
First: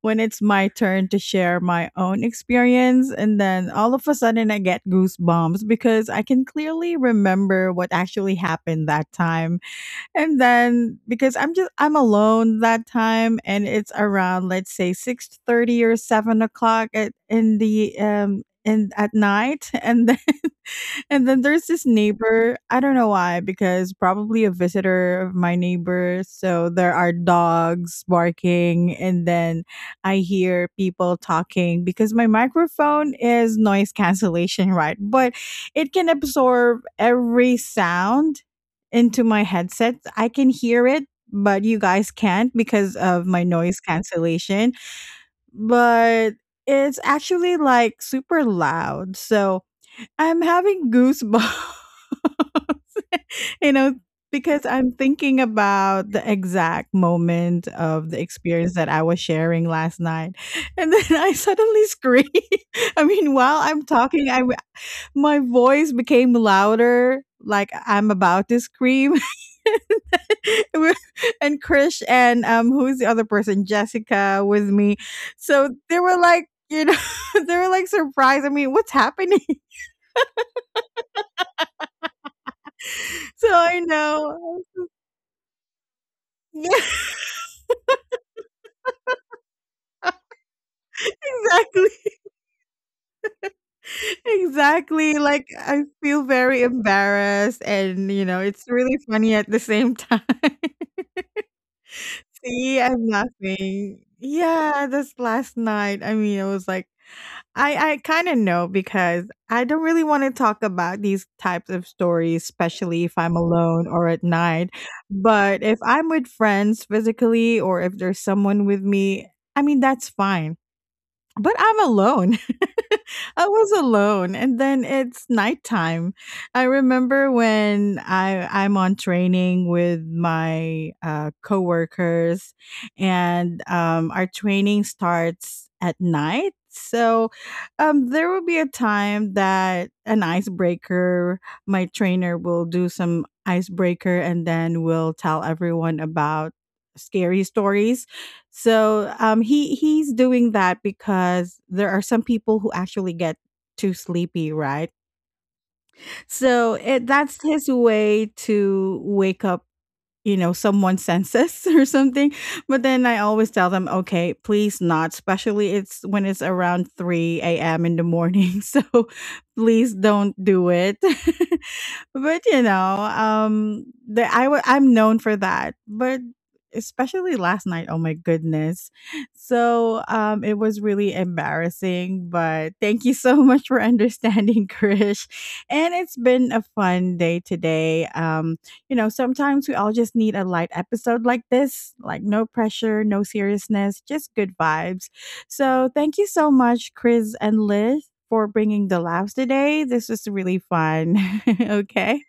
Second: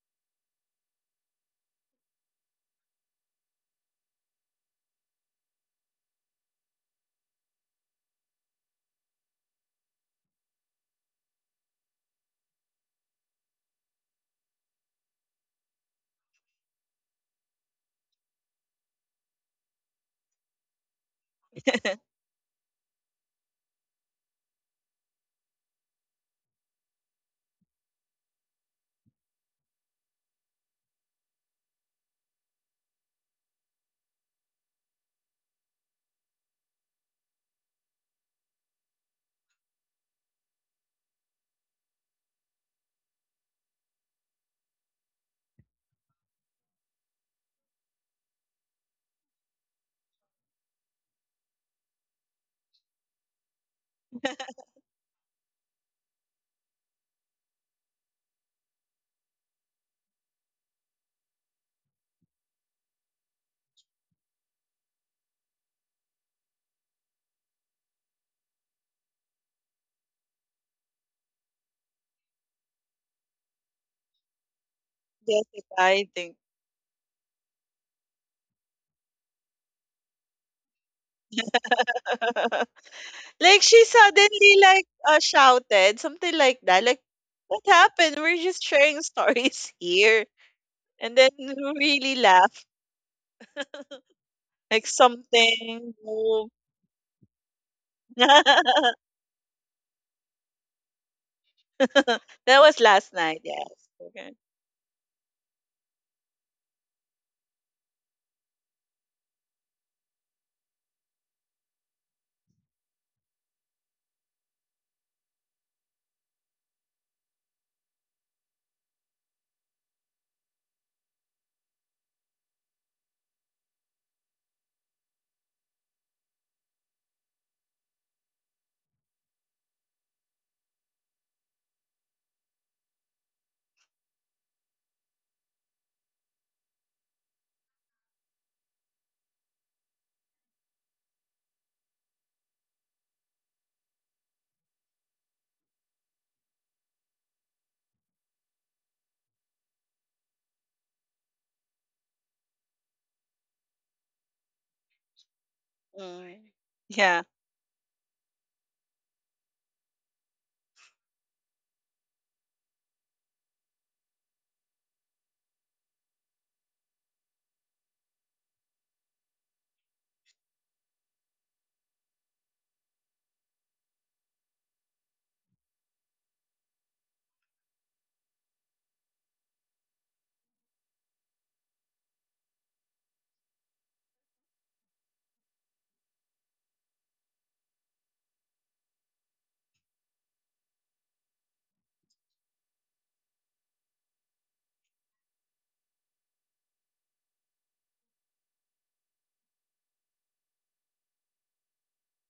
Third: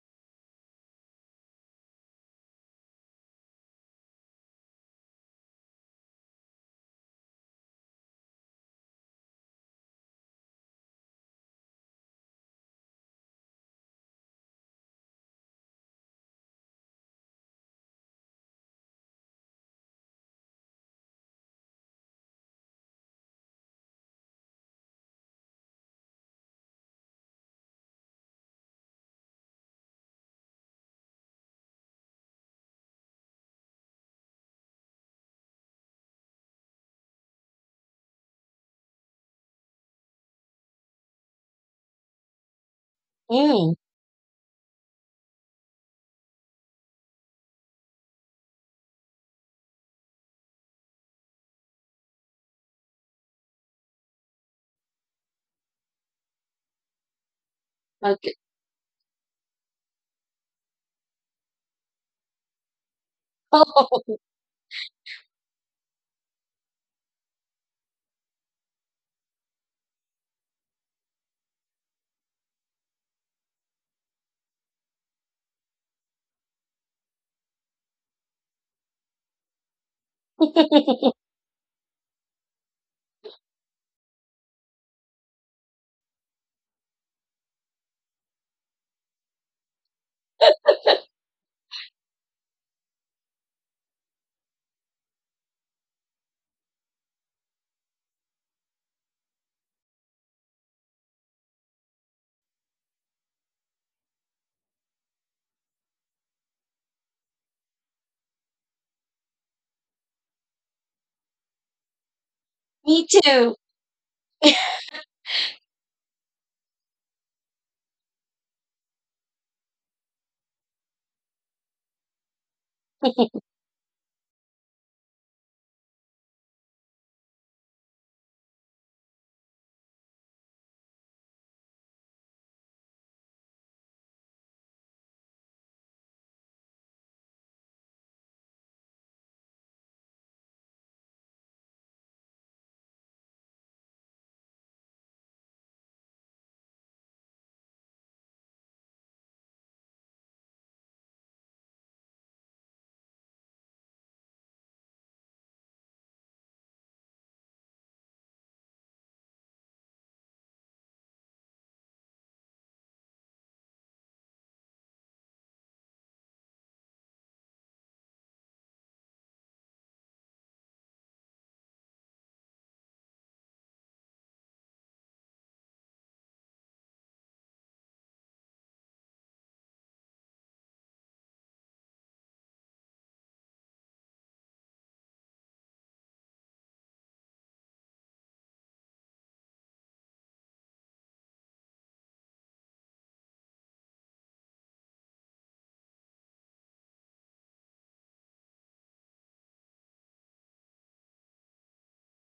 Speaker 1: when it's my turn to share my own experience. And then all of a sudden, I get goosebumps because I can clearly remember what actually happened that time. And then because I'm just, I'm alone that time and it's around, let's say, six thirty or seven o'clock at, in the, um, in at night and then and then there's this neighbor, I don't know why, because probably a visitor of my neighbor, so there are dogs barking, and then I hear people talking because my microphone is noise cancellation, right? But it can absorb every sound into my headset. I can hear it, but you guys can't because of my
Speaker 3: Mm.
Speaker 1: noise cancellation. But it's actually like super loud. So I'm having goosebumps. You know, because I'm thinking about the exact moment of the
Speaker 3: Okay.
Speaker 1: experience that I was sharing last night. And then I suddenly screamed. I mean, while I'm
Speaker 3: Oh.
Speaker 1: talking, I, my voice became louder, like I'm about to scream. We- and Krish and um, who's the other person? Jessica with me.
Speaker 2: Jessica,
Speaker 1: So they
Speaker 2: I
Speaker 1: were
Speaker 2: think.
Speaker 1: like, you know, they were like surprised. I mean, what's happening? So
Speaker 2: Like
Speaker 1: I
Speaker 2: she suddenly
Speaker 1: know.
Speaker 2: like uh, shouted something like that. Like,
Speaker 1: Yeah,
Speaker 2: what happened? We're just sharing stories here, and then we
Speaker 1: exactly.
Speaker 2: really laugh. Like
Speaker 1: Exactly, like, I
Speaker 2: something
Speaker 1: feel
Speaker 2: moved.
Speaker 1: very embarrassed and, you know, it's
Speaker 2: That
Speaker 1: really funny at the same time.
Speaker 2: was
Speaker 1: See, I'm
Speaker 2: last night. Yes.
Speaker 1: laughing.
Speaker 2: Okay.
Speaker 1: Yeah, this last night, I mean, it was like I I kinda know because I don't really wanna talk about these types of stories, especially
Speaker 3: Me
Speaker 1: if I'm
Speaker 3: too.
Speaker 1: alone or at night, but if I'm with friends physically or if there's someone with me, I mean, that's fine, but I'm alone. I was alone, and then it's nighttime. I remember when I I'm on training with my uh, coworkers, and um, our training starts at night. So, um, there will be a time that an icebreaker, my trainer will do some icebreaker, and then we'll tell everyone about scary stories. So um, he he's doing that because there are some people who actually get too sleepy, right?
Speaker 2: Mm.
Speaker 1: So it,
Speaker 2: Yeah.
Speaker 1: that's his way to wake up, you know, someone senses or something. But then I always tell them, okay, please not, especially it's when it's around three a.m. in the morning. So please don't do it. But you know, um the, i w- I'm known for that, but especially last night, oh my goodness. So um it was really embarrassing, but thank you so much for understanding. Krish, and it's been a fun day today. Um you know, sometimes we all just need a light episode like this, like no pressure, no seriousness, just good vibes. So, thank you so much, Chris and Liz, for bringing the laughs today. This was really fun. Okay.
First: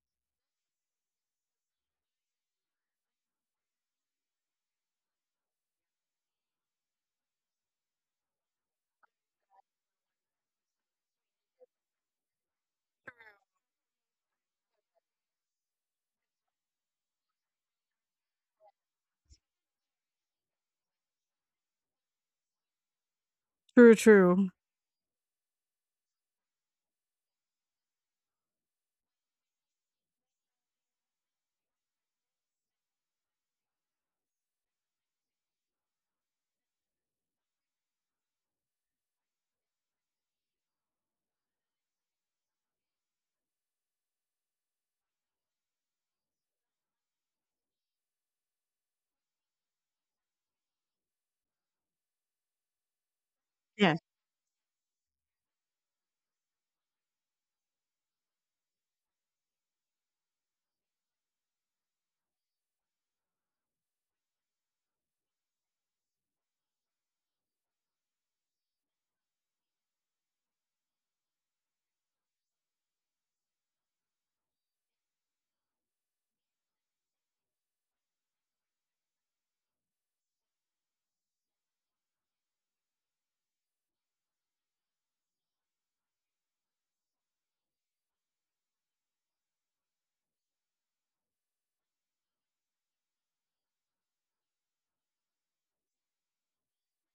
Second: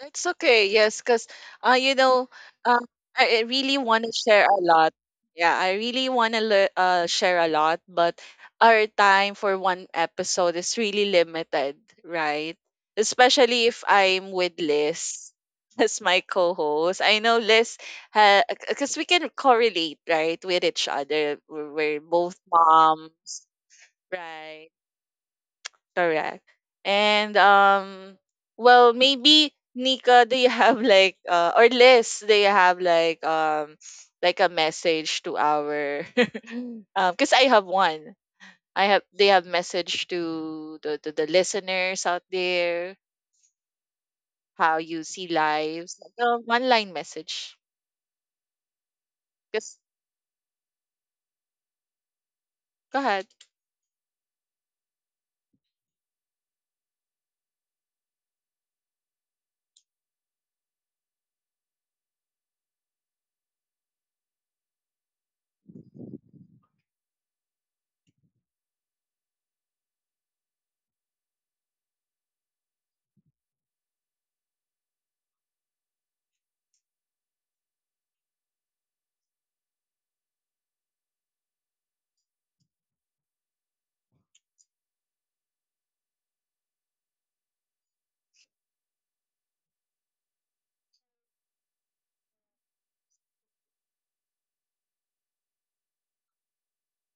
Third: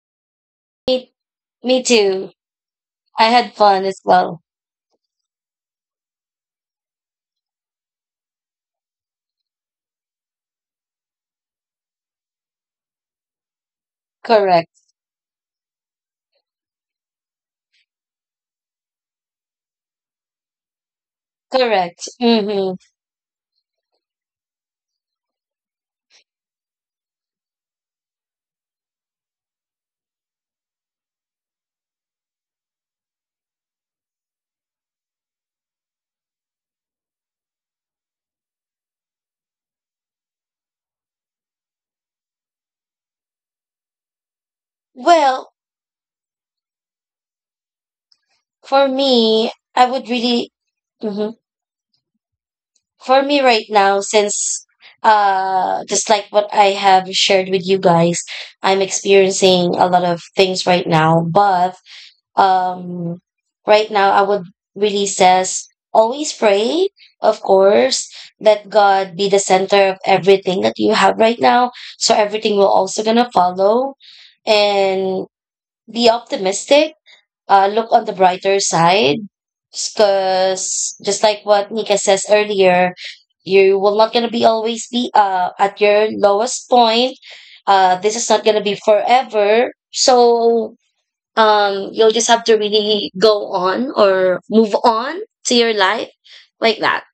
Speaker 2: That's okay. Yes,
Speaker 3: Me,
Speaker 2: because uh,
Speaker 3: Me
Speaker 2: you know,
Speaker 3: too.
Speaker 2: um,
Speaker 3: I
Speaker 2: I, I
Speaker 3: had
Speaker 2: really
Speaker 3: fun as
Speaker 2: want to
Speaker 3: well.
Speaker 2: share a lot. Yeah, I really want to le- uh, share a lot, but our time for one episode is really limited, right? Especially if I'm with
Speaker 3: Correct.
Speaker 2: Liz as my co-host. I know Liz, because we can correlate, right, with each other. We're, we're
Speaker 3: Correct.
Speaker 2: both
Speaker 3: Mm-hmm.
Speaker 2: moms,
Speaker 1: True, true.
Speaker 2: right? Correct. And um well, maybe Nika, do you have like uh or Liz, do you have like um like a message to our um because I have one. I have they have message to the, the, the listeners out there, how you see
Speaker 3: Well,
Speaker 2: lives. Um, one line message.
Speaker 3: for me,
Speaker 2: Just
Speaker 3: I would really, hmm,
Speaker 2: go
Speaker 3: for
Speaker 2: ahead.
Speaker 3: me right
Speaker 1: Yeah.
Speaker 3: now, since uh, just like what I have shared with you guys, I'm experiencing a lot of things right now, but um right now I would really says always pray, of course. Let God be the center of everything that you have right now, so everything will also gonna follow. And be optimistic, uh look on the brighter side, because just like what Nika says earlier, you will not gonna be always be uh at your lowest point. Uh this is not gonna be forever. So um you'll just have to really go on or move on to your life, like that.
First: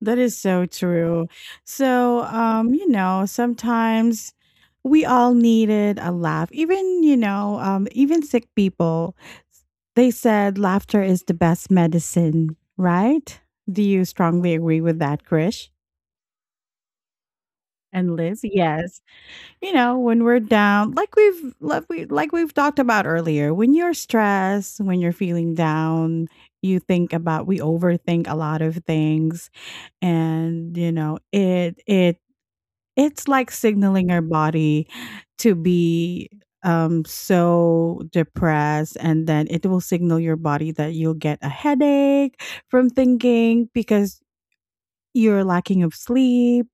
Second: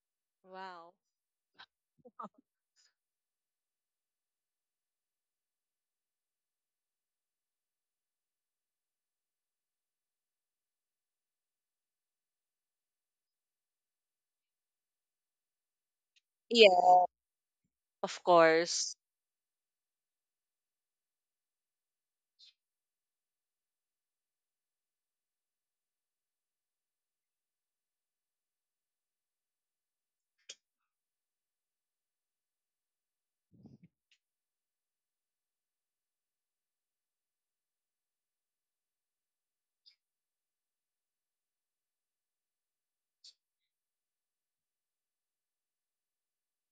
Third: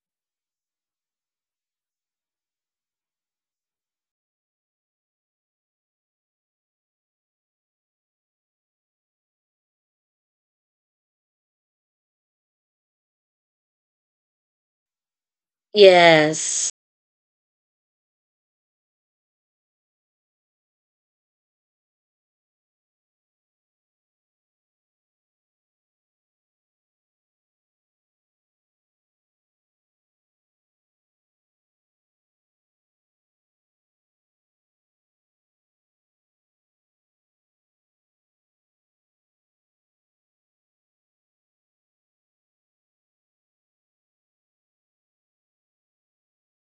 Speaker 1: That is so
Speaker 2: Wow.
Speaker 1: true. So, um, you know, sometimes we all needed a laugh. Even, you know, um, even sick people. They said laughter is the best medicine, right? Do you strongly agree with that, Krish?
Speaker 3: Yes.
Speaker 2: Yeah.
Speaker 1: And
Speaker 2: Of
Speaker 1: Liz,
Speaker 2: course.
Speaker 1: yes. You know, when we're down, like we've like we like we've talked about earlier, when you're stressed, when you're feeling down, you think about we overthink a lot of things, and you know, it it it's like signaling our body to be um so depressed, and then it will signal your body that you'll get a headache from thinking because you're lacking of sleep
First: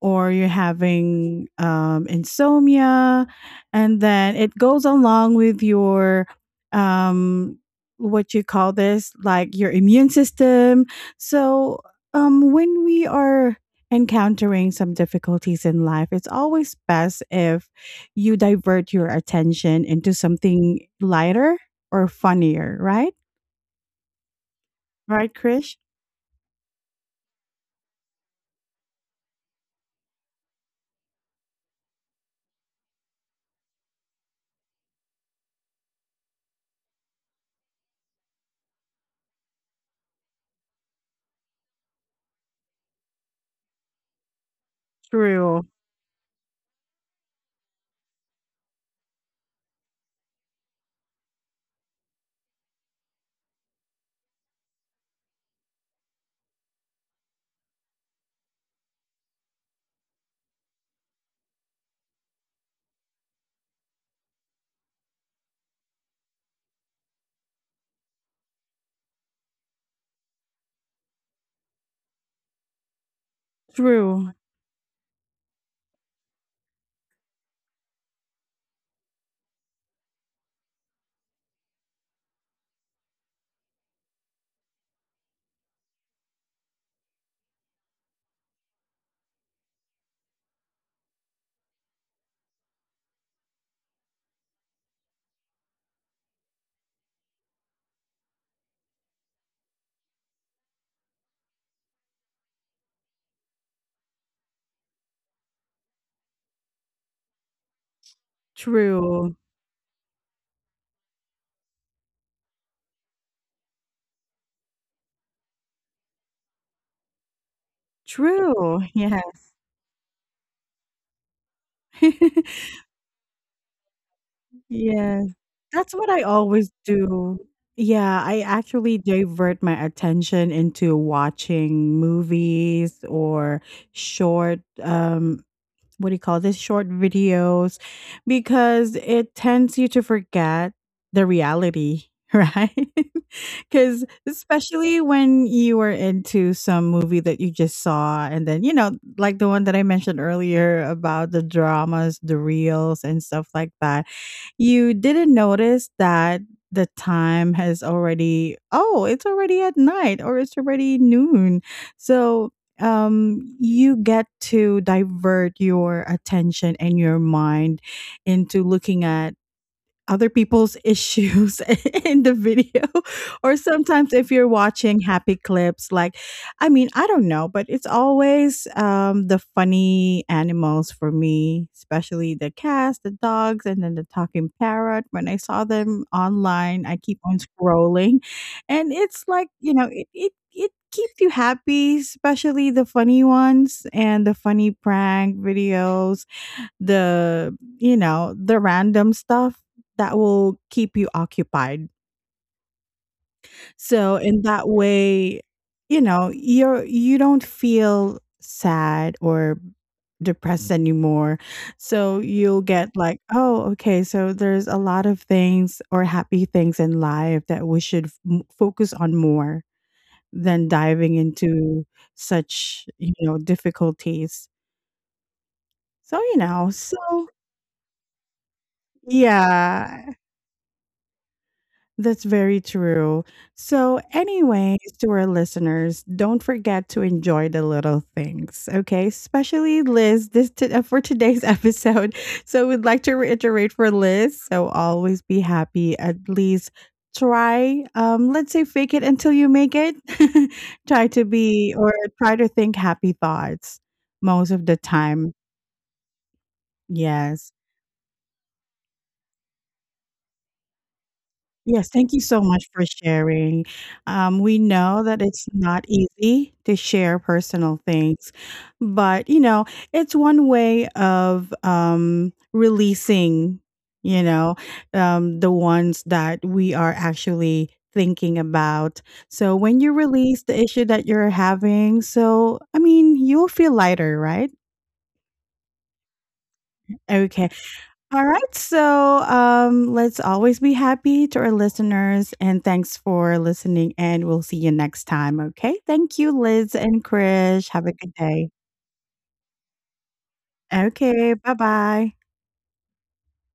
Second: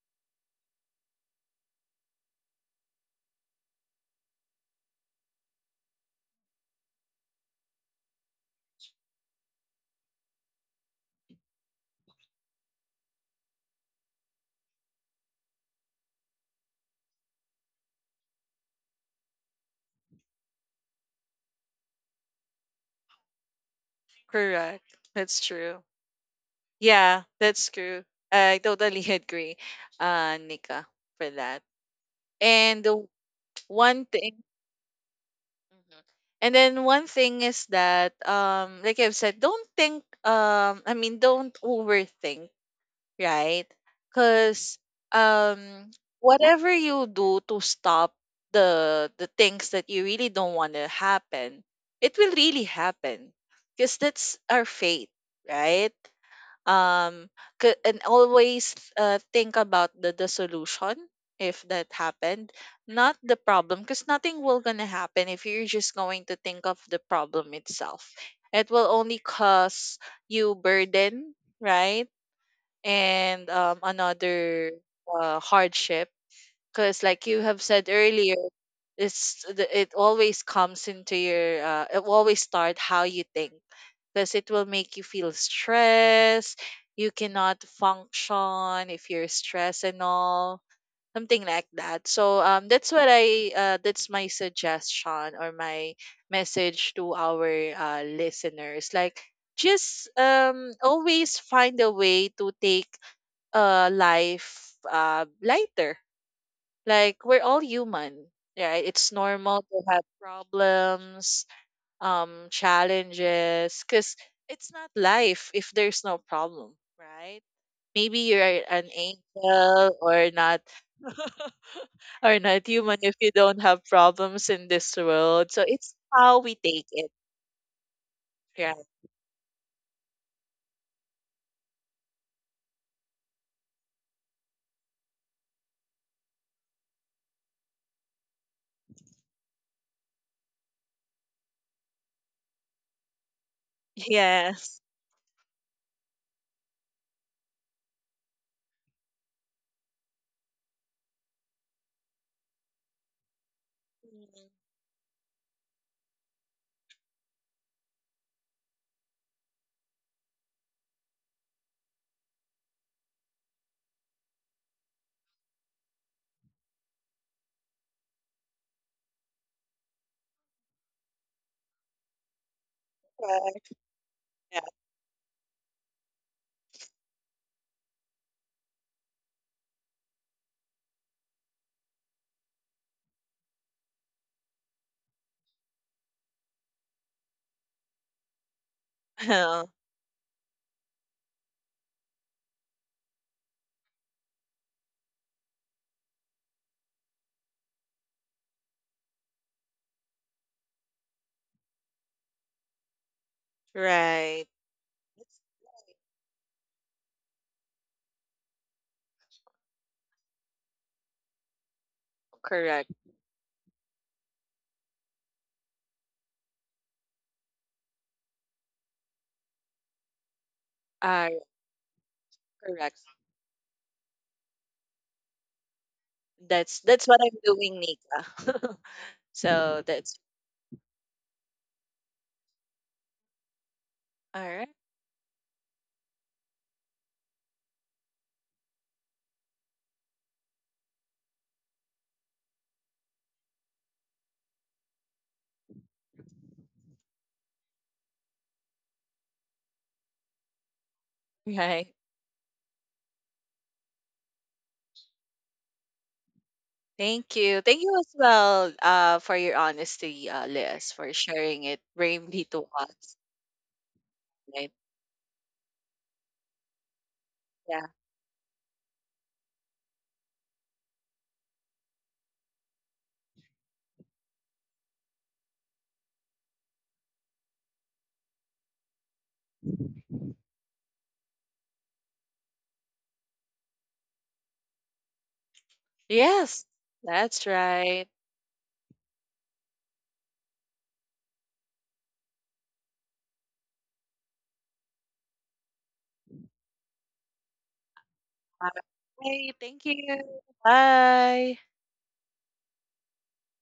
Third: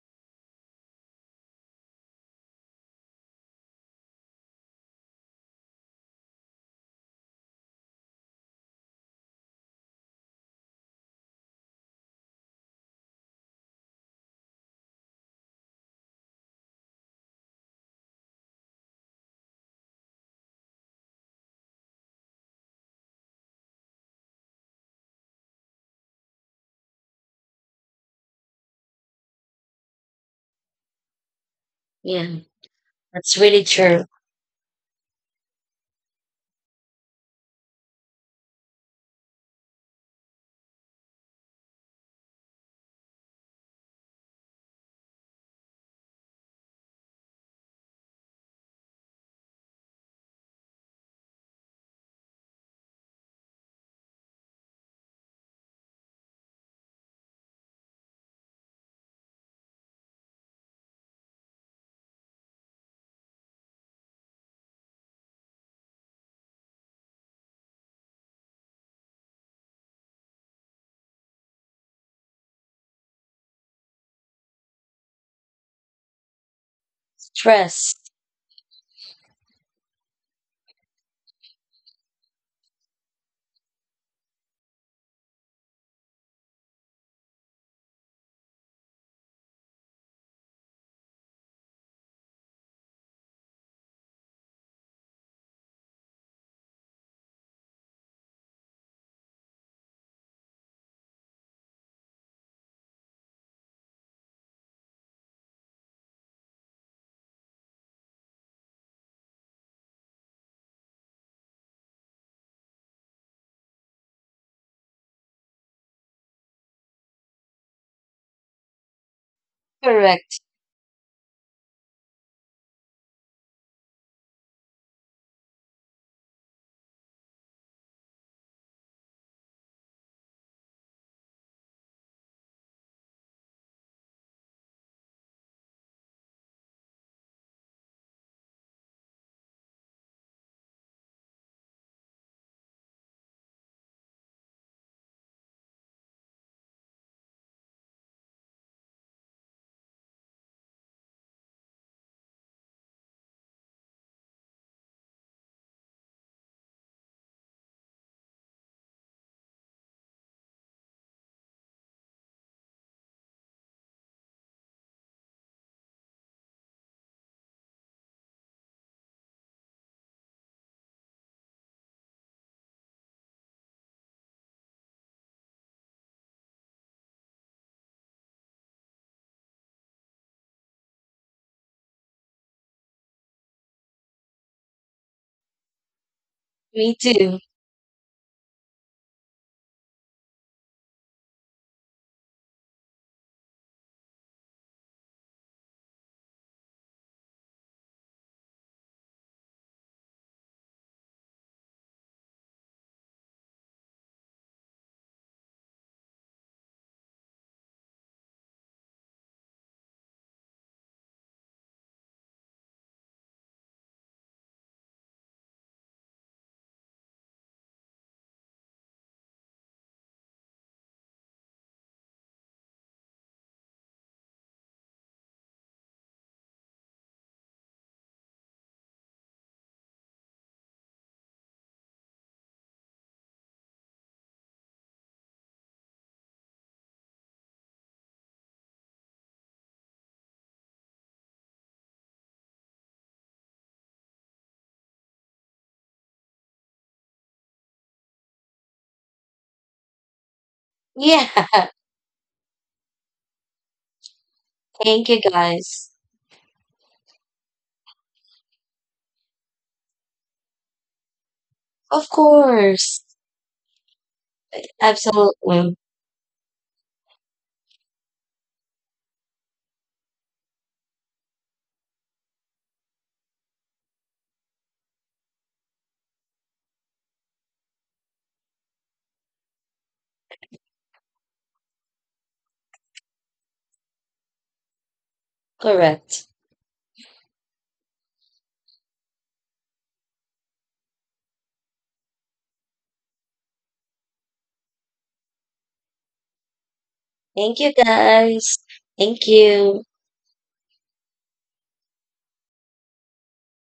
Speaker 1: or you're having um, insomnia, and then it goes along with your um, what you call this, like your immune system. So um, when we are encountering some difficulties in life, it's always best if you divert your attention into something lighter or funnier, right?
Speaker 2: Correct.
Speaker 1: Right,
Speaker 2: That's
Speaker 1: Krish?
Speaker 2: true. Yeah, that's true. I totally agree, uh, Nika, for that.
Speaker 3: Yeah,
Speaker 2: And the
Speaker 3: that's really true.
Speaker 2: one thing, Mhm. and then one thing is that, um, like I've said, don't think, um, I mean, don't overthink, right? Because,
Speaker 1: True,
Speaker 2: um, whatever you do to stop the the things that you really don't want to happen, it will really happen, because that's our fate, right? um c- and always uh, think about the, the solution if that happened, not the problem, because nothing will gonna happen if you're just going to think of the problem itself. It will only cause you burden, right? And um
Speaker 1: true,
Speaker 2: another uh, hardship, because like you have said
Speaker 3: Stress.
Speaker 2: earlier, it's the, it always comes into your uh, it always start how you think, because it will make you feel stressed. You cannot function if you're stressed and all, something like that. So um that's what I uh, that's my suggestion or my message to our uh, listeners, like, just um always find a way to take uh life uh lighter, like, we're all human, right? It's
Speaker 1: true,
Speaker 2: normal to have problems, um challenges, because it's not life if there's no problem, right? Maybe you're
Speaker 1: true.
Speaker 2: an
Speaker 1: Yes.
Speaker 2: angel or
Speaker 3: Correct.
Speaker 2: not, or not human, if you don't have problems in this
Speaker 1: Yeah.
Speaker 2: world. So
Speaker 1: That's
Speaker 2: it's
Speaker 1: what I
Speaker 2: how we
Speaker 1: always
Speaker 2: take it,
Speaker 1: do. Yeah, I
Speaker 2: right?
Speaker 1: actually divert my attention into watching movies or short, um, what do you call this? Short videos, because it tends you to forget the reality, right? Because
Speaker 2: Yes.
Speaker 1: especially when you are into some movie that you just saw, and then, you know, like the one that I mentioned earlier about the dramas, the reels, and stuff like that,
Speaker 2: Mhm.
Speaker 1: you didn't notice that the time has already, oh, it's already at night or it's already noon. So um you get to divert your attention and your mind into looking at other people's issues in the video. Or
Speaker 2: Correct.
Speaker 1: sometimes if you're
Speaker 2: Yeah.
Speaker 1: watching happy clips, like I mean, I don't know, but it's always um, the funny animals for me, especially the cats, the dogs, and then the talking parrot. When I saw them online,
Speaker 3: Me
Speaker 1: I keep on
Speaker 3: too.
Speaker 1: scrolling, and it's like you know it, it it keeps you happy, especially the funny ones and the funny prank videos, the you know the random stuff that will keep you occupied. So in
Speaker 2: Right.
Speaker 1: that way, you know, you're you don't feel sad or depressed anymore. So you'll
Speaker 2: Correct.
Speaker 1: get like, oh, okay, so there's a lot of things or happy things in life that we should f- m- focus on more than diving
Speaker 2: uh,
Speaker 1: into such
Speaker 2: Correct.
Speaker 1: you know difficulties. So you know
Speaker 2: that's that's what
Speaker 1: so
Speaker 2: I'm doing, Nika. So
Speaker 1: yeah.
Speaker 2: that's
Speaker 1: That's very true. So,
Speaker 2: all right.
Speaker 1: anyways, to our listeners, don't forget to enjoy the little things, okay? Especially Liz, this t- uh, for today's episode. So, we'd like to reiterate for Liz. So, always be happy. At least try, um, let's say, fake it until you make it. Try to
Speaker 3: Yeah.
Speaker 1: be
Speaker 2: Right.
Speaker 1: or try to think happy thoughts most of the
Speaker 3: Thank you,
Speaker 1: time.
Speaker 3: guys.
Speaker 2: Thank
Speaker 1: Yes.
Speaker 2: you. Thank you as well uh, for your honesty, uh, Liz, for sharing it
Speaker 1: Yes,
Speaker 3: Of
Speaker 1: thank you so
Speaker 2: bravely
Speaker 1: much
Speaker 2: to
Speaker 1: for
Speaker 3: course.
Speaker 2: us.
Speaker 1: sharing. Um, we
Speaker 2: Right?
Speaker 1: know that it's
Speaker 3: Absolutely.
Speaker 1: not easy to share personal
Speaker 2: Yeah.
Speaker 1: things, but you know, it's one way of um, releasing, you know, um, the ones that we are actually thinking about. So when you release the issue that you're having, so I mean, you'll feel lighter, right?
Speaker 3: Correct.
Speaker 2: Yes,
Speaker 1: Okay.
Speaker 2: that's right.
Speaker 1: All right. So um, let's always be happy to our listeners. And thanks for listening. And we'll see you next time. Okay. Thank you, Liz and
Speaker 3: Thank
Speaker 1: Krish.
Speaker 3: you,
Speaker 1: Have a good day.
Speaker 3: guys.
Speaker 2: Uh,
Speaker 3: Thank
Speaker 2: hey,
Speaker 3: you.
Speaker 2: thank you.
Speaker 1: Okay. Bye
Speaker 2: Bye.
Speaker 1: bye.